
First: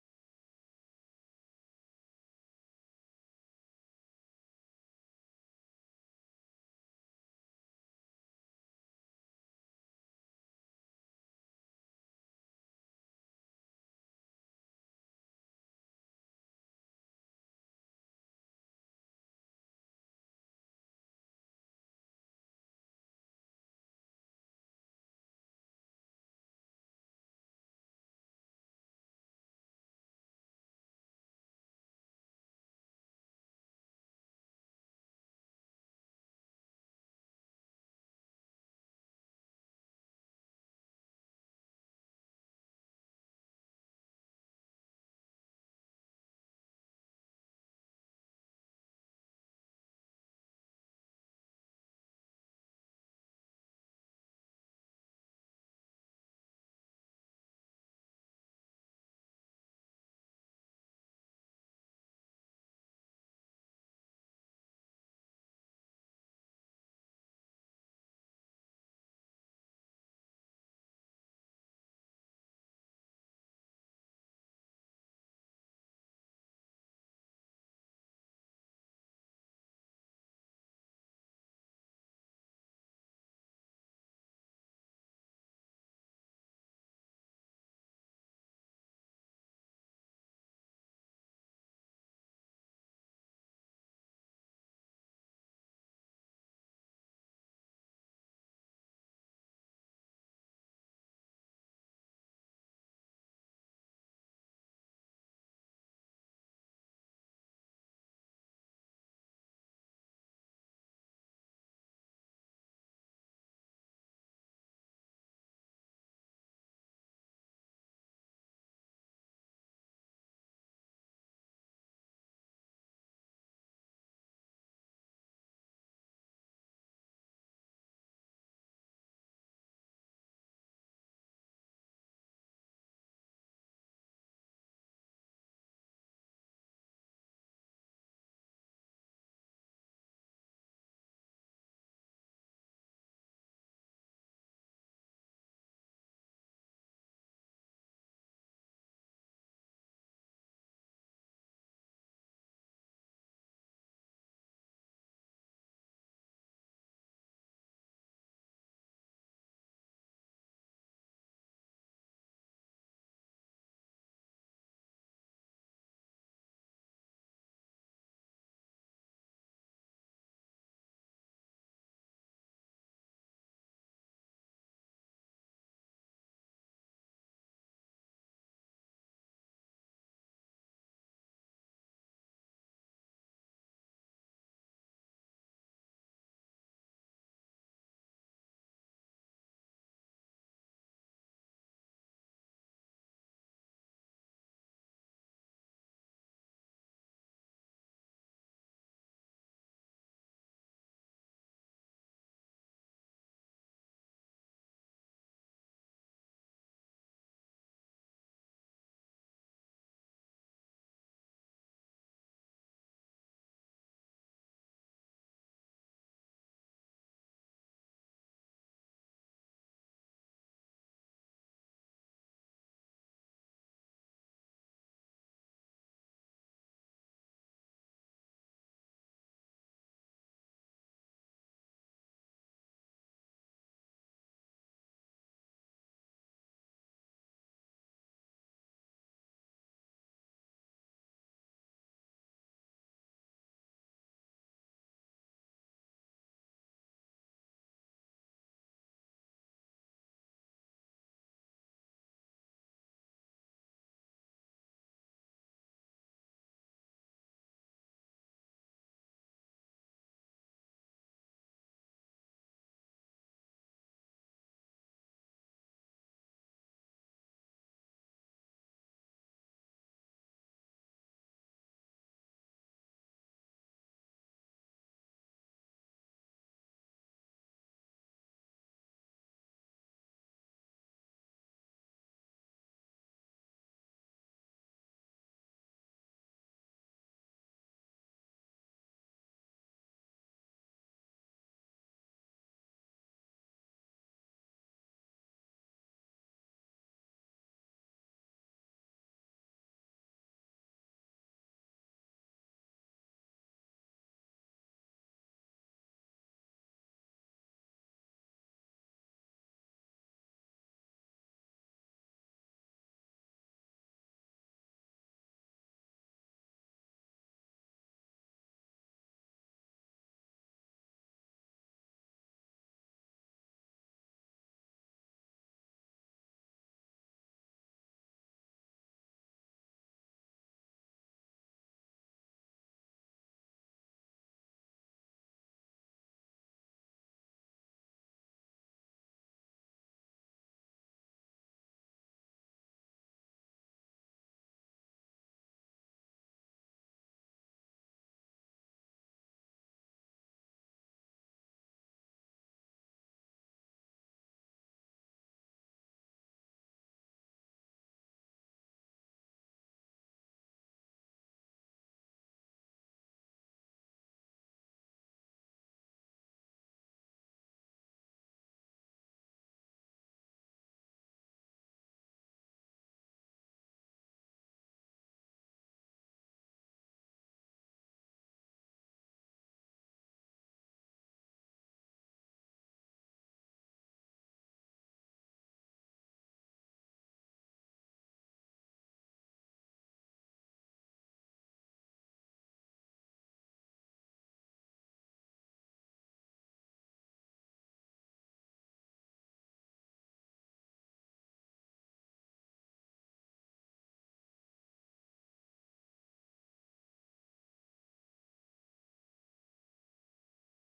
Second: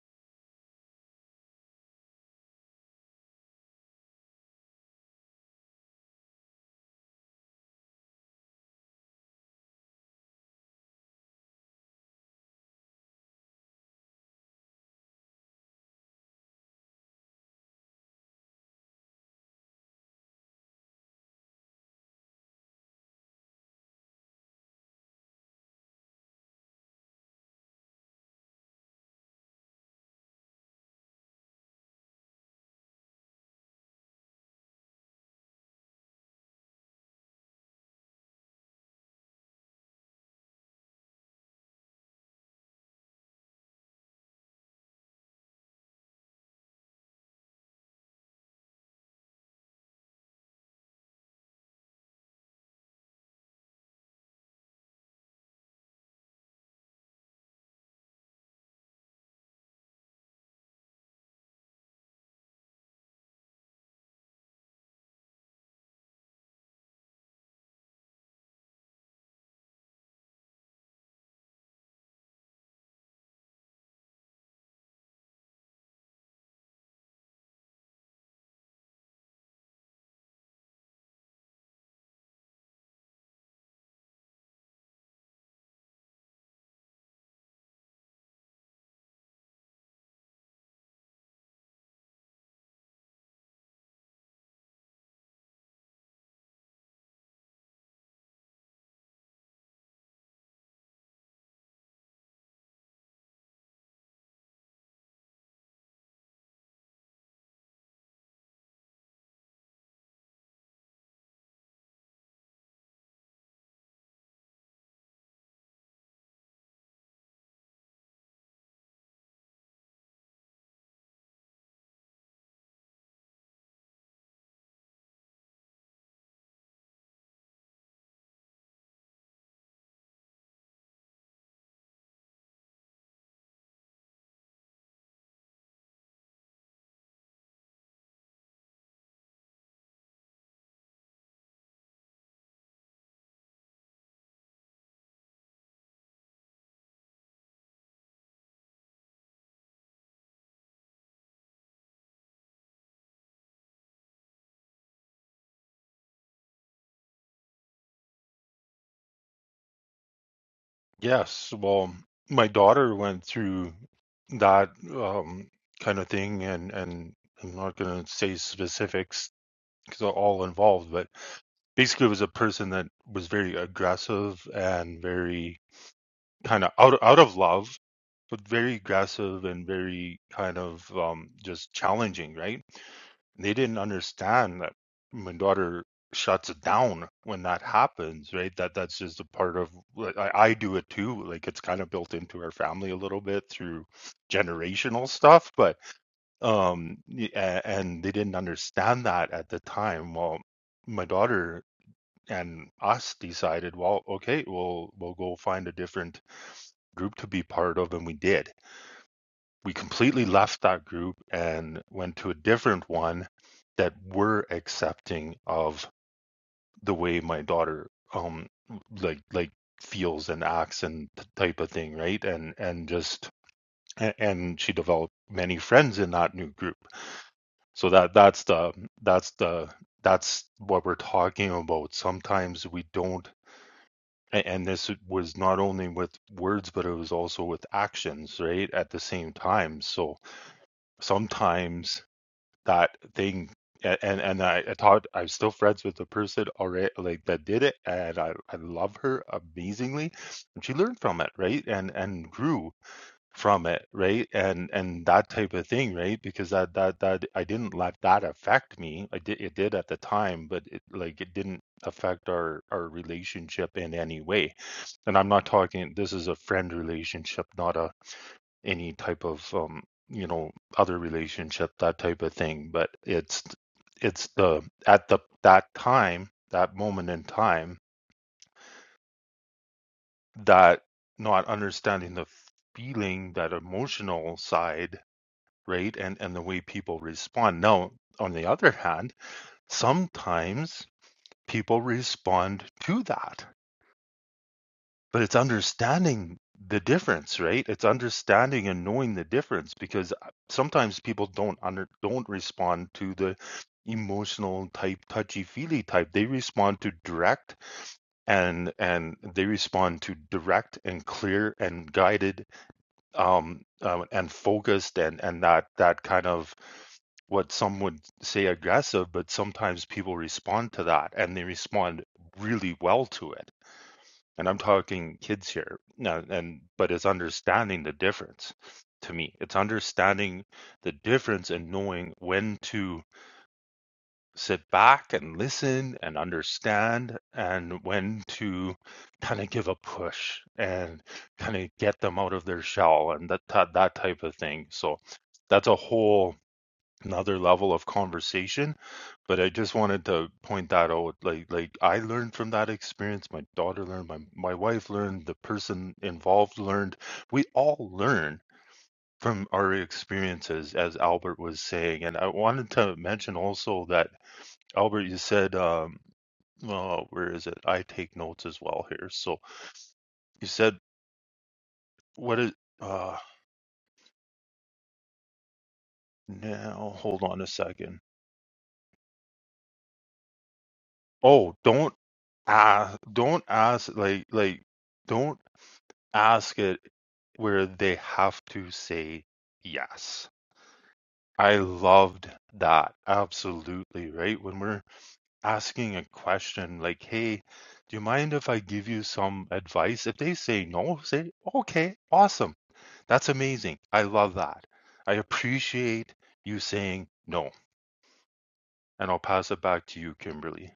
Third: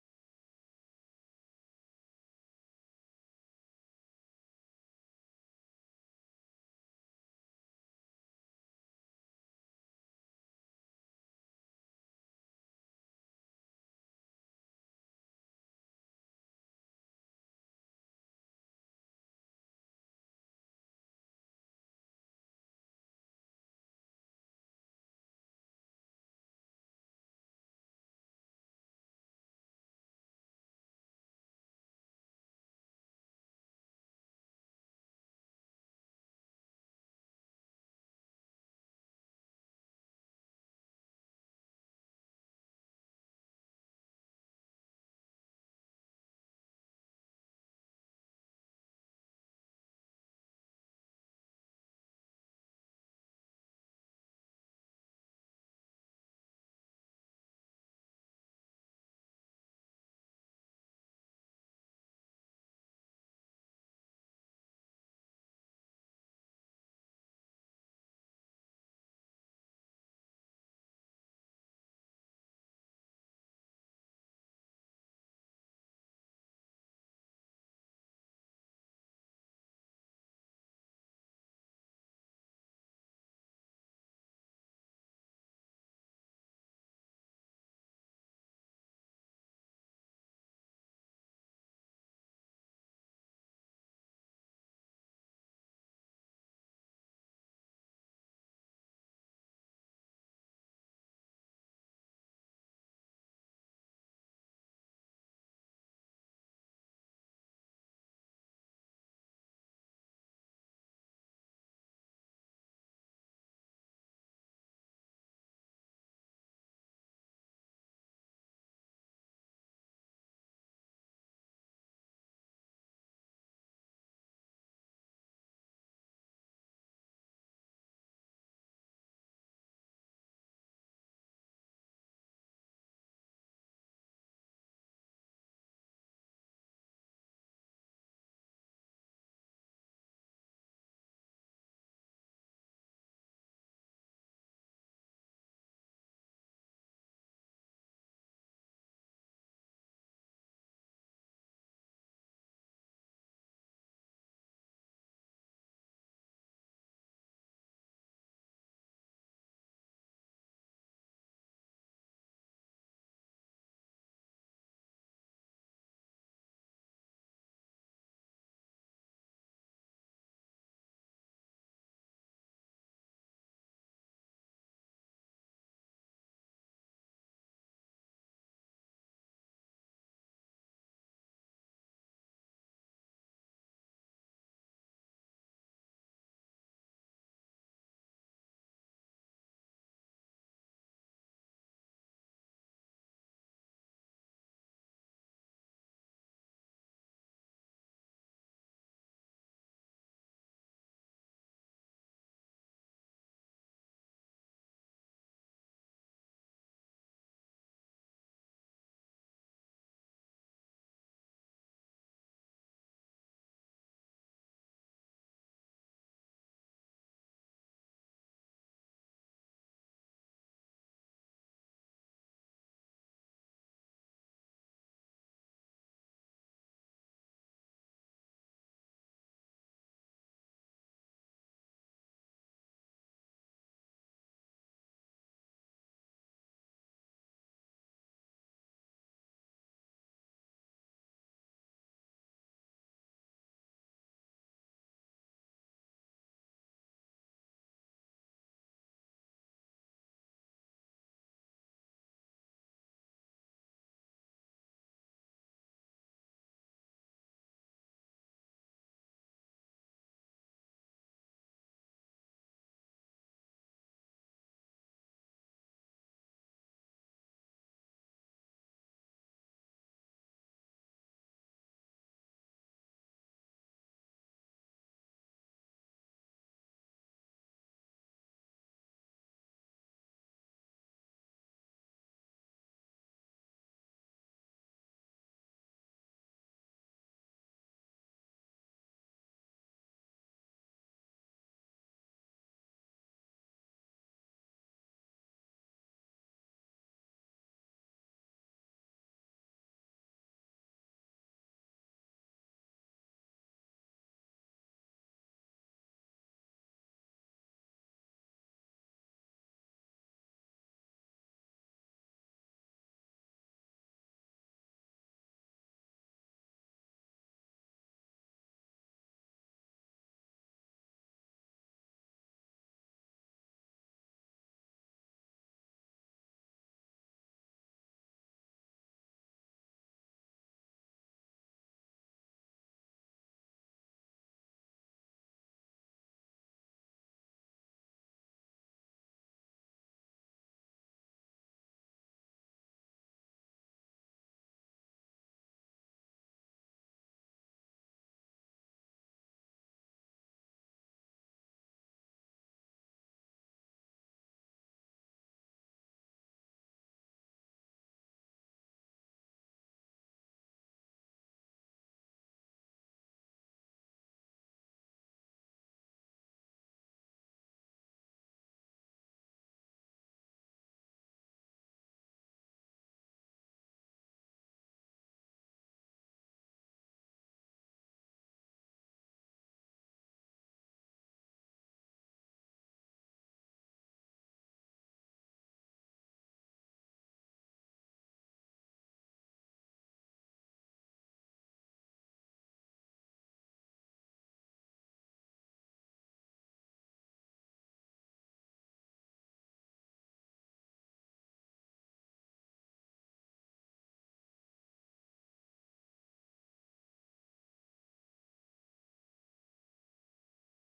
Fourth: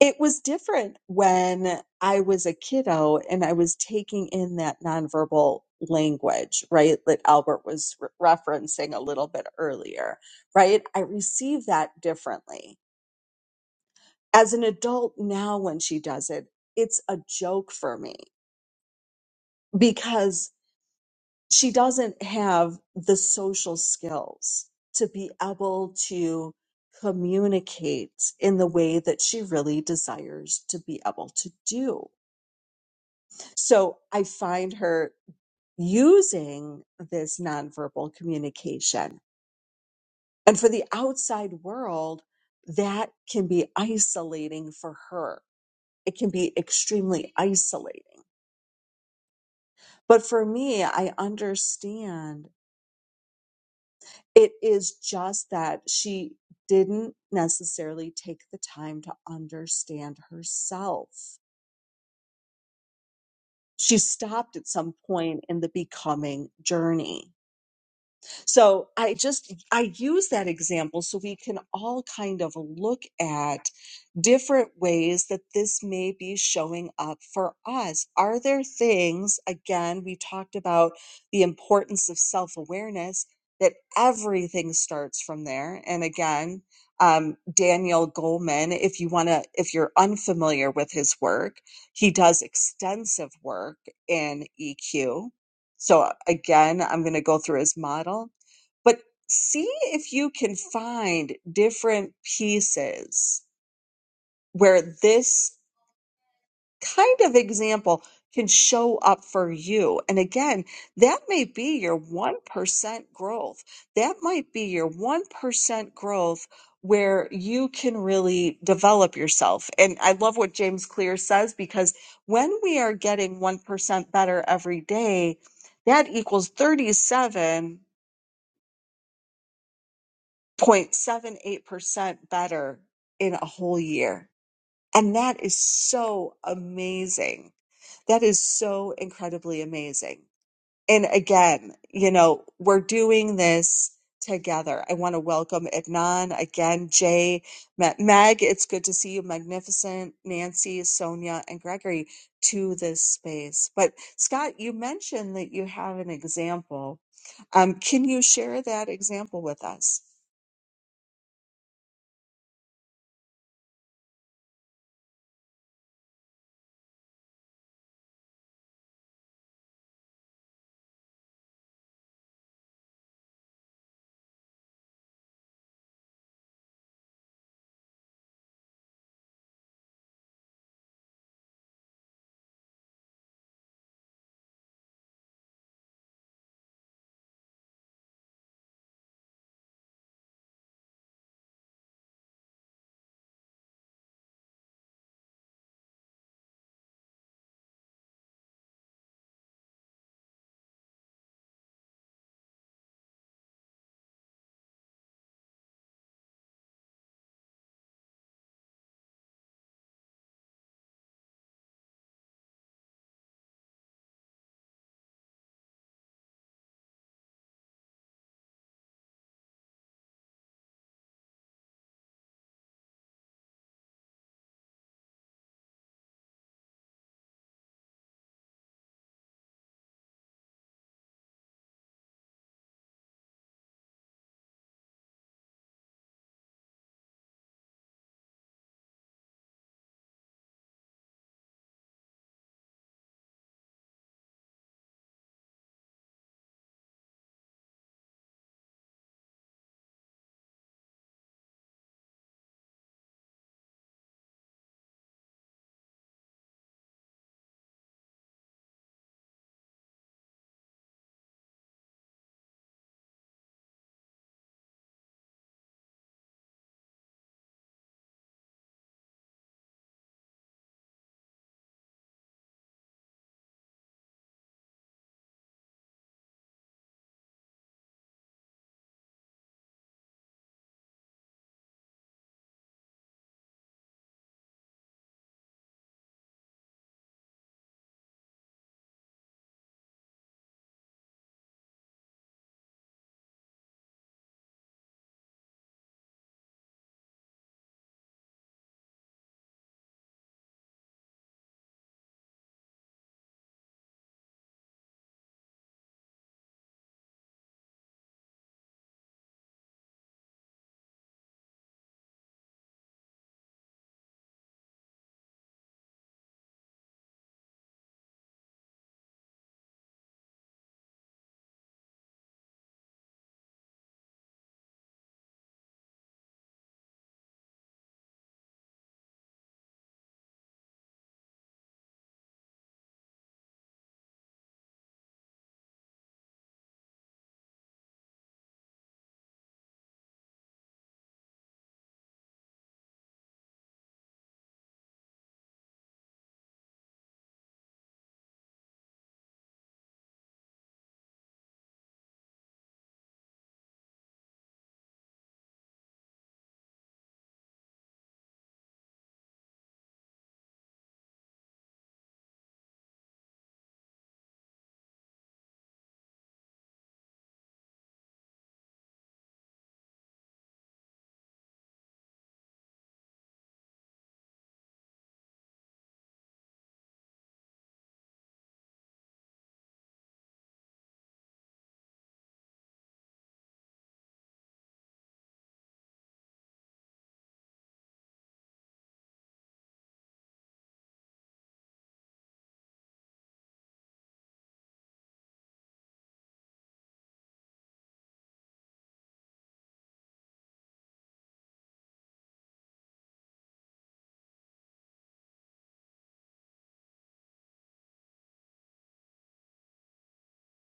it was different when i was a kiddo and i was taking in that nonverbal language right that albert was re- referencing a little bit earlier right i received that differently as an adult now when she does it, it's a joke for me because she doesn't have the social skills to be able to communicate in the way that she really desires to be able to do. So I find her using this nonverbal communication. And for the outside world, that can be isolating for her. It can be extremely isolating But for me, I understand it is just that she didn't necessarily take the time to understand herself. She stopped at some point in the becoming journey So I just I use that example so we can all kind of look at different ways that this may be showing up for us. Are there things again we talked about the importance of self-awareness that everything starts from there and again um, Daniel Goleman, if you want to, if you're unfamiliar with his work, he does extensive work in EQ. So again, I'm going to go through his model but see if you can find different pieces where this kind of example can show up for you. And again, that may be your 1% growth. That might be your 1% growth where you can really develop yourself. And I love what James Clear says because when we are getting 1% better every day, that equals 37 0.78% better in a whole year. And that is so amazing. That is so incredibly amazing. And again, you know, we're doing this together. I want to welcome Ignan again, Jay, Ma- Meg. It's good to see you, Magnificent, Nancy, Sonia, and Gregory to this space. But Scott, you mentioned that you have an example. Um, can you share that example with us? Yes, well, my daughter went through that um, kind of thing, and and I'm not going to say specifics because they're all involved, but basically, it was a person that was very aggressive and very kind of out out of love, but very aggressive and very kind of um, just challenging, right? They didn't understand that my daughter shuts it down when that happens, right? That that's just a part of like, I, I do it too. Like it's kind of built into our family a little bit through generational stuff, but um y- a- and they didn't understand that at the time well my daughter and us decided well okay we'll we'll go find a different group to be part of and we did we completely left that group and went to a different one that were accepting of the way my daughter um like like feels and acts and type of thing right and and just and she developed many friends in that new group so that that's the that's the that's what we're talking about sometimes we don't and this was not only with words but it was also with actions right at the same time so sometimes that thing a- and and I, I taught I'm still friends with the person already like that did it and I, I love her amazingly and she learned from it right and and grew from it right and and that type of thing right because that that that I didn't let that affect me I did it did at the time but it like it didn't affect our our relationship in any way and I'm not talking this is a friend relationship not a any type of um, you know other relationship that type of thing but it's it's the at the that time that moment in time that not understanding the feeling that emotional side right and and the way people respond now on the other hand sometimes people respond to that But it's understanding the difference, right? It's understanding and knowing the difference because uh, sometimes people don't under don't respond to the emotional type, touchy-feely type. They respond to direct and and they respond to direct and clear and guided um, um and focused and and that that kind of what some would say aggressive, but sometimes people respond to that and they respond really well to it and I'm talking kids here. Now, and but it's understanding the difference to me. It's understanding the difference and knowing when to sit back and listen and understand and when to kind of give a push and kind of get them out of their shell and that that, that type of thing. So that's a whole another level of conversation but i just wanted to point that out like like i learned from that experience my daughter learned my, my wife learned the person involved learned we all learn from our experiences as albert was saying and i wanted to mention also that albert you said um well where is it i take notes as well here so you said what is uh now hold on a second oh don't uh don't ask like like don't ask it where they have to say yes. I loved that. Absolutely, right? When we're asking a question like, hey, do you mind if I give you some advice? If they say no, say, okay, awesome. That's amazing. I love that. I appreciate you saying no. And I'll pass it back to you, Kimberly.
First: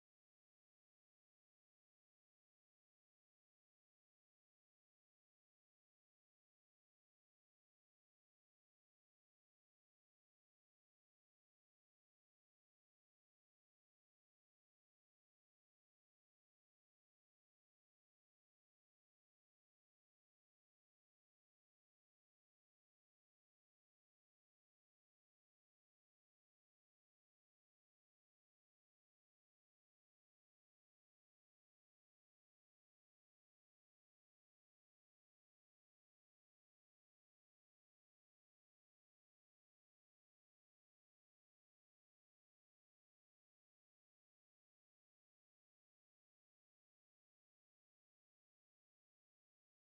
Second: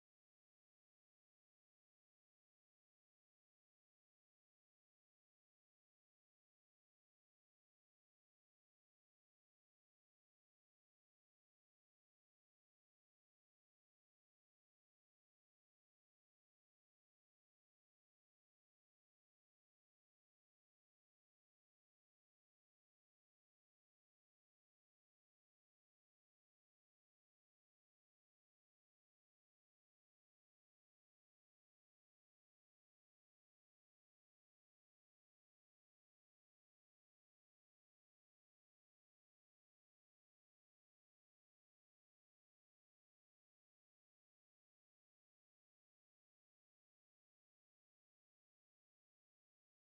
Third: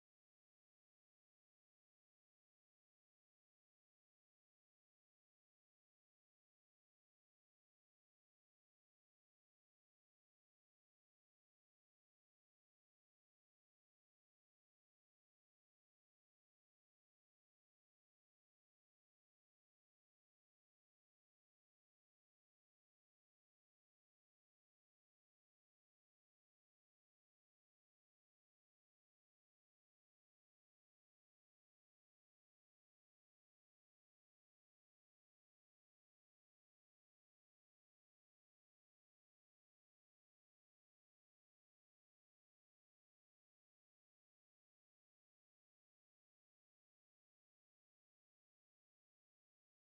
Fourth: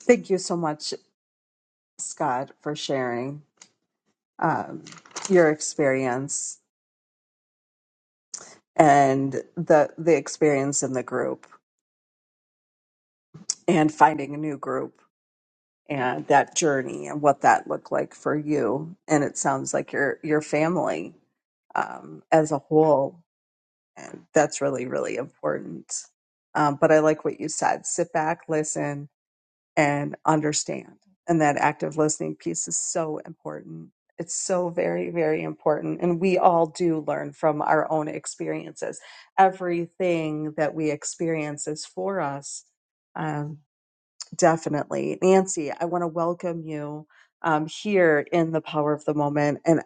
Thank you so much, Scott, for sharing um, your experience and the the experience in the group and finding a new group and that journey and what that looked like for you. And it sounds like your your family um, as a whole. And that's really really important. Um, but I like what you said. Sit back, listen, and understand. And that active listening piece is so important. It's so very, very important. And we all do learn from our own experiences. Everything that we experience is for us. Um, definitely. Nancy, I want to welcome you um, here in the power of the moment. And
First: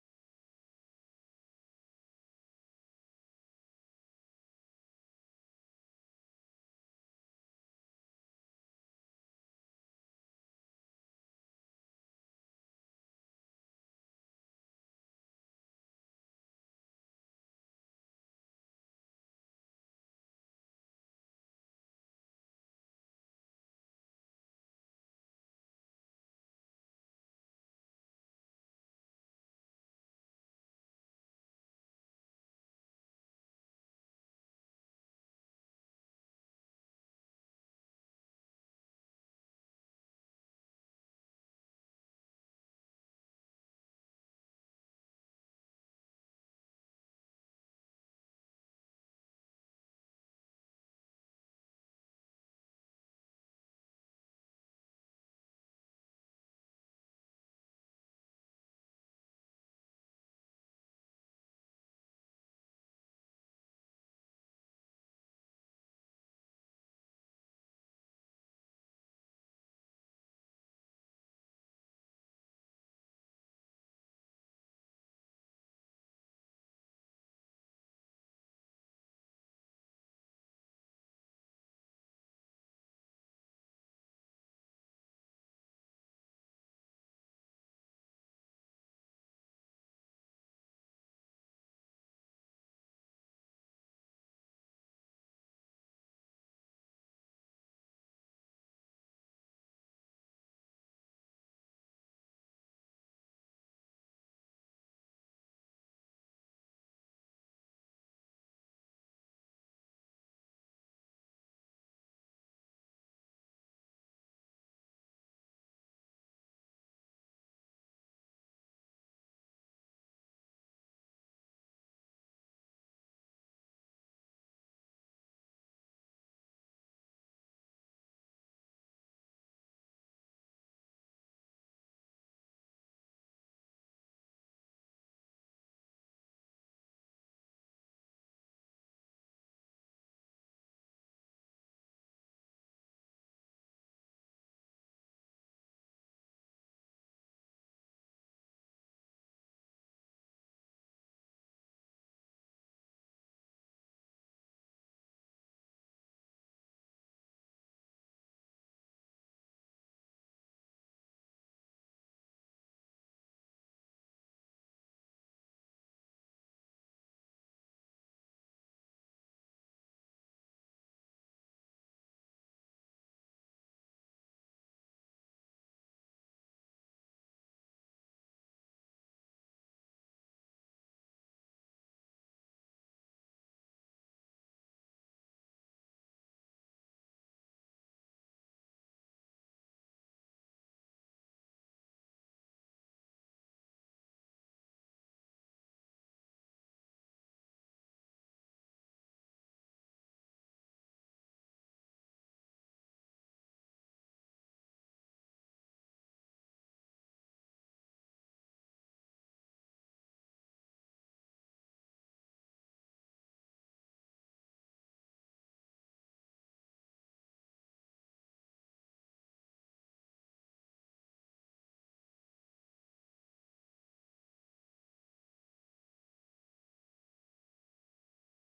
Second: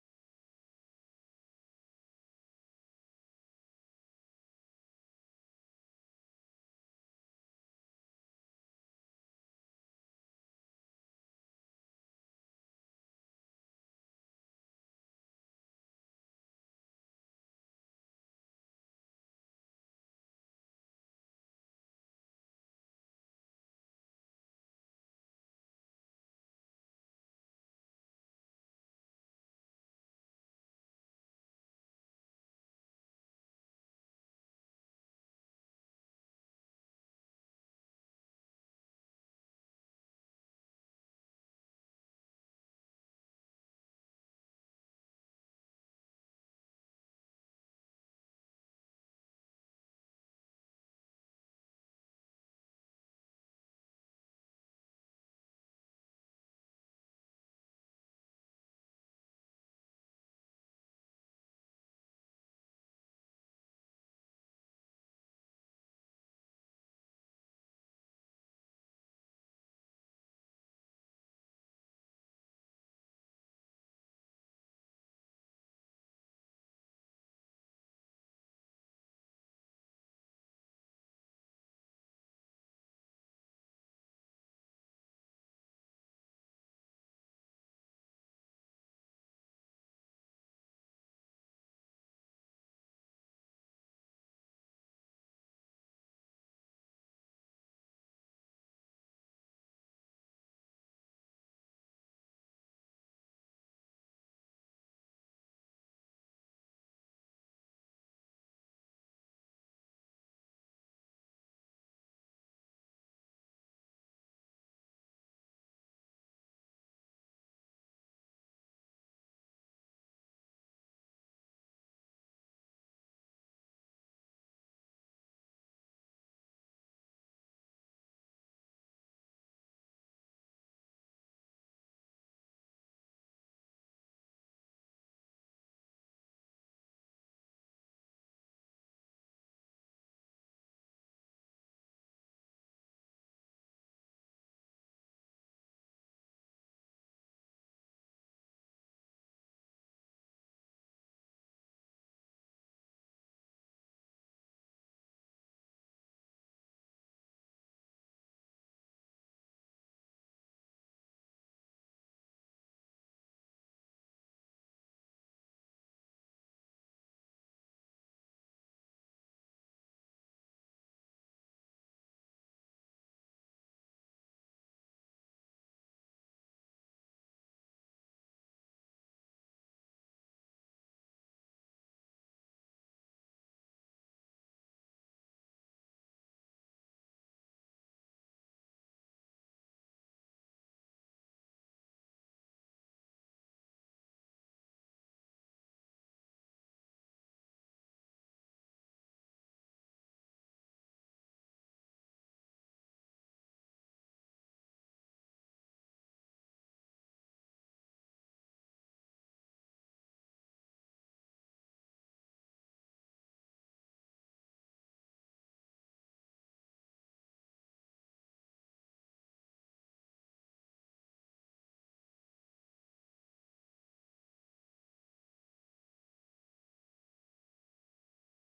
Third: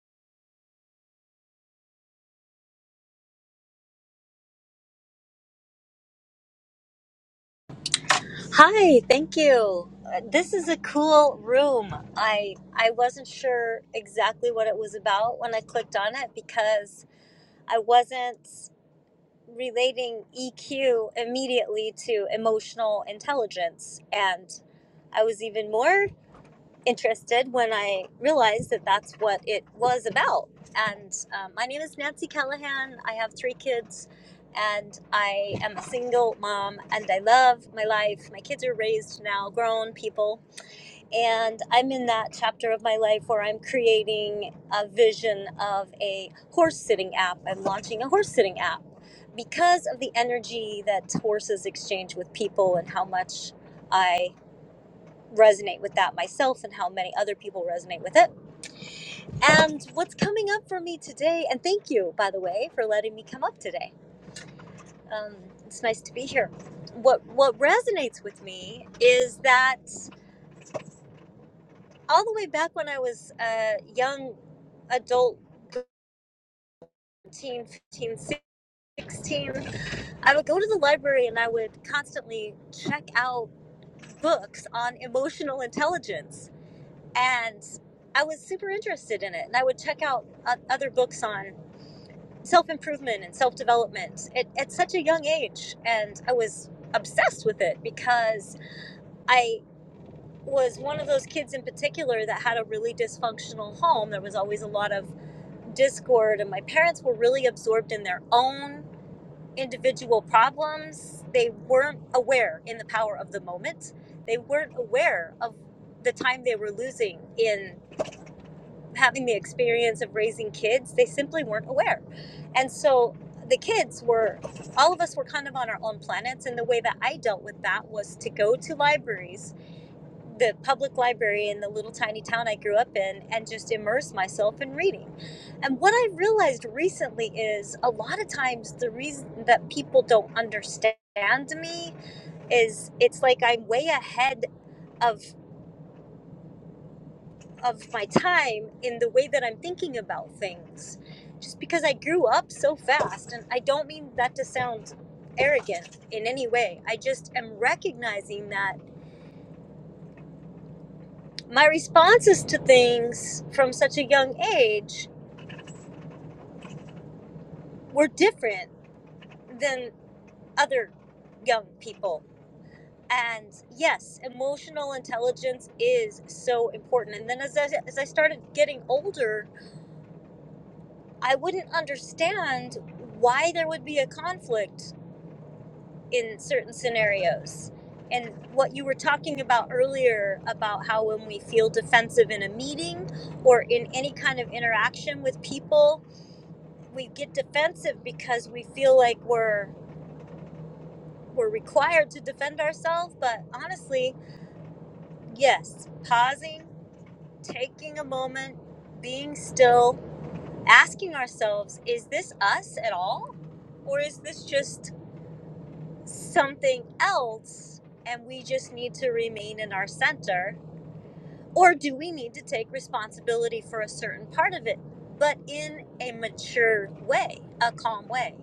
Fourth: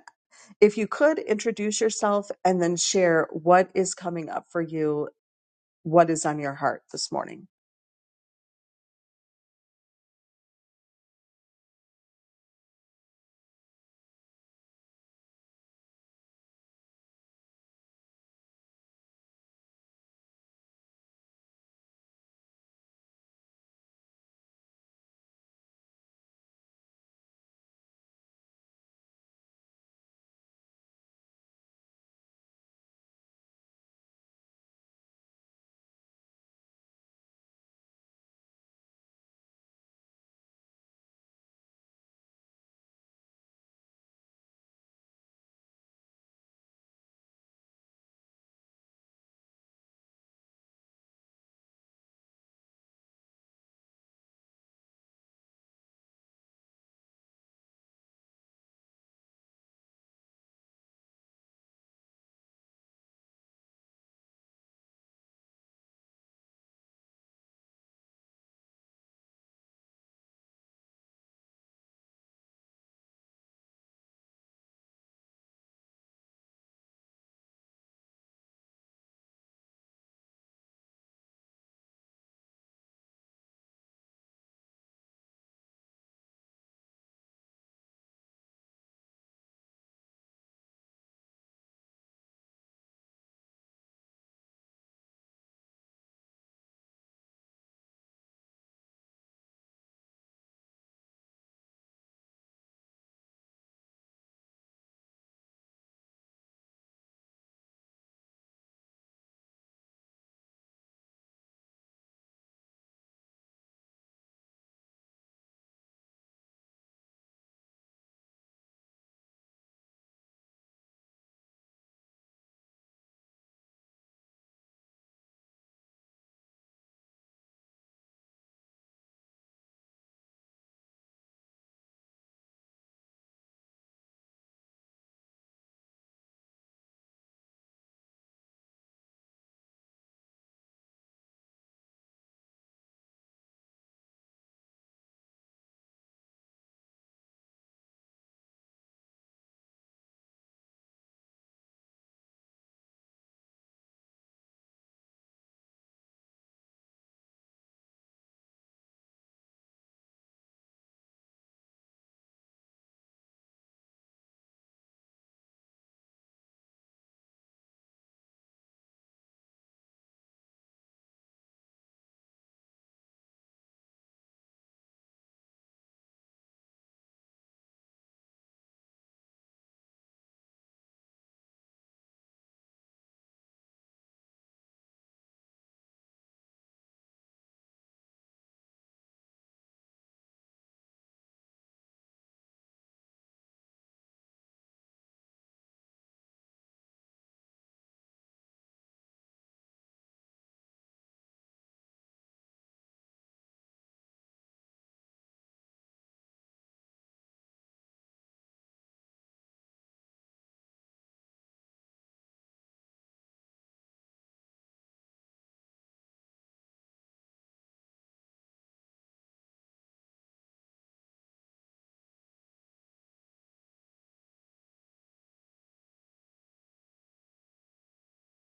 if you could introduce yourself and then share what is coming up for you what is on your heart this morning? Hi, thank you. Uh, This is a cool room. I I wasn't sure exactly what it was about when I clicked on it because I wasn't relating EQ immediately to emotional intelligence and I was even more interested when I realized that that's what it was about. And um, my name is Nancy Callahan. I have three kids, and I am a single mom, and I love my life. My kids are raised now, grown people. And I'm in that chapter of my life where I'm creating a vision of a horse sitting app. I'm launching a horse sitting app because of the energy that horses exchange with people and how much. I resonate with that myself and how many other people resonate with it. And what's coming up for me today, and thank you, by the way, for letting me come up today. Um, it's nice to be here. What, what resonates with me is that all the way back when I was a young adult, 13, fifteen, sixteen, I would go to the library and I would constantly check out books on emotional intelligence and I was super interested in it. And I would check out o- other books on self improvement and self development at, at such a young age. And I was obsessed with it because I was one of those kids in particular that had a really dysfunctional home. There was always a lot of discord, and my parents were really absorbed in their own individual problems. They weren't aware in the power of the moment, they weren't aware of the time they were losing in. having the experience of raising kids, they simply weren't aware. And so the kids were, all of us were kind of on our own planets. And the way that I dealt with that was to go to libraries, the public library in the little tiny town I grew up in, and just immerse myself in reading. And what I realized recently is a lot of times the reason that people don't understand me is it's like I'm way ahead of of my time in the way that I'm thinking about things. Just because I grew up so fast, and I don't mean that to sound arrogant in any way. I just am recognizing that my responses to things from such a young age were different than other young people. And yes, emotional intelligence is so important. And then as I, as I started getting older, I wouldn't understand why there would be a conflict in certain scenarios. And what you were talking about earlier about how when we feel defensive in a meeting or in any kind of interaction with people, we get defensive because we feel like we're we're required to defend ourselves, but honestly, yes, pausing, taking a moment, being still, asking ourselves, is this us at all? Or is this just something else and we just need to remain in our center? Or do we need to take responsibility for a certain part of it, but in a mature way, a calm way?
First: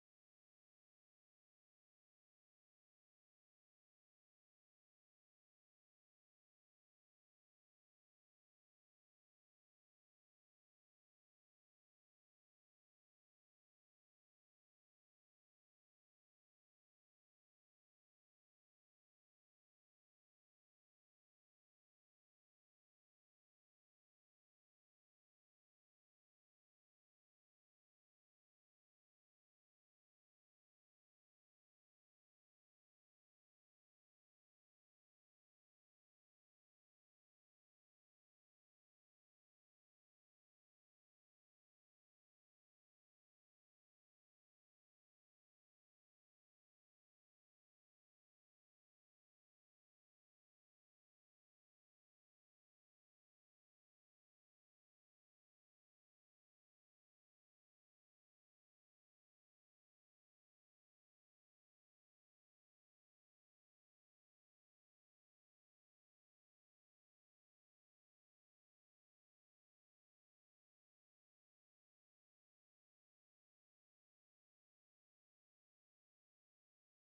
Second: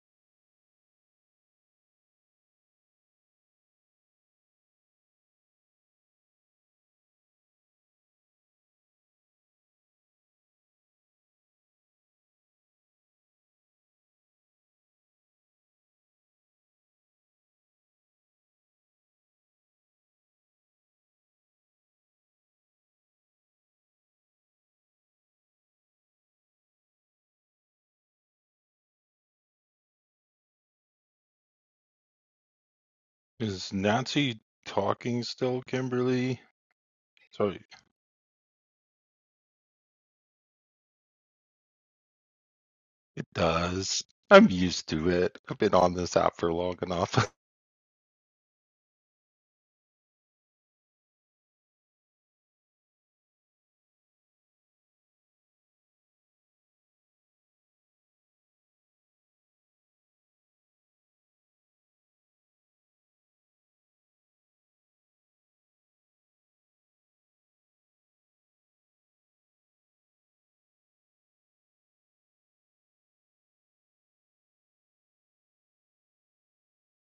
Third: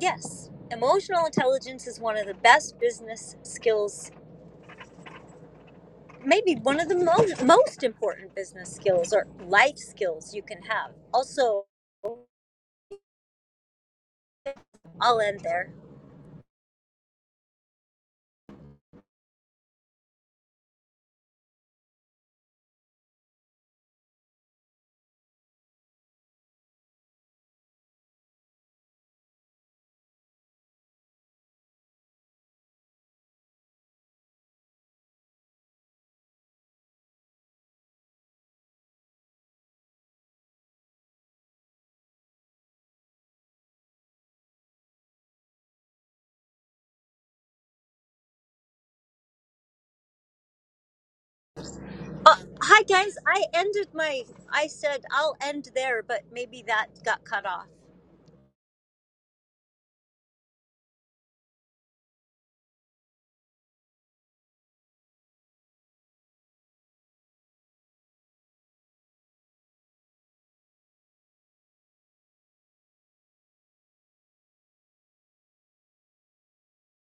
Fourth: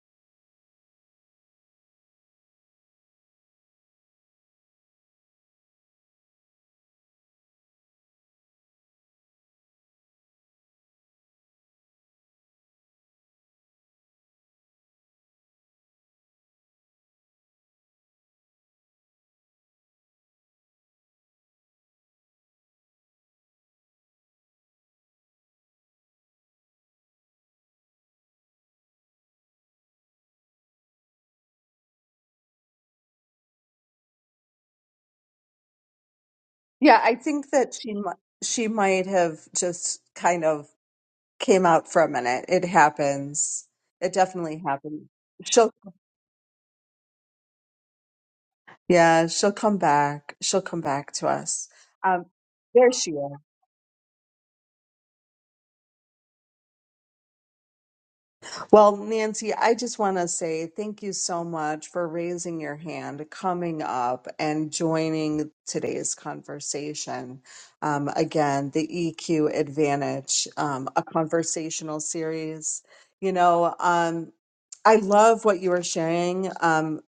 Yes, emotional intelligence is one of the best business skills, maybe one of the most most important business skills or life skills you can have. Also, I'll end there. Is Nancy talking still, Kimberly? Yeah, I think Sorry, that she mi- she might have just kind of came out for a minute. It It happens. does. It I'm definitely used happens. to it. I've She'll been on this app for long enough. [laughs] yeah, she'll come back. She'll come back to us. Um, Uh, hi there she guys, is. I ended my. I said I'll end there, but maybe that got cut off. Well, Nancy, I just want to say thank you so much for raising your hand, coming up, and joining today's conversation. Um, again, the EQ Advantage, um, a conversational series. You know, um, I love what you are sharing um,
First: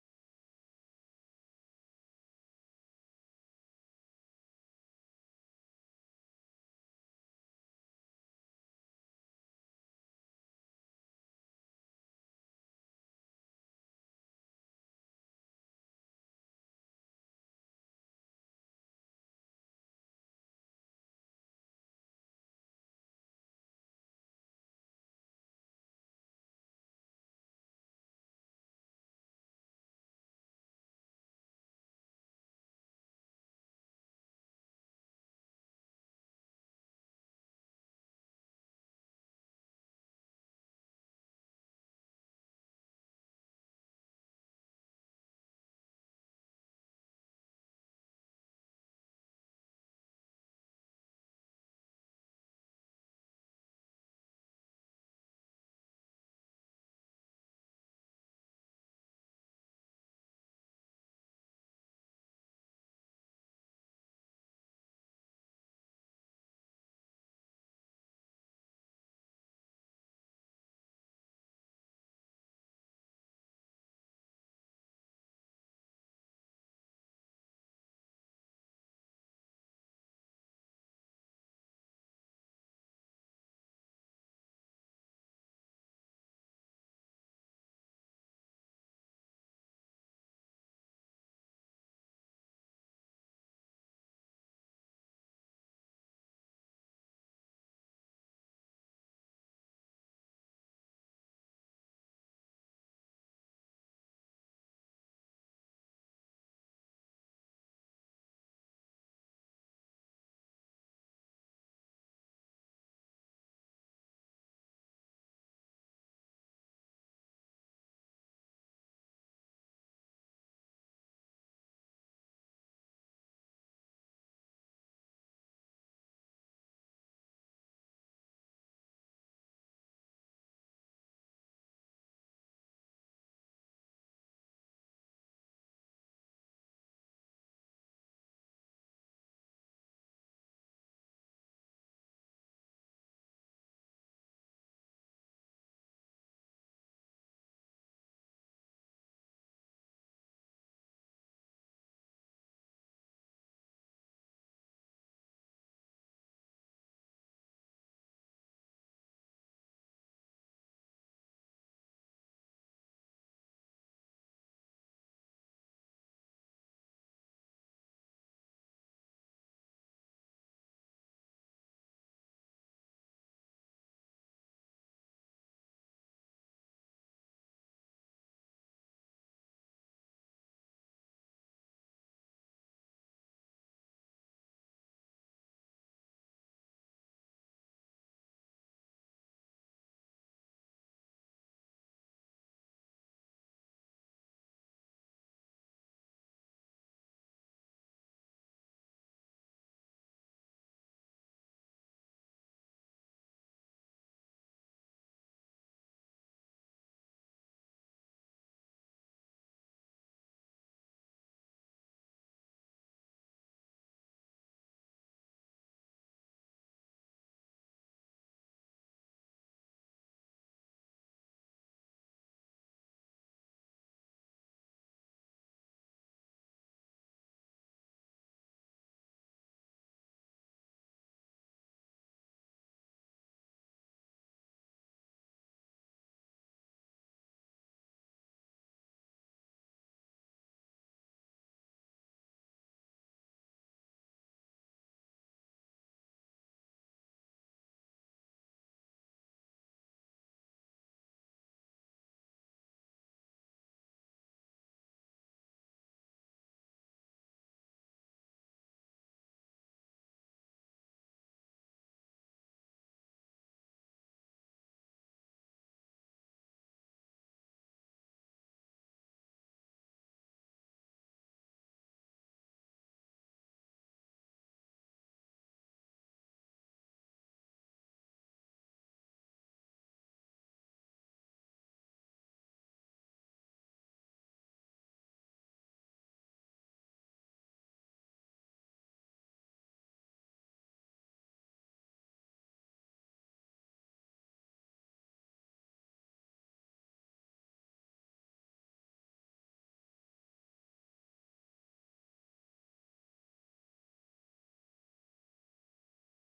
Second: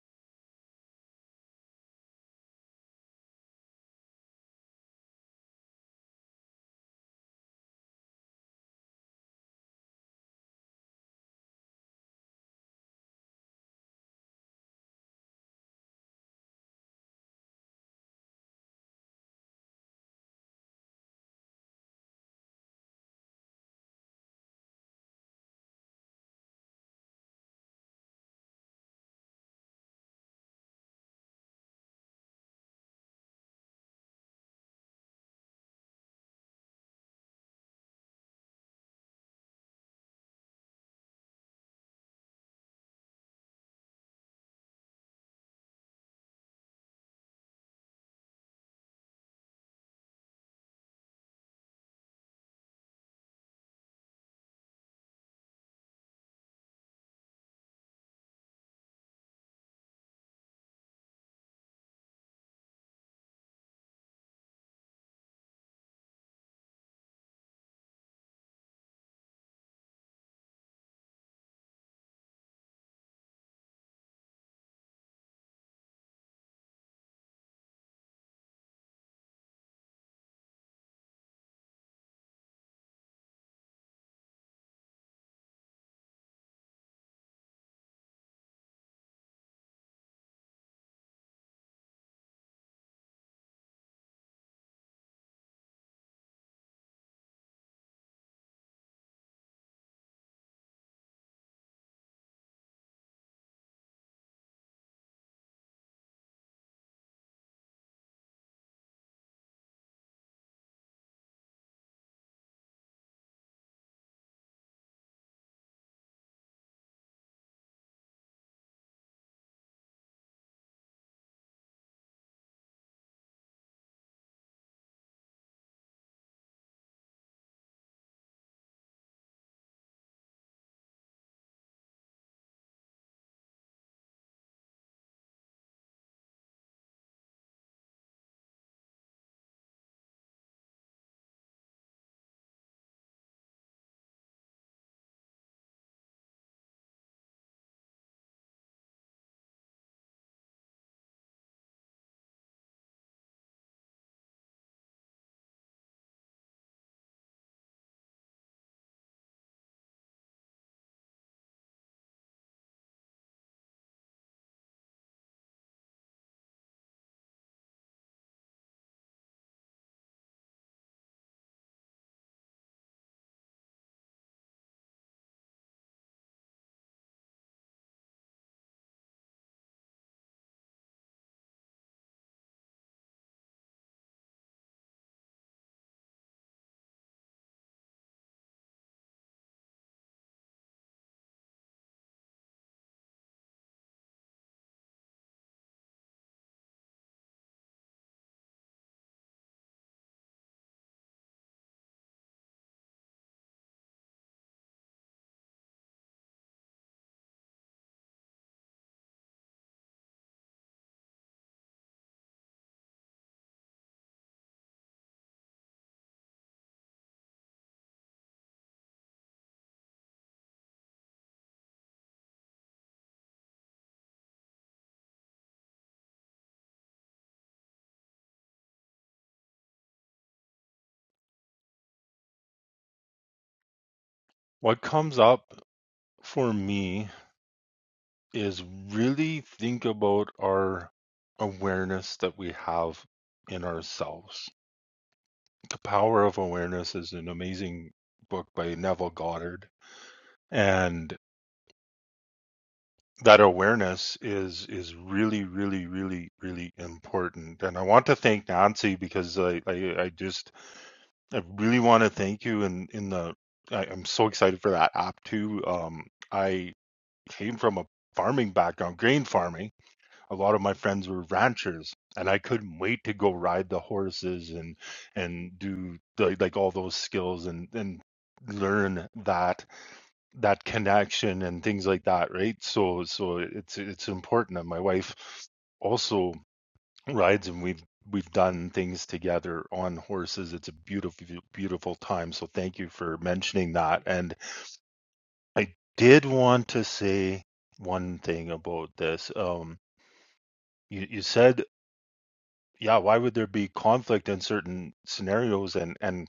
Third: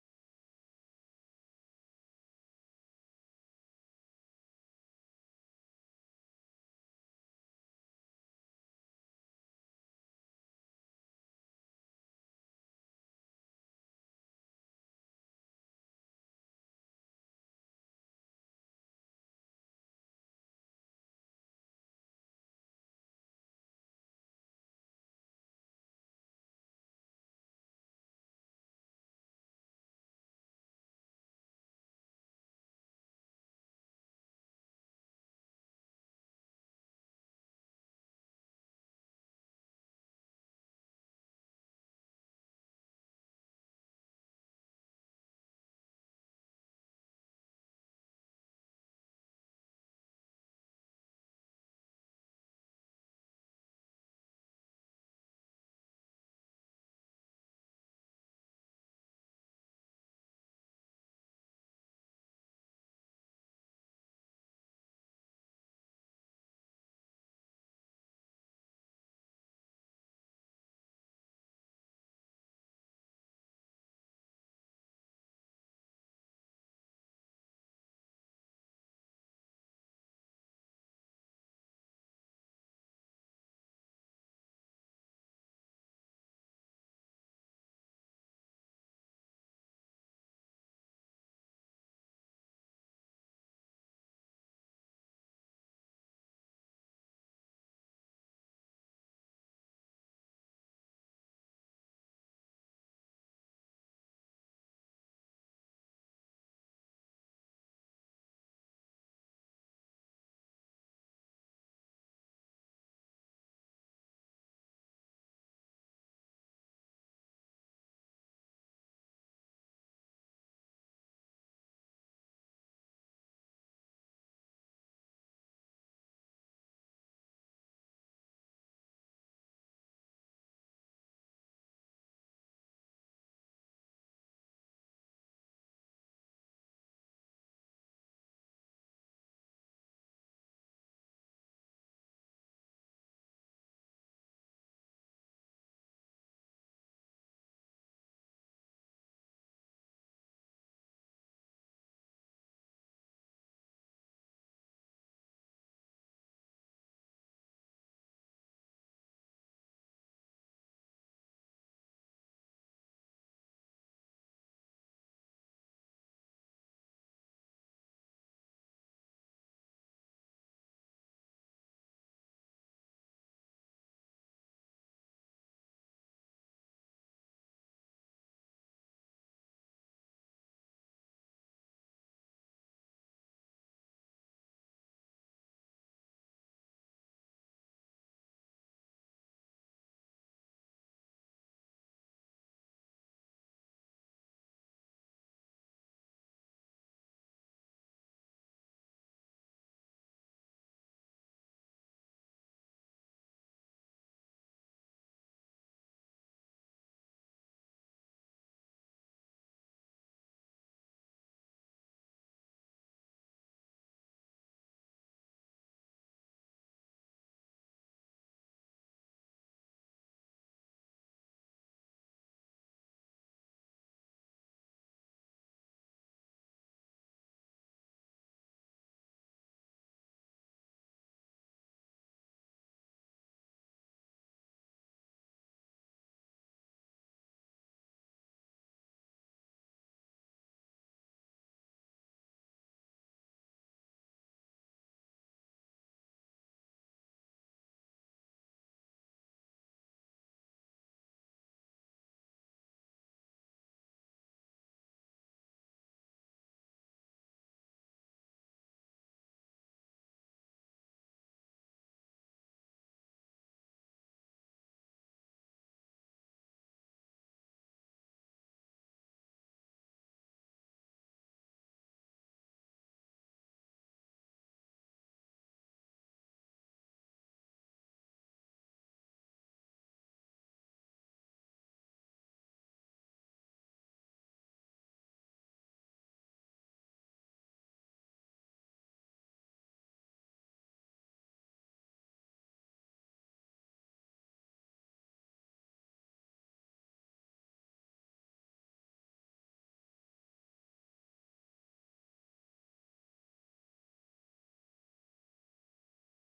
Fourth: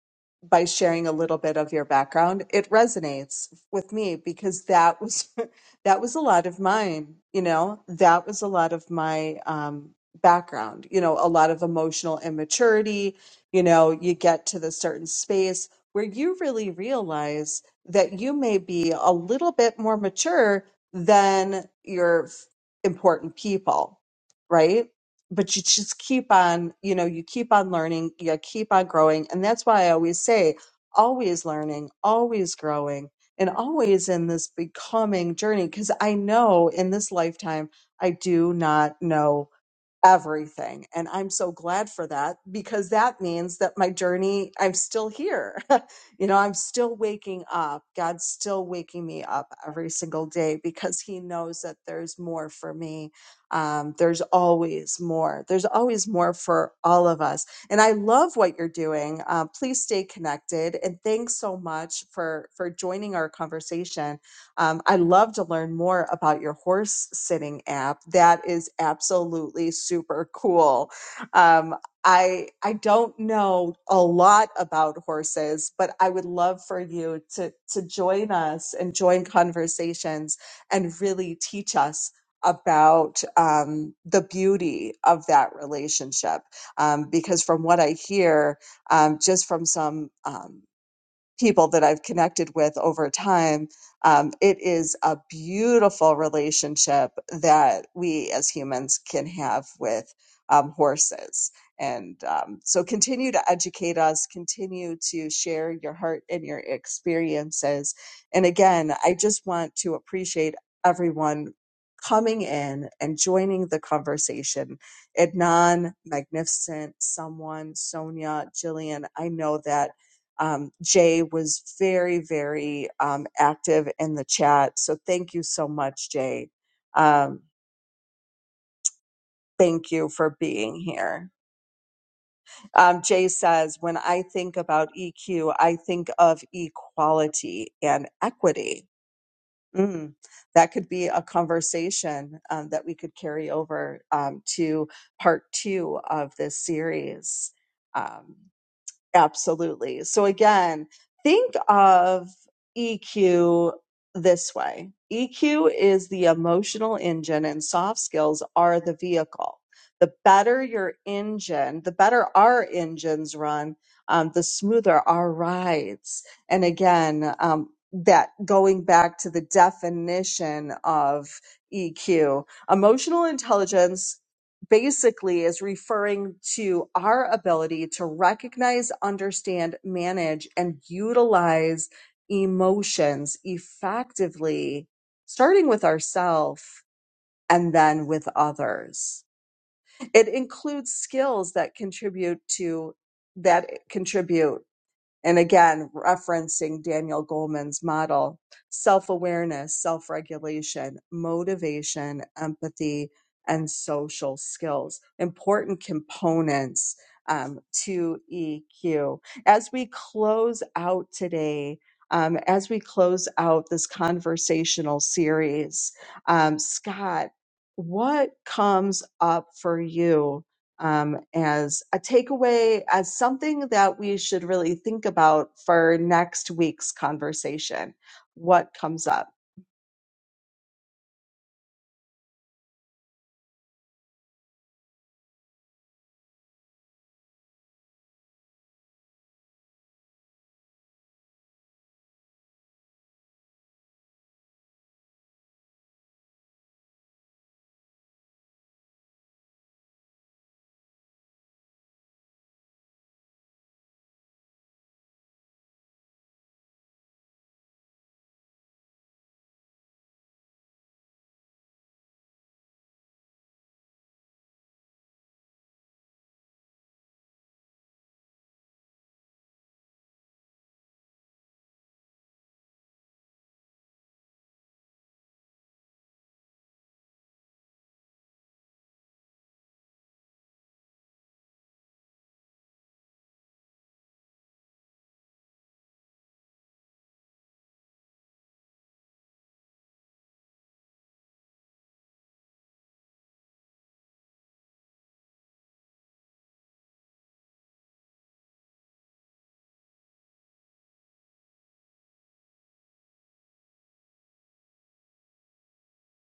by sharing a little bit of your background. It resonates with me because that was. [laughs] that was a lot of mine you know that was a lot of my um background you know a lot of emotional immaturity you know you get to the certain space where you really realize that you may be a little bit more mature than your f- important people right but you just keep on you know you keep on learning you keep on growing and that's why i always say always learning always growing and always in this becoming journey because I know in this lifetime I do not know everything. And I'm so glad for that because that means that my journey, I'm still here. [laughs] you know, I'm still waking up. God's still waking me up every single day because He knows that there's more for me. Um, there's always more. There's always more for all of us. And I love what you're doing. Uh, please stay connected. And thanks so much for for joining our conversation um, I'd love to learn more about your horse sitting app. That is absolutely super cool. Um, I I don't know a lot about horses, but I would love for you to to join us and join conversations and really teach us about um, the beauty of that relationship. Um, because from what I hear, um, just from some. Um, people that I've connected with over time. Um, it is a beautiful relationship that we as humans can have with um, horses. And um, so continue to educate us, continue to share your heart and your experiences. And again, I just want to appreciate everyone coming in and joining the conversation. Adnan, Magnificent, someone, Sonia, Jillian, I know that um, Jay was very, very um, active in the chat. So thank you so much, Jay. Um, thank you for being here. Um, Jay says, when I think about EQ, I think of equality and equity. Mm, that could be a conversation um, that we could carry over um, to part two of this series. Um, Absolutely. So again, think of EQ this way. EQ is the emotional engine and soft skills are the vehicle. The better your engine, the better our engines run, um, the smoother our rides. And again, um, that going back to the definition of EQ, emotional intelligence basically is referring to our ability to recognize, understand, manage, and utilize emotions effectively, starting with ourselves and then with others. It includes skills that contribute to that contribute and again, referencing Daniel Goleman's model self awareness, self regulation, motivation, empathy, and social skills, important components um, to EQ. As we close out today, um, as we close out this conversational series, um, Scott, what comes up for you um, as a takeaway, as something that we should really think about for next week's conversation. What comes up? What comes up for me is really think about our awareness that we have in ourselves. The Power of Awareness is an amazing book by Neville Goddard. And that awareness is is really, really, really, really important. And I want to thank Nancy because I, I, I just I really want to thank you And in in the I, I'm so excited for that app too. Um, I came from a farming background, grain farming. A lot of my friends were ranchers, and I couldn't wait to go ride the horses and and do the, like all those skills and and learn that that connection and things like that, right? So so it's it's important. And my wife also rides and we've we've done things together on horses. It's a beautiful beautiful time. So thank you for mentioning that. And I did want to say one thing about this. Um you, you said yeah, why would there be conflict in certain scenarios and and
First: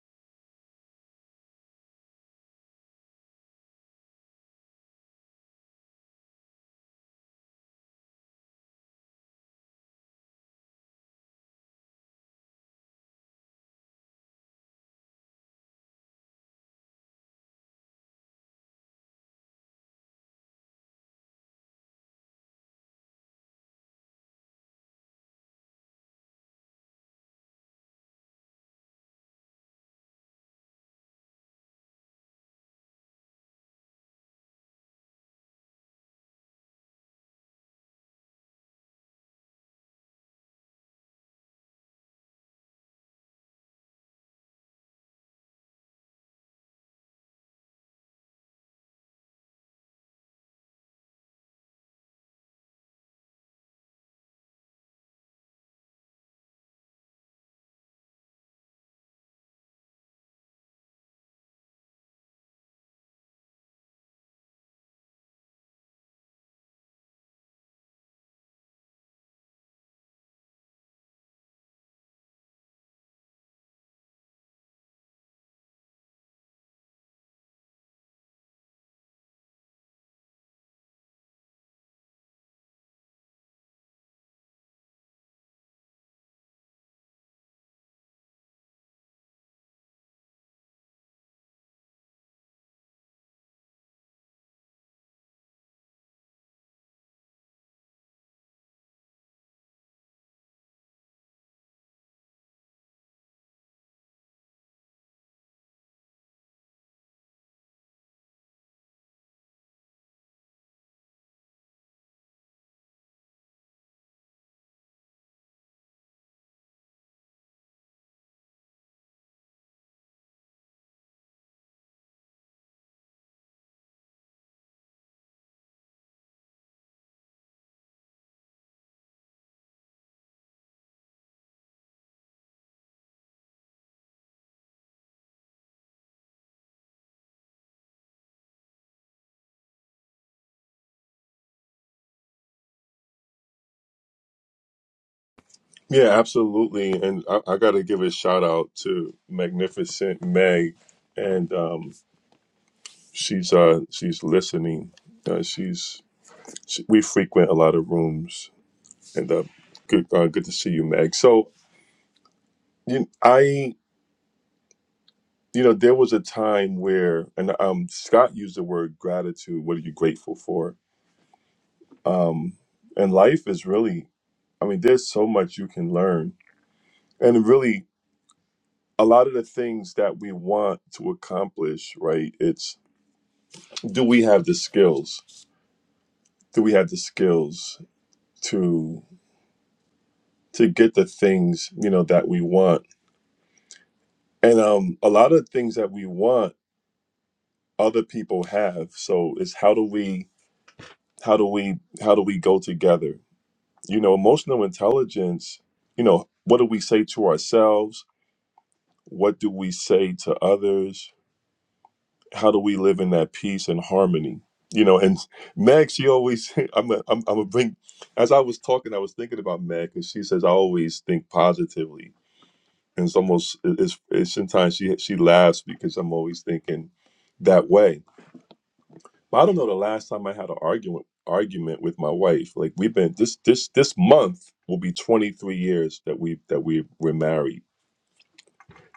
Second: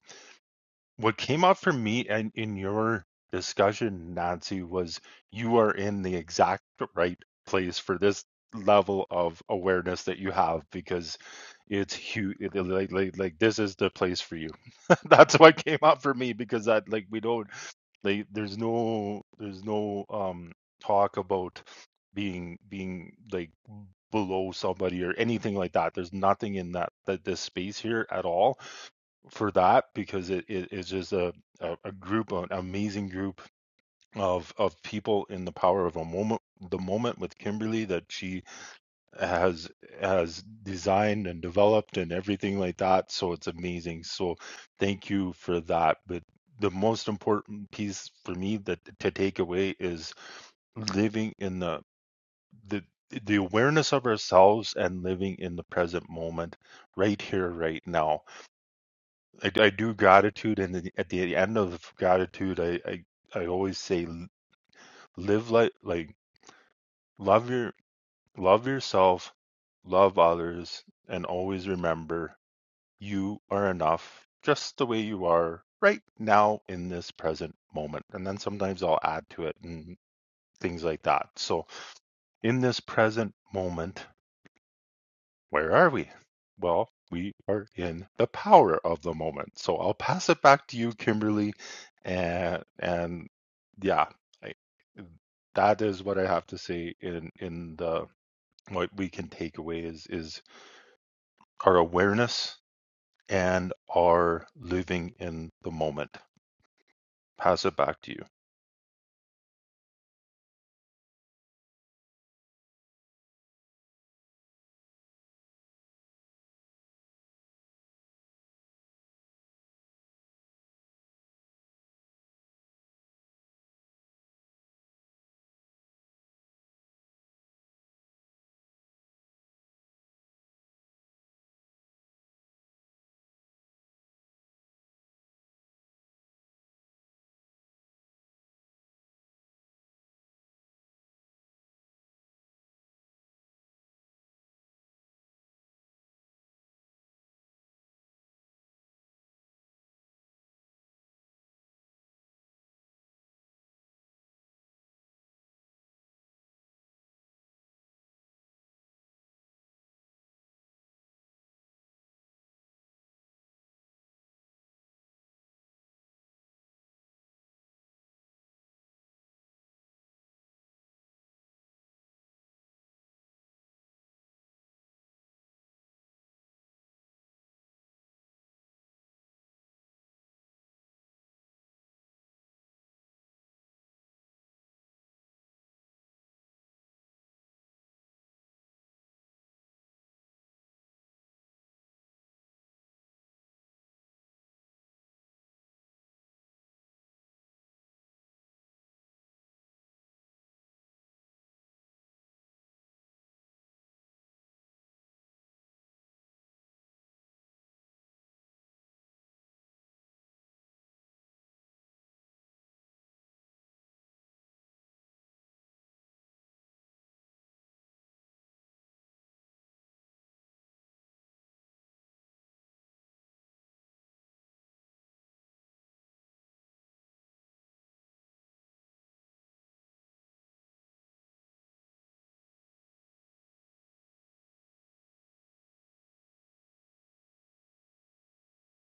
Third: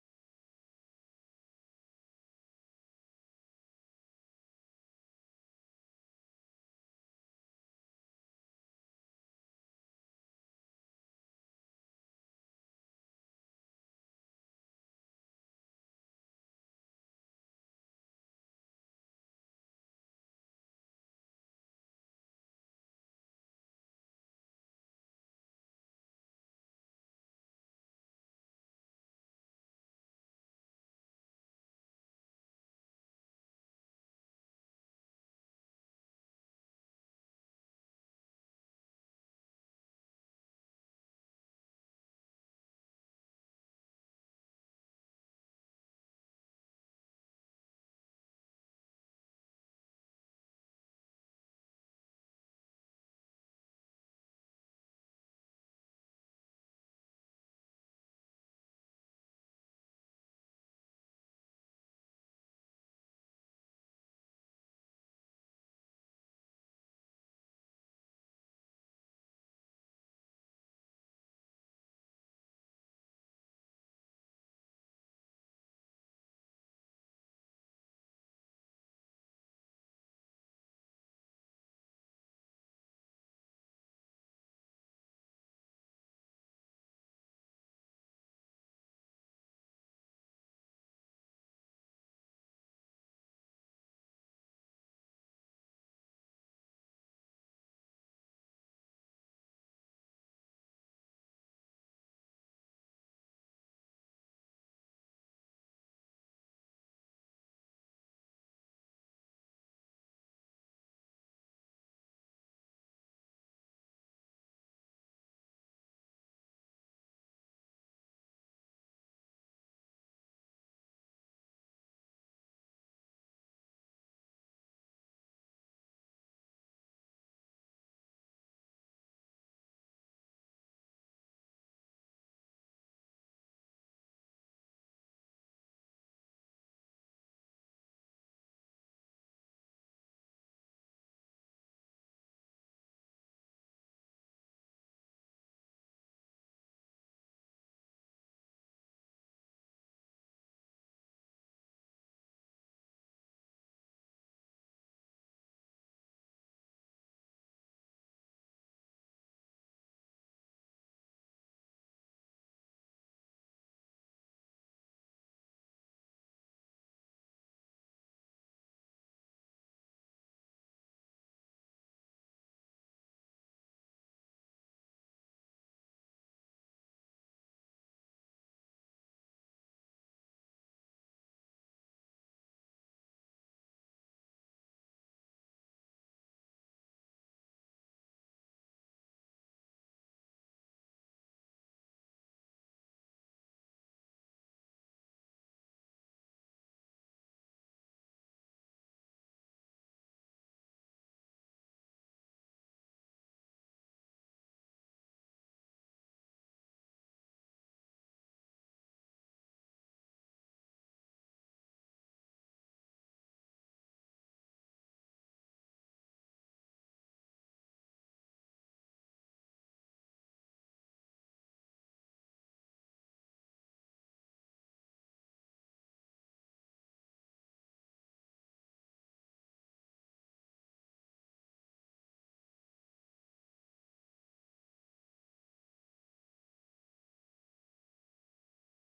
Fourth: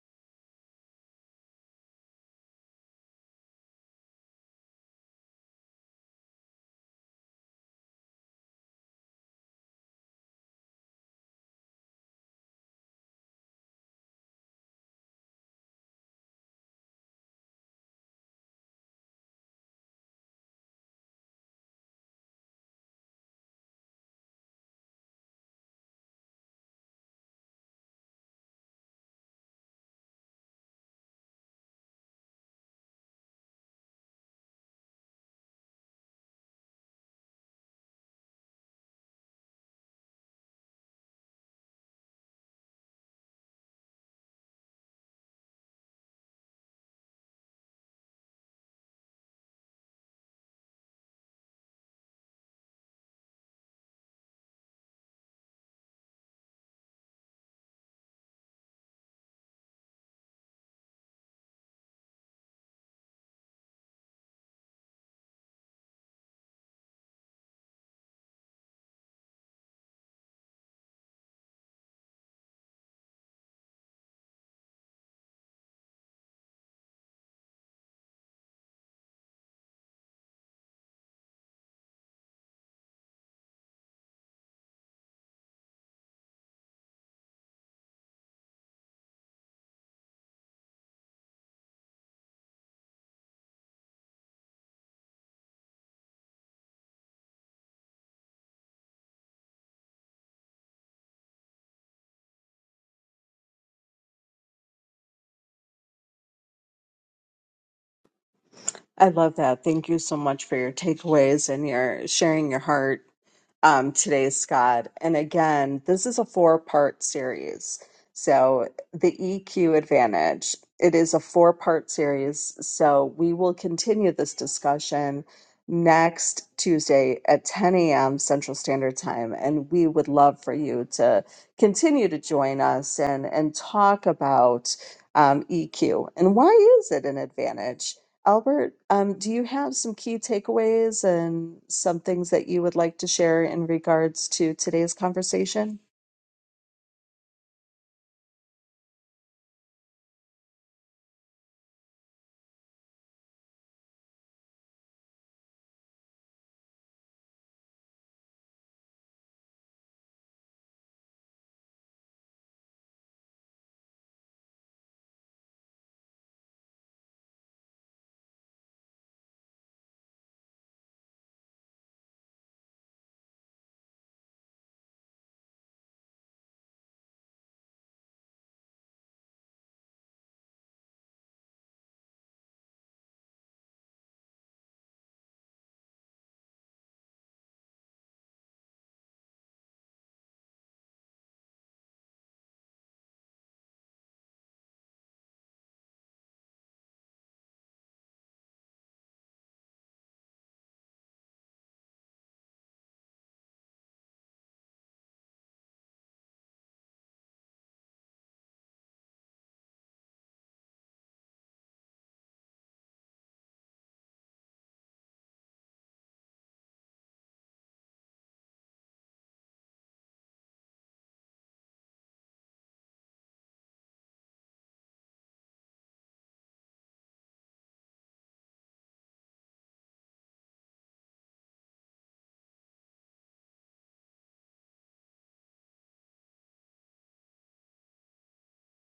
What came up for me and in your discussion, Nancy, was you are in the exact right place for this level of awareness that you have because it's huge. Like, like, like this is the place for you. [laughs] That's what came up for me because that like we don't like there's no there's no um talk about being being like below somebody or anything like that. There's nothing in that that this space here at all for that because it, it is it, just a, a, a group, an amazing group of of people in the power of a moment, the moment with Kimberly that she has has designed and developed and everything like that. So it's amazing. So thank you for that. But the most important piece for me that to take away is living in the the the awareness of ourselves and living in the present moment right here right now I, I do gratitude, and then at the end of gratitude, I, I I always say, live like like love your love yourself, love others, and always remember you are enough, just the way you are right now in this present moment. And then sometimes I'll add to it and things like that. So in this present moment. Where are we? Well, we are in the power of the moment. So I'll pass it back to you, Kimberly, and and yeah, I, that is what I have to say. In in the what we can take away is is our awareness and our living in the moment. Pass it back to you. I love that. Thank you so much for your takeaways and your sharing your heart um, today, Scott. And again, this is a four part series. So, the EQ advantage, it is a four part series. So, we will continue this discussion next Tuesday at 10 a.m. Central Standard Time. And we would love for you to continue to join us and, and talk about um, EQ and why is it an advantage? Albert, um, do you have some key takeaways and some things that you would like to share in regards to today's conversation? Yeah, absolutely, and I, I got to give a shout out to Magnificent Meg, and um, she's uh, she's listening. Uh, she's she, we frequent a lot of rooms, and uh, good uh, good to see you, Meg. So you, I you know there was a time where and um scott used the word gratitude what are you grateful for um and life is really i mean there's so much you can learn and really a lot of the things that we want to accomplish right it's do we have the skills do we have the skills to to get the things you know that we want and um a lot of things that we want other people have so it's how do we how do we how do we go together you know emotional intelligence you know what do we say to ourselves what do we say to others how do we live in that peace and harmony you know and meg she always [laughs] i'm a, i'm, I'm a bring as i was talking i was thinking about meg and she says i always think positively and it's almost it's, it's sometimes she she laughs because i'm always thinking that way But I don't know the last time I had an argument argument with my wife. Like we've been this this this month will be 23 years that we that we were married.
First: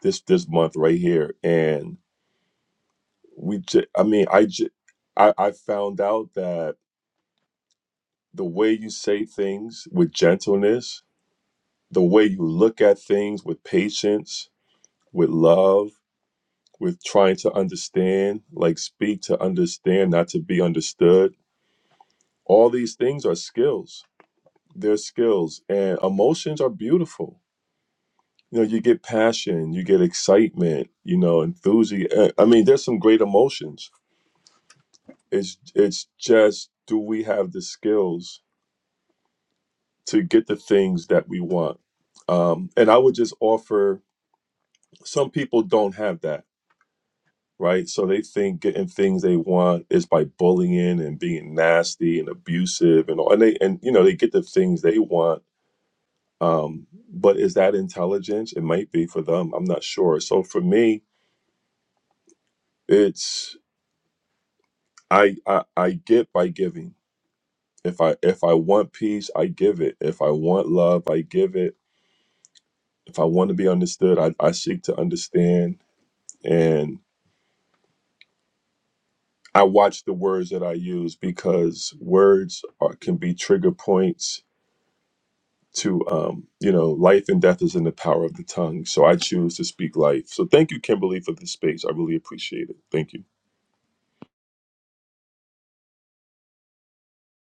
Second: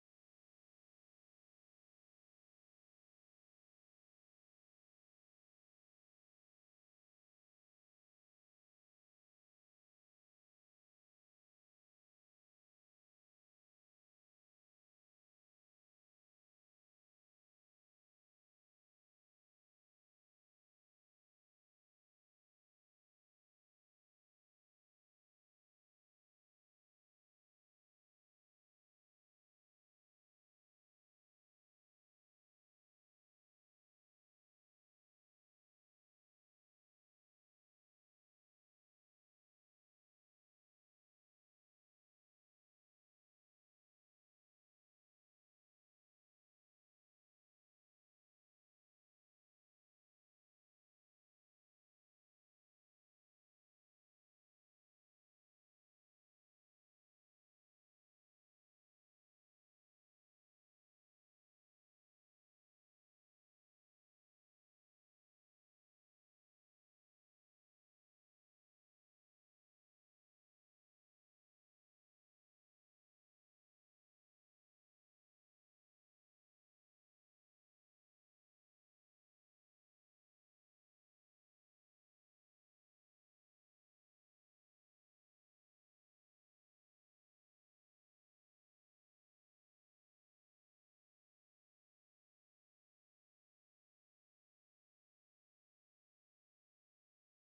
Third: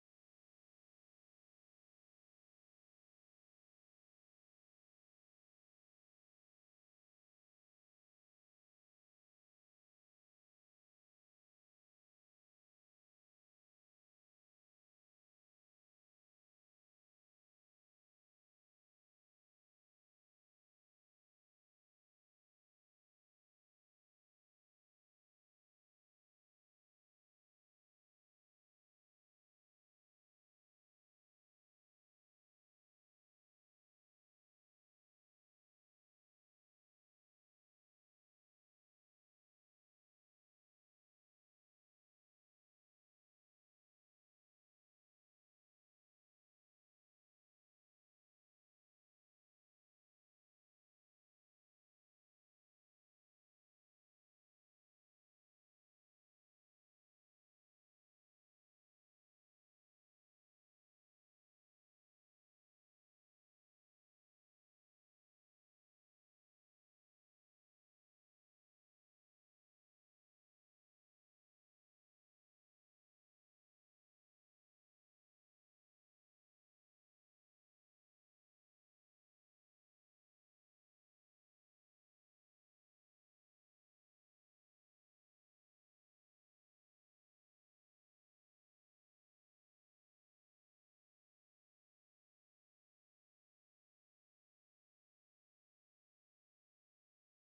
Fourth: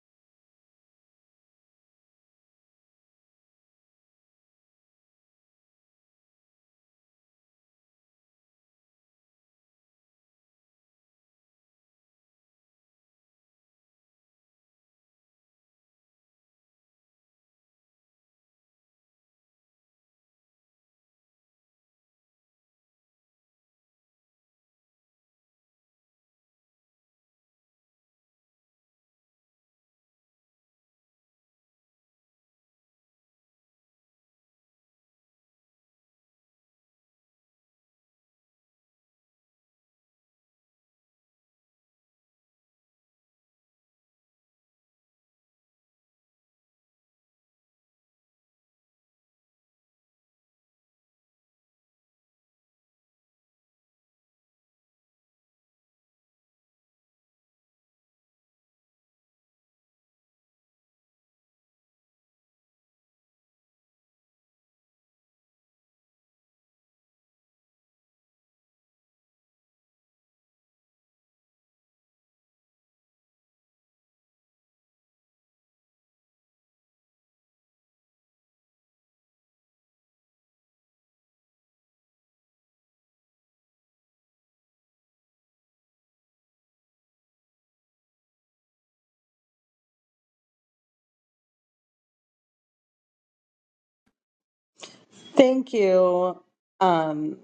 This this month right here, and we. J- I mean, I, j- I I found out that the way you say things with gentleness, the way you look at things with patience, with love, with trying to understand, like speak to understand, not to be understood. All these things are skills their skills and emotions are beautiful you know you get passion you get excitement you know enthusiasm i mean there's some great emotions it's it's just do we have the skills to get the things that we want um and i would just offer some people don't have that right so they think getting things they want is by bullying and being nasty and abusive and all and they and you know they get the things they want Um, but is that intelligence? It might be for them. I'm not sure. So for me, it's I I, I get by giving. If I if I want peace, I give it. If I want love, I give it. If I want to be understood, I, I seek to understand. And I watch the words that I use because words are, can be trigger points to um, you know, life and death is in the power of the tongue. So I choose to speak life. So thank you, Kimberly, for this space. I really appreciate it. Thank you. Thank you. Um,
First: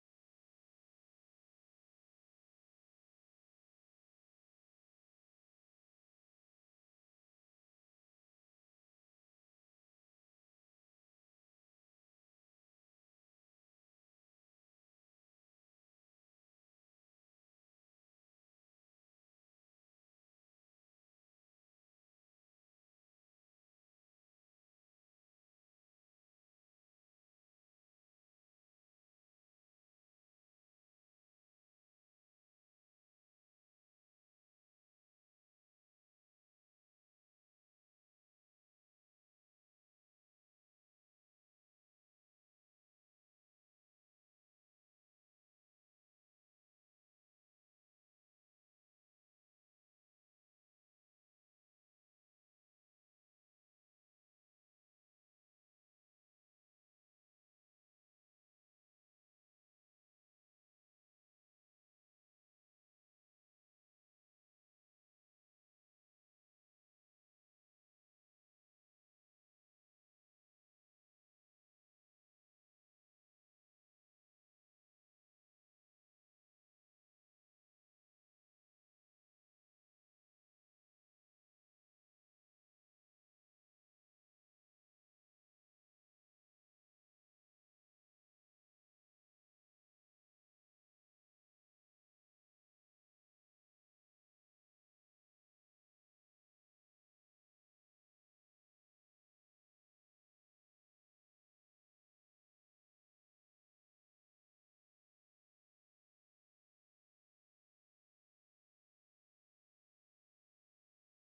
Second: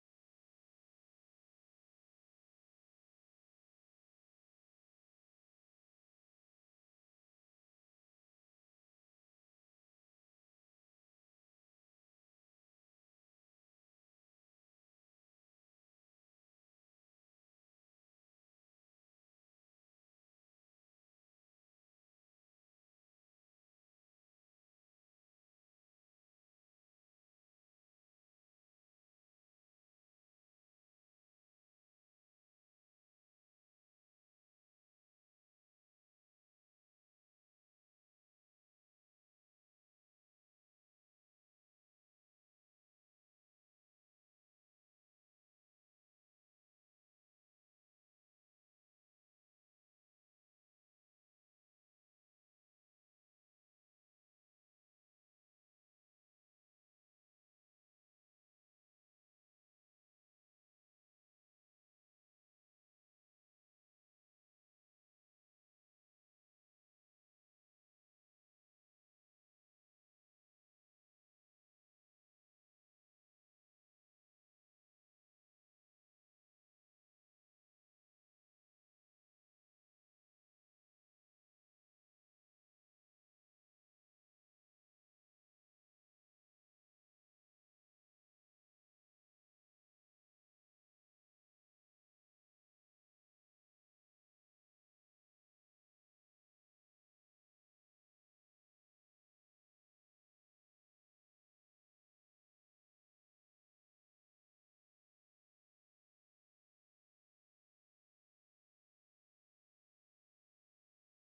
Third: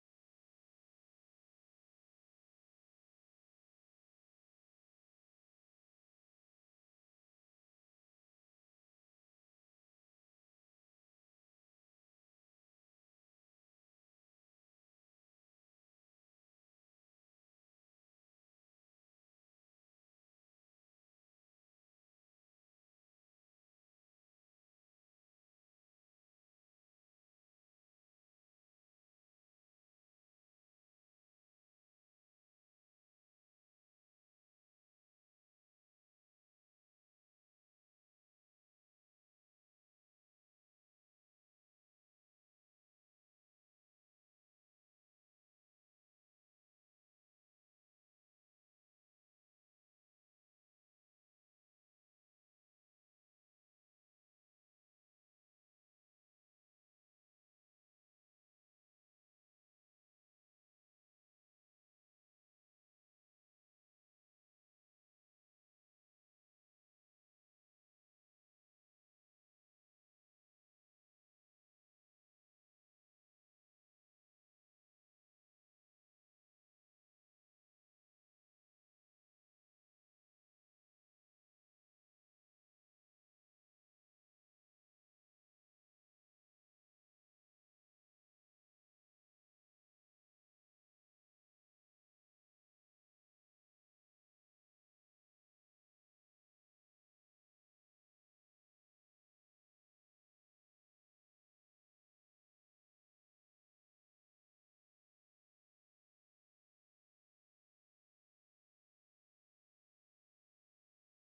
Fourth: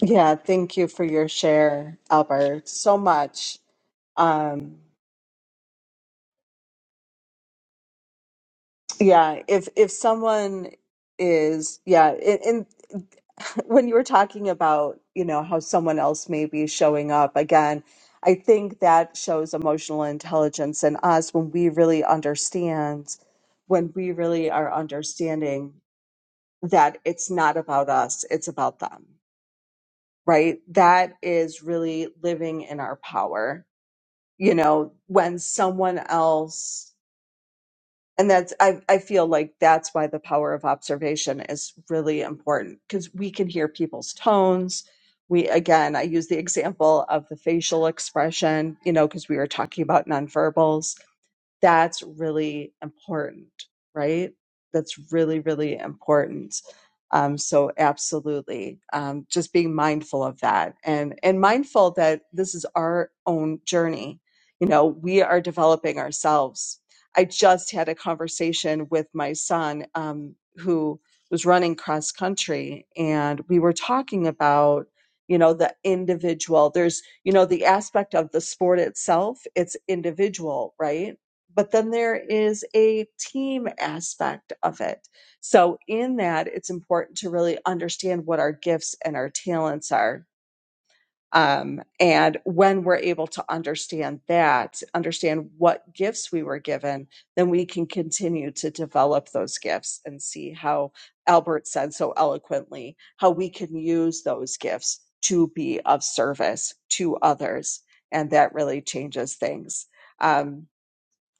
yeah, thank you for your share, Albert, so much. Um, Yeah, if if someone is, yeah, and, and [laughs] when you were talking about, you know, how someone else may be showing up again, I think that shows emotional intelligence in us when we really understand, when we really are understanding that it's not about us, it's about them, right? That is really living in our power. You know, when someone else and that's I, I feel like that's why the power of observation is really important because we can hear people's tones we again i use the example of the facial expression you know because we were talking about nonverbals that's really important, right? That's really, really important. Um, so absolutely, um, just being mindful of that and, and mindful that this is our own journey. You know, we are developing ourselves. I just had a conversation with my son, um, who was running cross country and we were talking about, you know, the individual, there's, you know, the aspect of the sport itself, it's individual, right? but then there is a team aspect of it. So, in that, it's important to really understand what our gifts and our talents are. Um, and when we're able to understand that, understand what gifts we were given, then we can continue to develop those gifts and see how Albert said so eloquently how we can use those gifts to be of service to others. And that really changes things. Um,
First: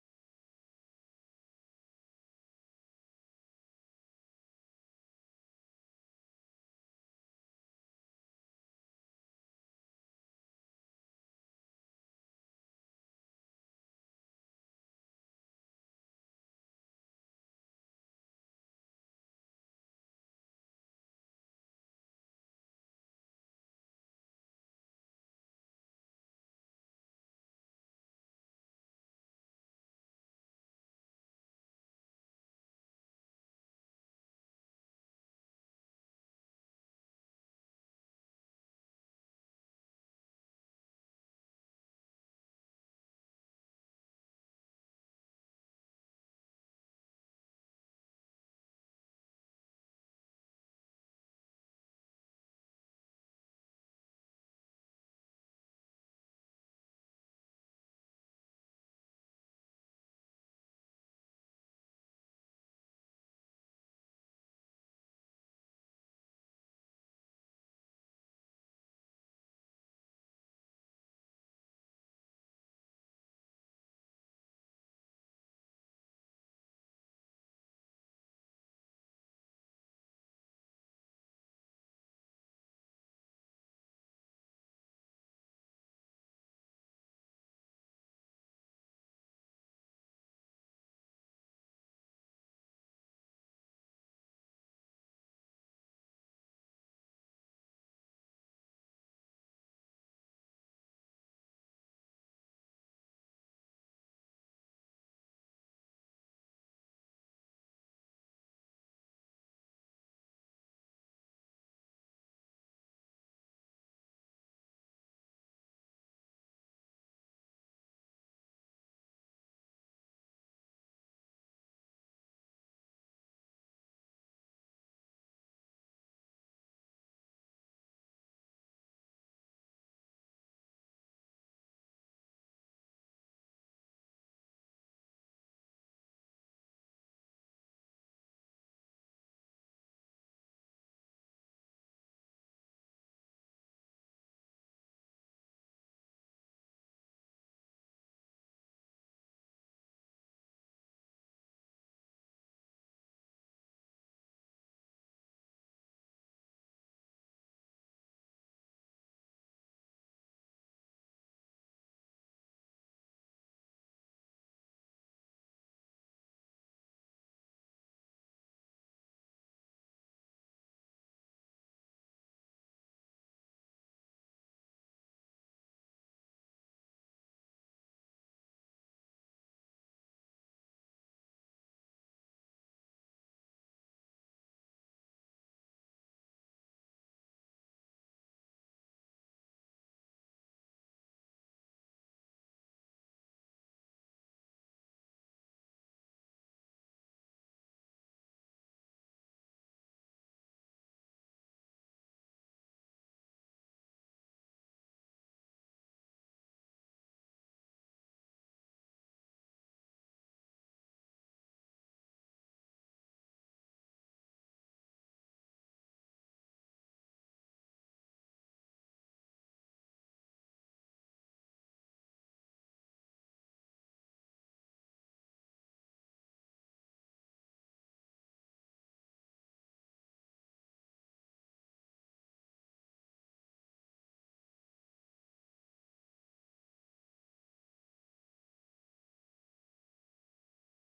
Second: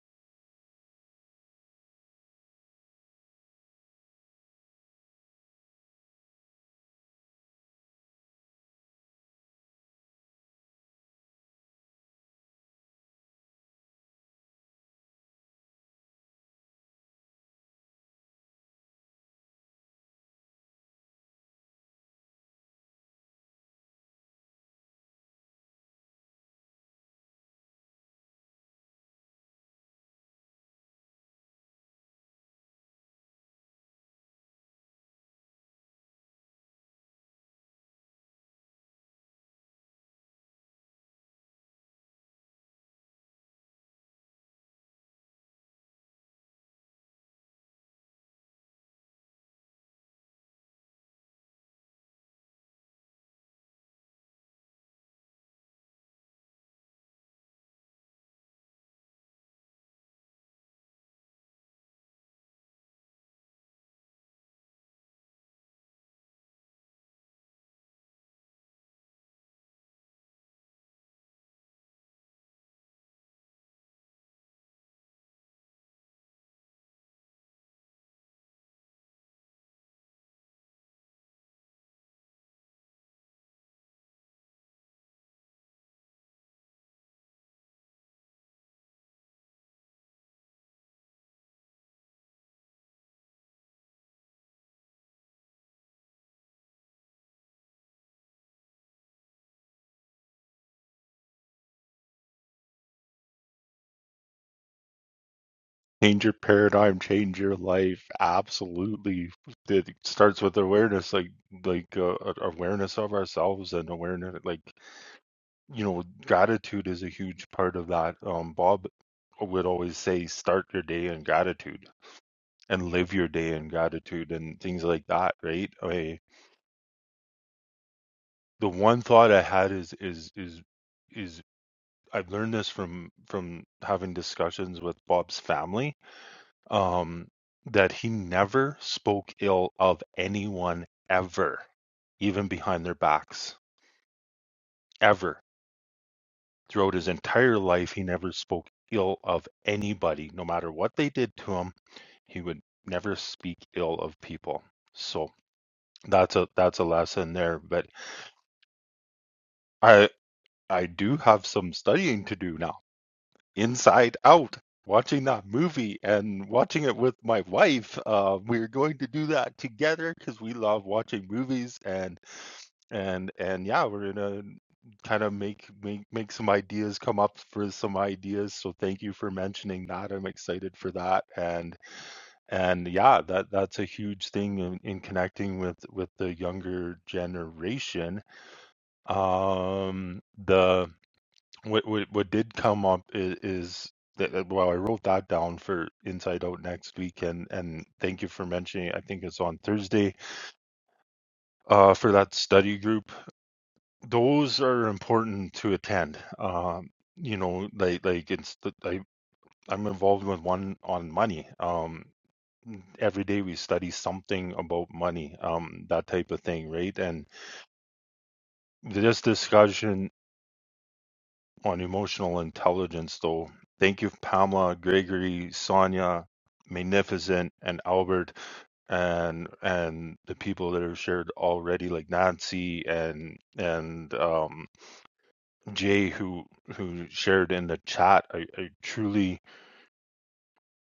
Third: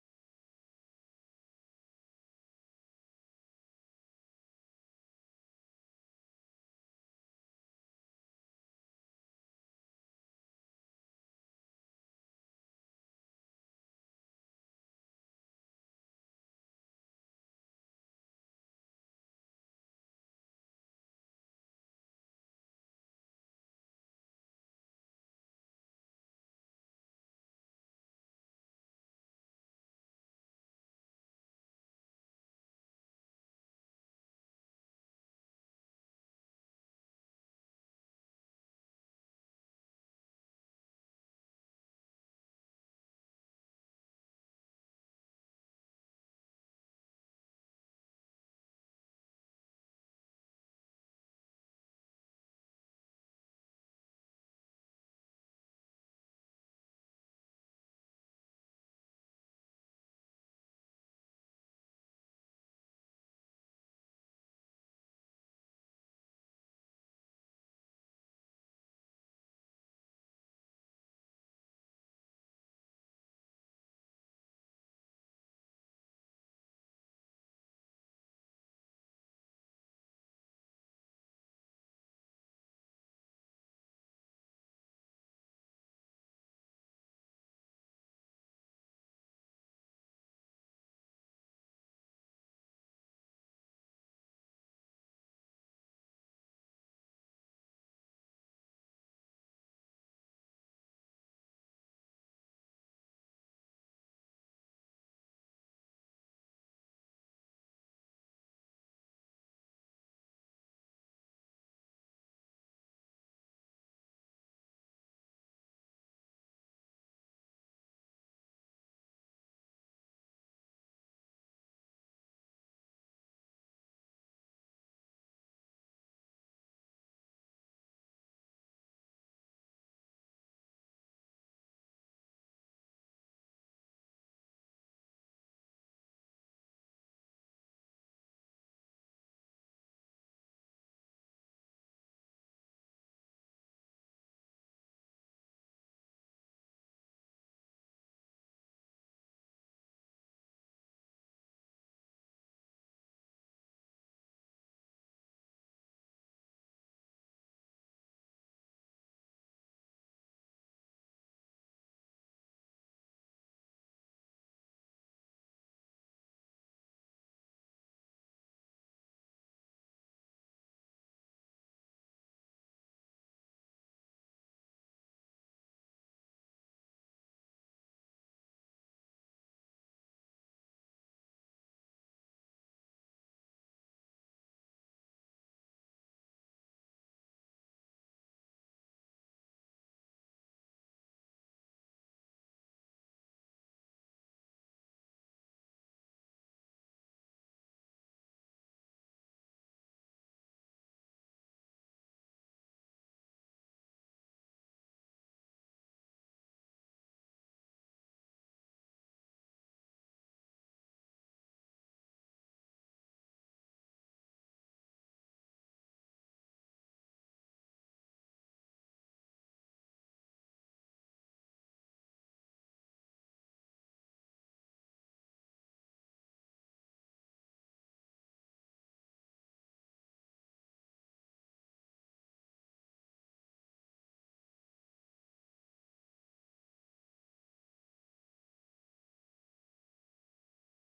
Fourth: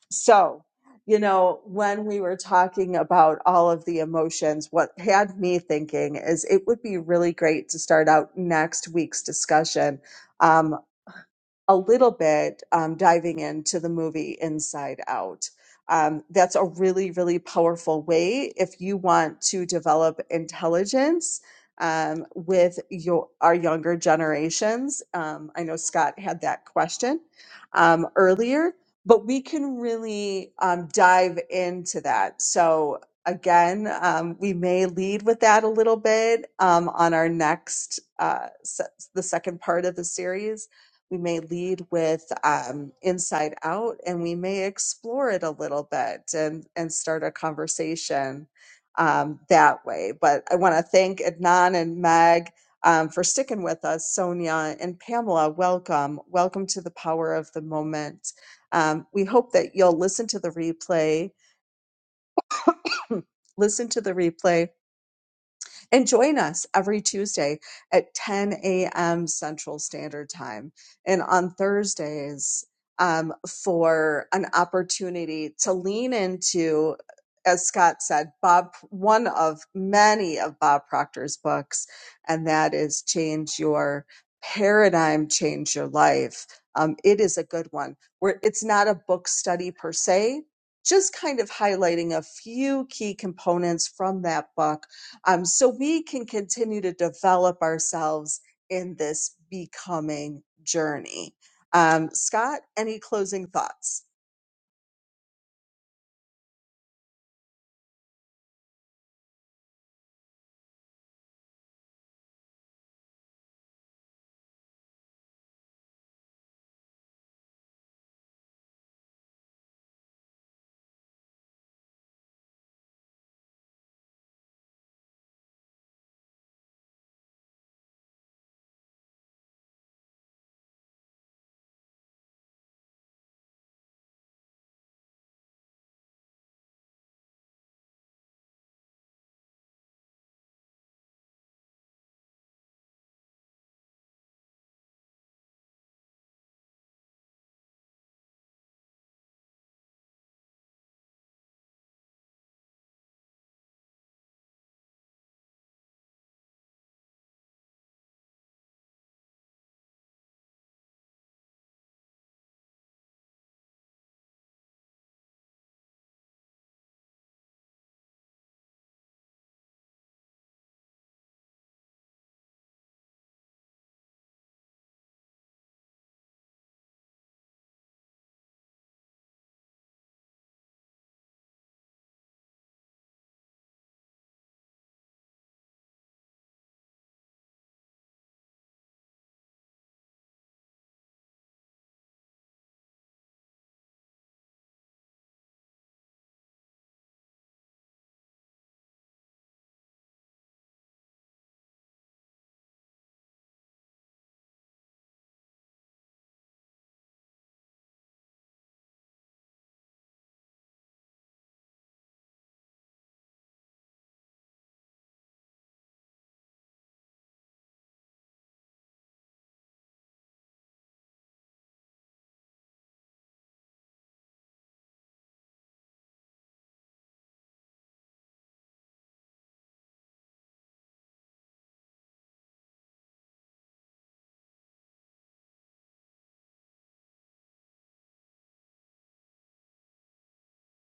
so, you know, when we were talking about all of the emotions, what had me thinking is it would be really great to start out next week's discussion. um, a little bit um, diving into the movie Inside Out. Um, that's a really, really powerful way if you want to develop intelligence um, with your our younger generations. Um, I know Scott had that question um, earlier, but we can really um, dive into that. So again, um, we may lead with that a little bit um, on our next uh, se- the second part of the series we may lead with um, inside out and we may explore it a little bit and, and start a conversation um, that way. But I want to thank Adnan and Meg um, for sticking with us. Sonia and Pamela, welcome. Welcome to the power of the moment. Um, we hope that you'll listen to the replay. [clears throat] listen to the replay and join us every Tuesday at 10 a.m. Central Standard Time. And on Thursdays, um, for an opportunity to lean into, as Scott said, Bob, one of many of Bob Proctor's books, and that is Change Your Paradigm, Change Your Life. Um, it is a good one where it's not a book study per se, just kind of highlighting a few key components from that book um, so we can continue to develop ourselves in this becoming journey. Um, Scott, any closing thoughts? Change your paradigm, change your life. Absolutely, it starts with awareness, like like uh, awareness of ourselves and awareness, like. you know, gratitude is a huge part of that. Um, Bob would always say, start your day in gratitude and live your day in gratitude and things like that, right? I, the one thought I had is, is, is, is I've learned this from, from having discussions with Bob's family, um, that he never spoke ill of anyone ever, even behind their backs, ever Throughout his entire life, he never spoke ill of anybody, no matter what they did to him. He would never speak ill of people. So that's a that's a lesson there. But I I do have some studying to do now. Inside Out, watching that movie and watching it with my wife. Uh, we're going to do that together because we love watching movies and And and yeah, we're gonna kind of make make make some ideas, come up for some ideas. So thank you for mentioning that. I'm excited for that. And and yeah, that that's a huge thing in, in connecting with with the younger generation. Um, the what what what did come up is, is that that- well, I wrote that down for Inside Out next week, and and thank you for mentioning. it. I think it's on Thursday uh, for that study group those are important to attend. Um, you know, like like it's the, I I'm involved with one on money. Um, every day we study something about money, um, that type of thing, right? And this discussion on emotional intelligence, though. Thank you, Pamela, Gregory, Sonia, Magnificent, and Albert, and and the people that have shared already, like Nancy and and um Jay who who shared in the chat. I, I truly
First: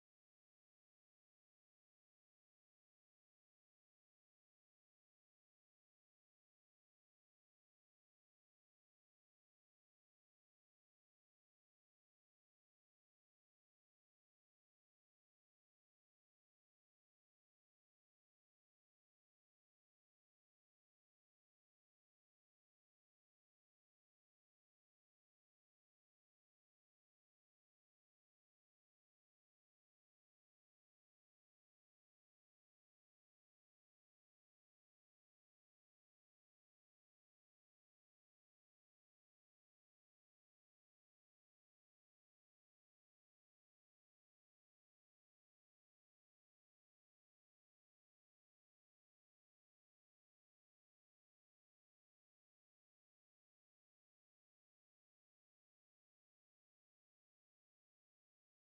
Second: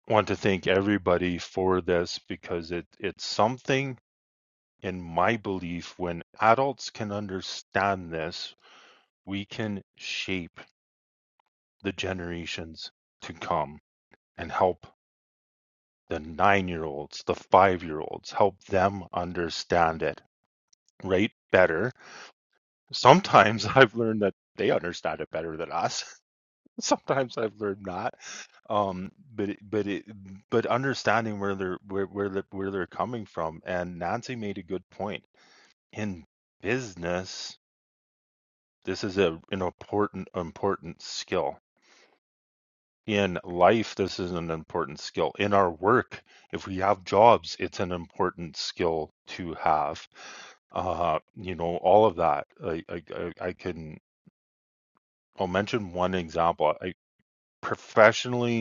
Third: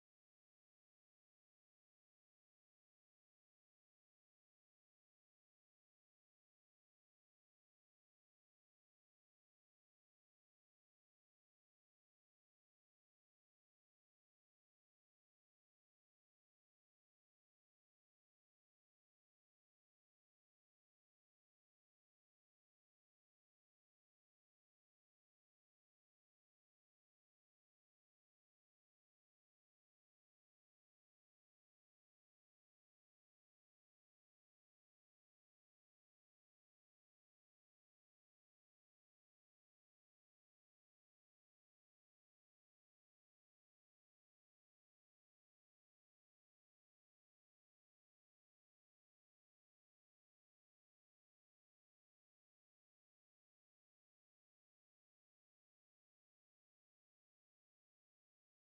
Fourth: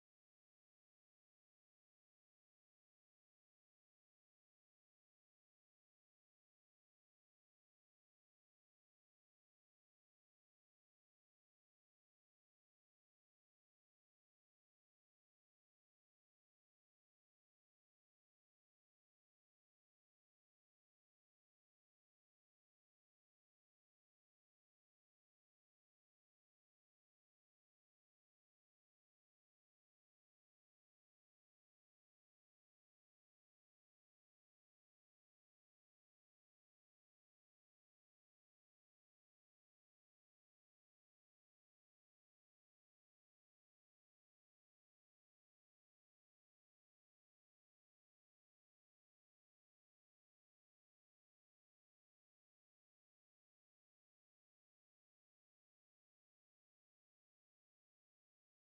want to thank everybody for this because it it's something in my belief when adults can understand this, we can shape the generations to come and help the 9-year-olds, the 5-year-olds, help them understand it right better. Sometimes [laughs] I've learned that they understand it better than us. [laughs] Sometimes I've learned not, um, but it, but it, but understanding where they're where where they're, where they're coming from, and Nancy made a good point. In business, this is a an important important skill. In life, this is an important skill. In our work, if we have jobs, it's an important skill to have. Uh, you know, all of that. I I I I can. I'll mention one example. I professionally.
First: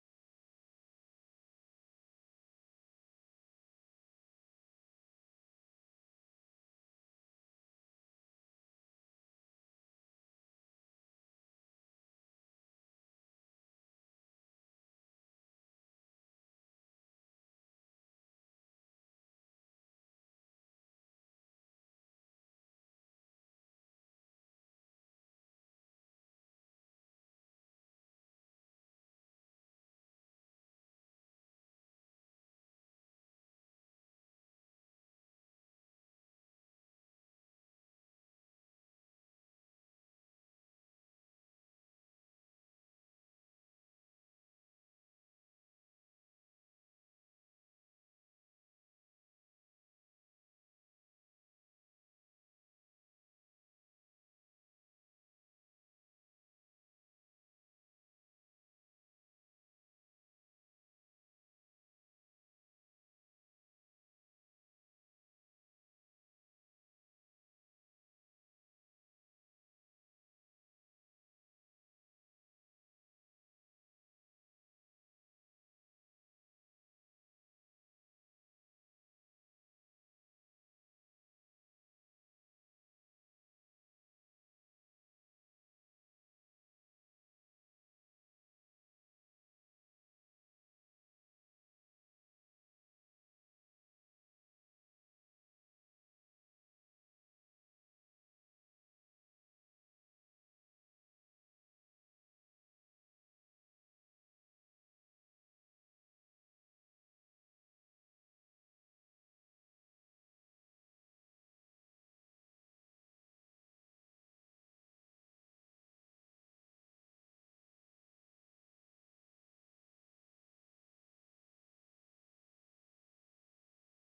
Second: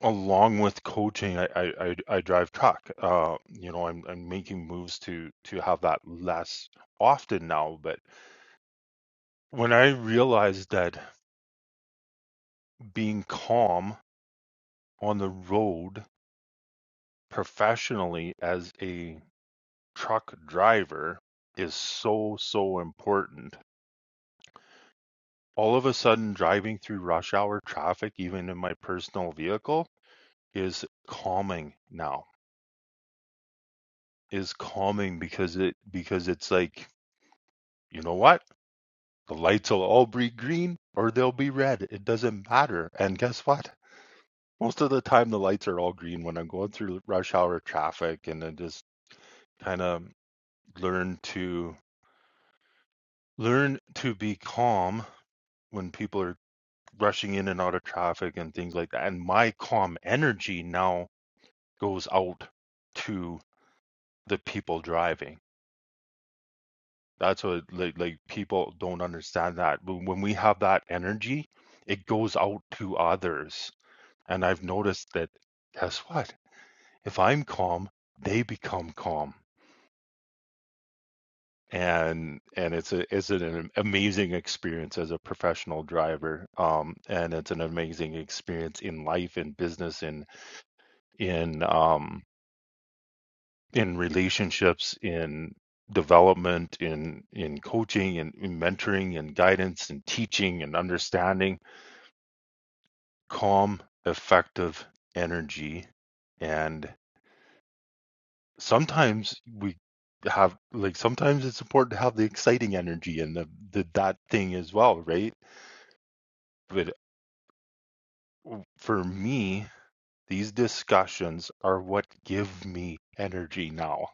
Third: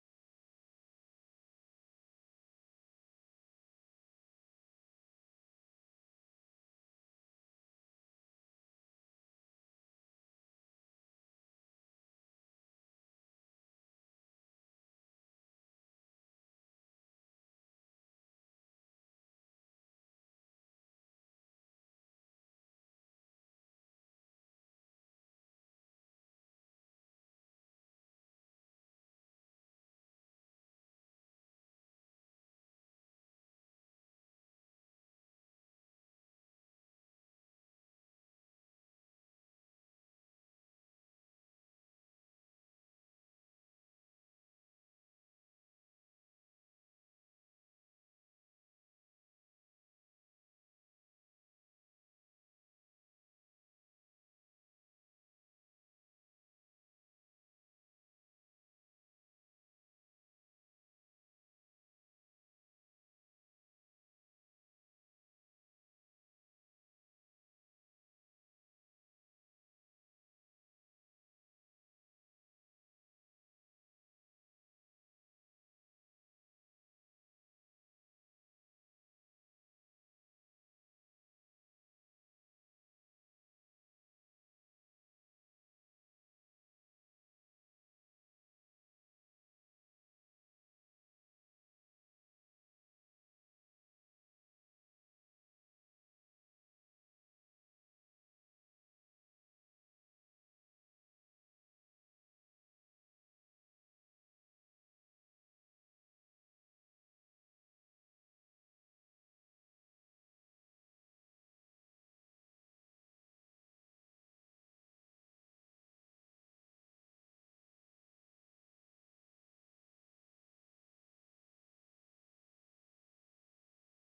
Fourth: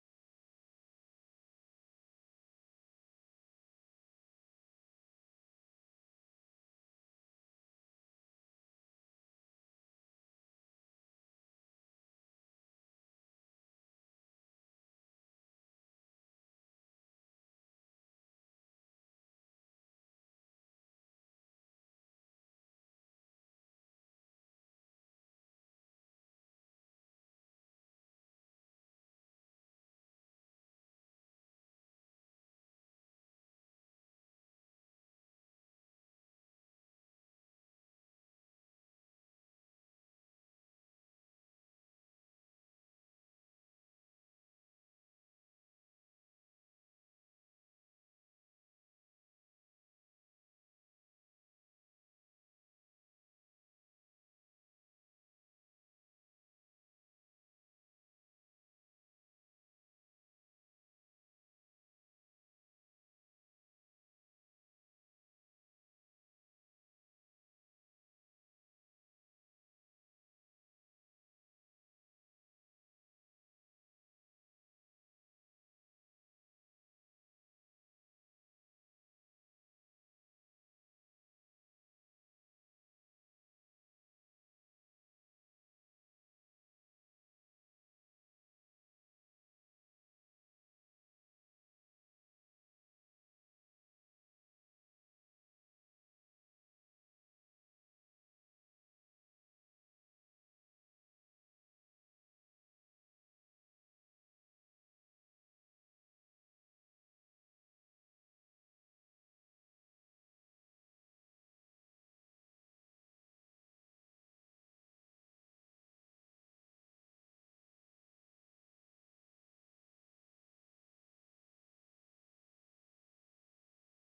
along with coaching, I I I, I drive truck. Uh, you know, I'm I'm making moves to to have that less often now. But when I realized that being calm on the road professionally as a truck driver is so so important. All of a sudden, driving through rush hour traffic, even in my personal vehicle, is calming now. Is calming because it because it's like you know what The lights will all be green or they'll be red. It doesn't matter. And guess what? Most of the time, the lights are all green when I'm going through rush hour traffic, and I just kind of learn to learn to be calm when people are rushing in and out of traffic and things like that. And my calm energy now goes out to the people driving. That's what like like people don't understand that. But when we have that energy, it goes out to others And I've noticed that guess what? If I'm calm, they become calm. And and it's a it's an amazing experience as a professional driver. Um, and it's an amazing experience in life, in business, in in um in relationships, in development, in in coaching and in mentoring and guidance and teaching and understanding calm, effective energy. And sometimes we have like sometimes it's important to have the exciting energy and the, the that thing as well right but for me these discussions are what give me energy now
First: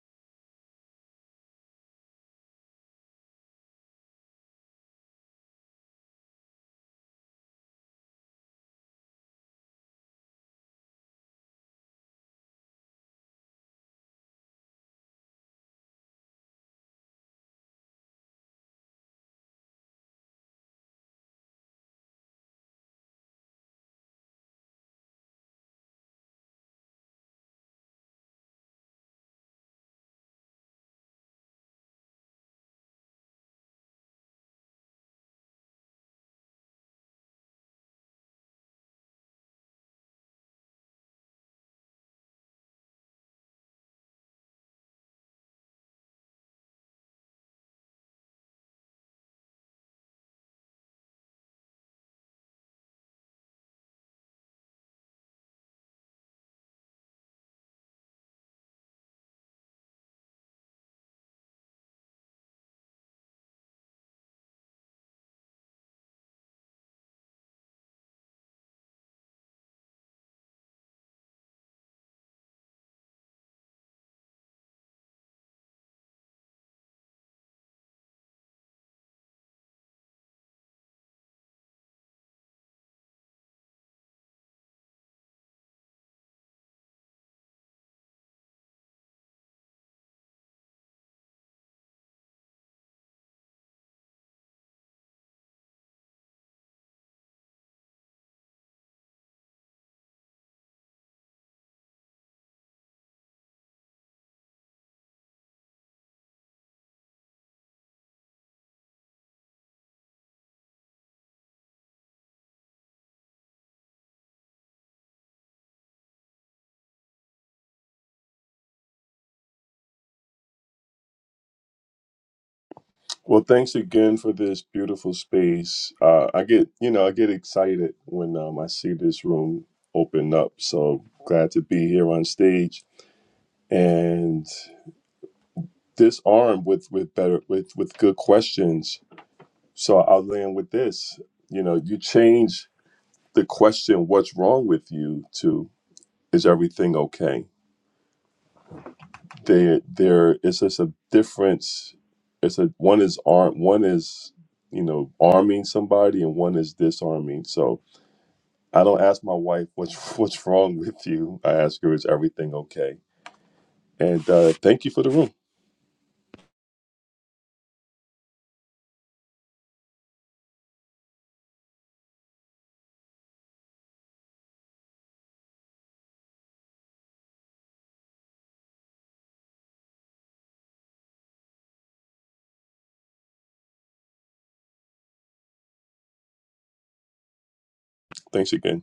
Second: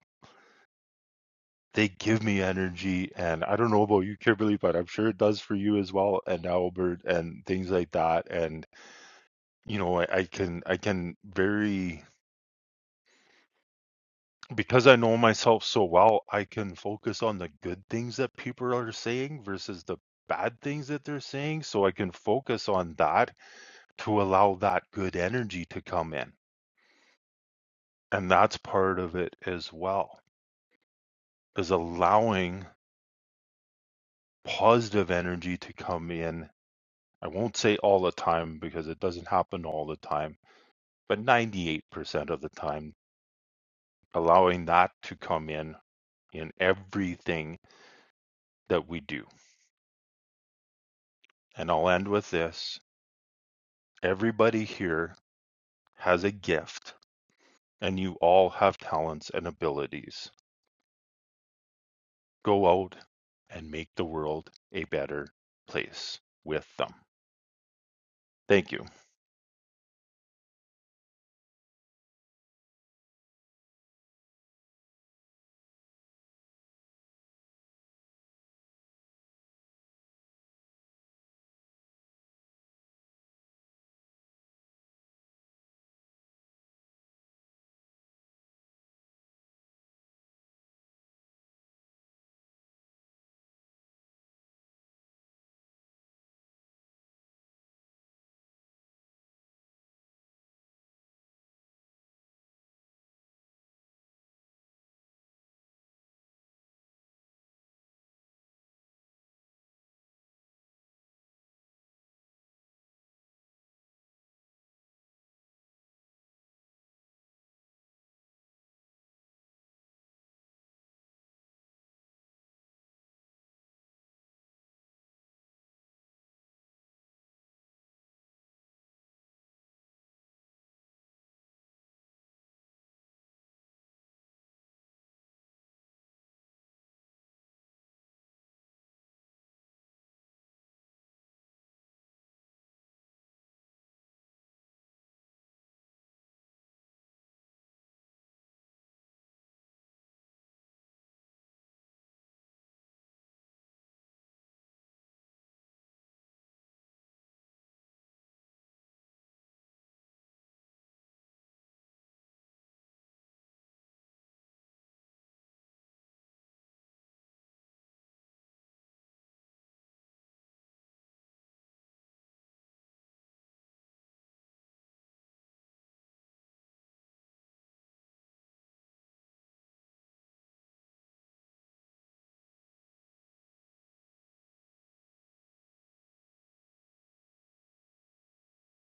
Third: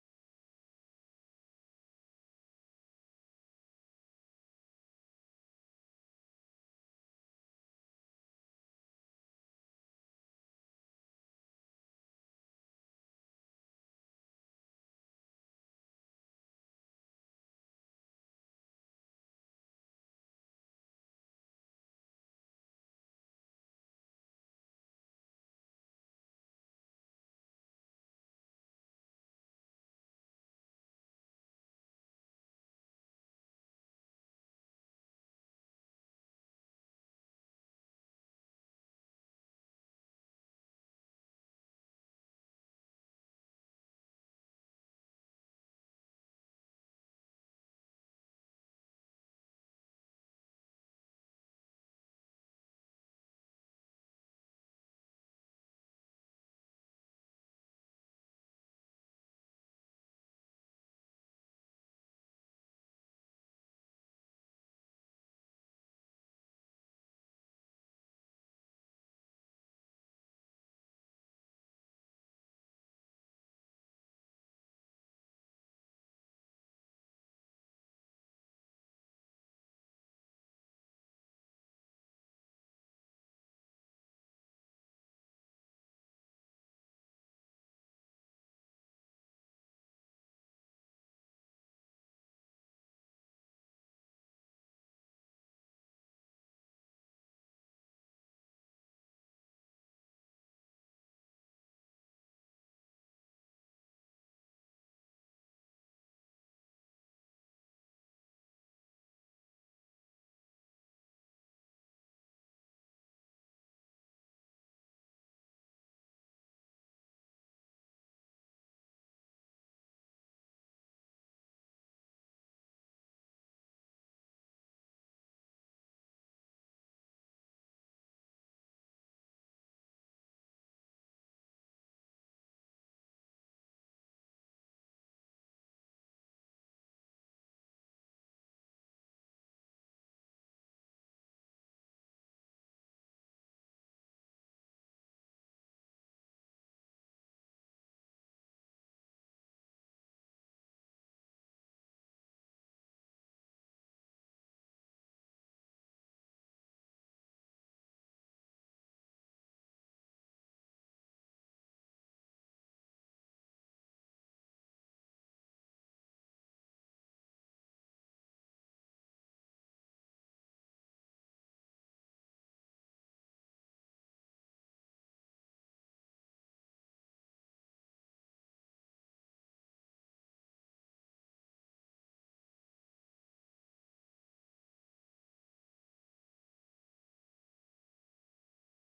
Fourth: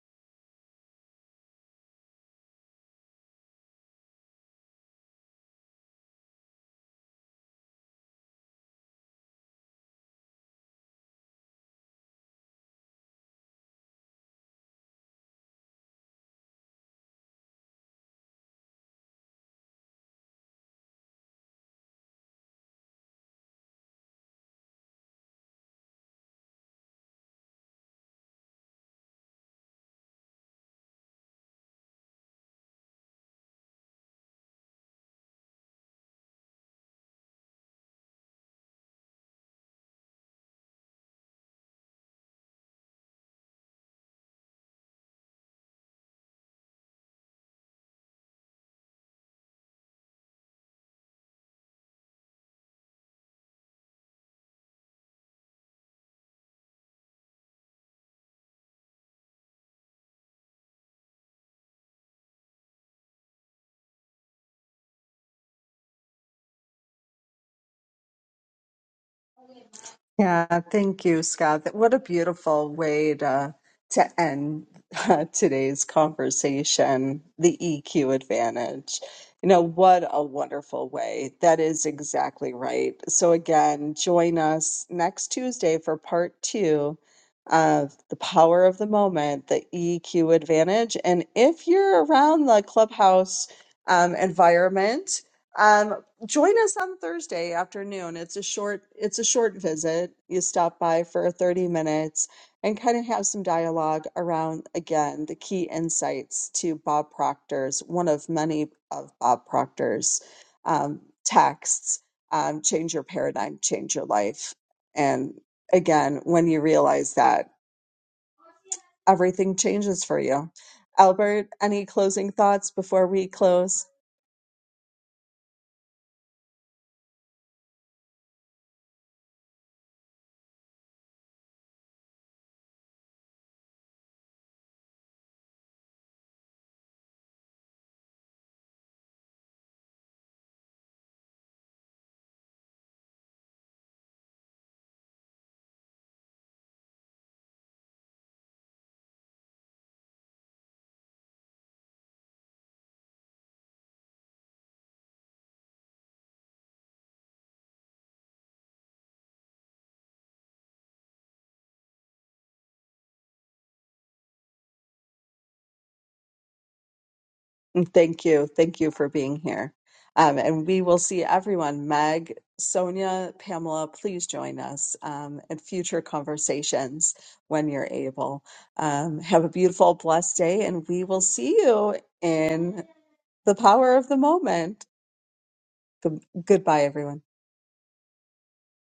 they give me energy and i don't know about you kimberly but i'm sure it does for you as well and albert and things like that and you know i, I can i can very because I know myself so well, I can focus on the good things that people are saying versus the bad things that they're saying. So I can focus on that to allow that good energy to come in. And that's part of it as well, is allowing positive energy to come in. I won't say all the time because it doesn't happen all the time, but 98% of the time, allowing that to come in in everything that we do. And I'll end with this Everybody here has a gift, and you all have talents and abilities. Go out and make the world a better place with them. Thank you. Yeah, thank you, Scott. That- What a beautiful way to to end [laughs] uh, today's conversation, the EQ advantage. You know, what a wonderful way. That is exactly right. So again, join us next Tuesday for part 2 of The Power of the Moment, the EQ advantage. And if you're around the clubhouse um, environment, um, join us on Thursday afternoon. It's a short it's a short visit. You stop by for 30 minutes and kind of have some dialogue around again the key insights to Bob Proctor's one of many of Bob Proctor's um, texts um, change your paradigm, change your life. And again, when you realize that everything changes for you. Albert, any closing thoughts before we Well, thanks close? again for this beautiful space. Uh, I get, you know, I get excited when um, I see this room open up. So glad to be here on stage and this armed with with better with with good questions. So I'll land with this. You know, you change the question, "What's wrong with you?" to "Is everything okay?" There, there is just a difference. It's a one is armed, one is you know arming somebody, and one is disarming. So I don't ask my wife what's [laughs] what's wrong with you. I ask her is everything okay. And uh, thank you for the room. Thank you. Thank you for being here. Um, and we will see everyone. Meg, Sonia, Pamela, please join us um, in future conversations when you're able. Um, have a beautiful, blessed day, and we will see you in the power of the moment. Good- goodbye, everyone. Thanks again.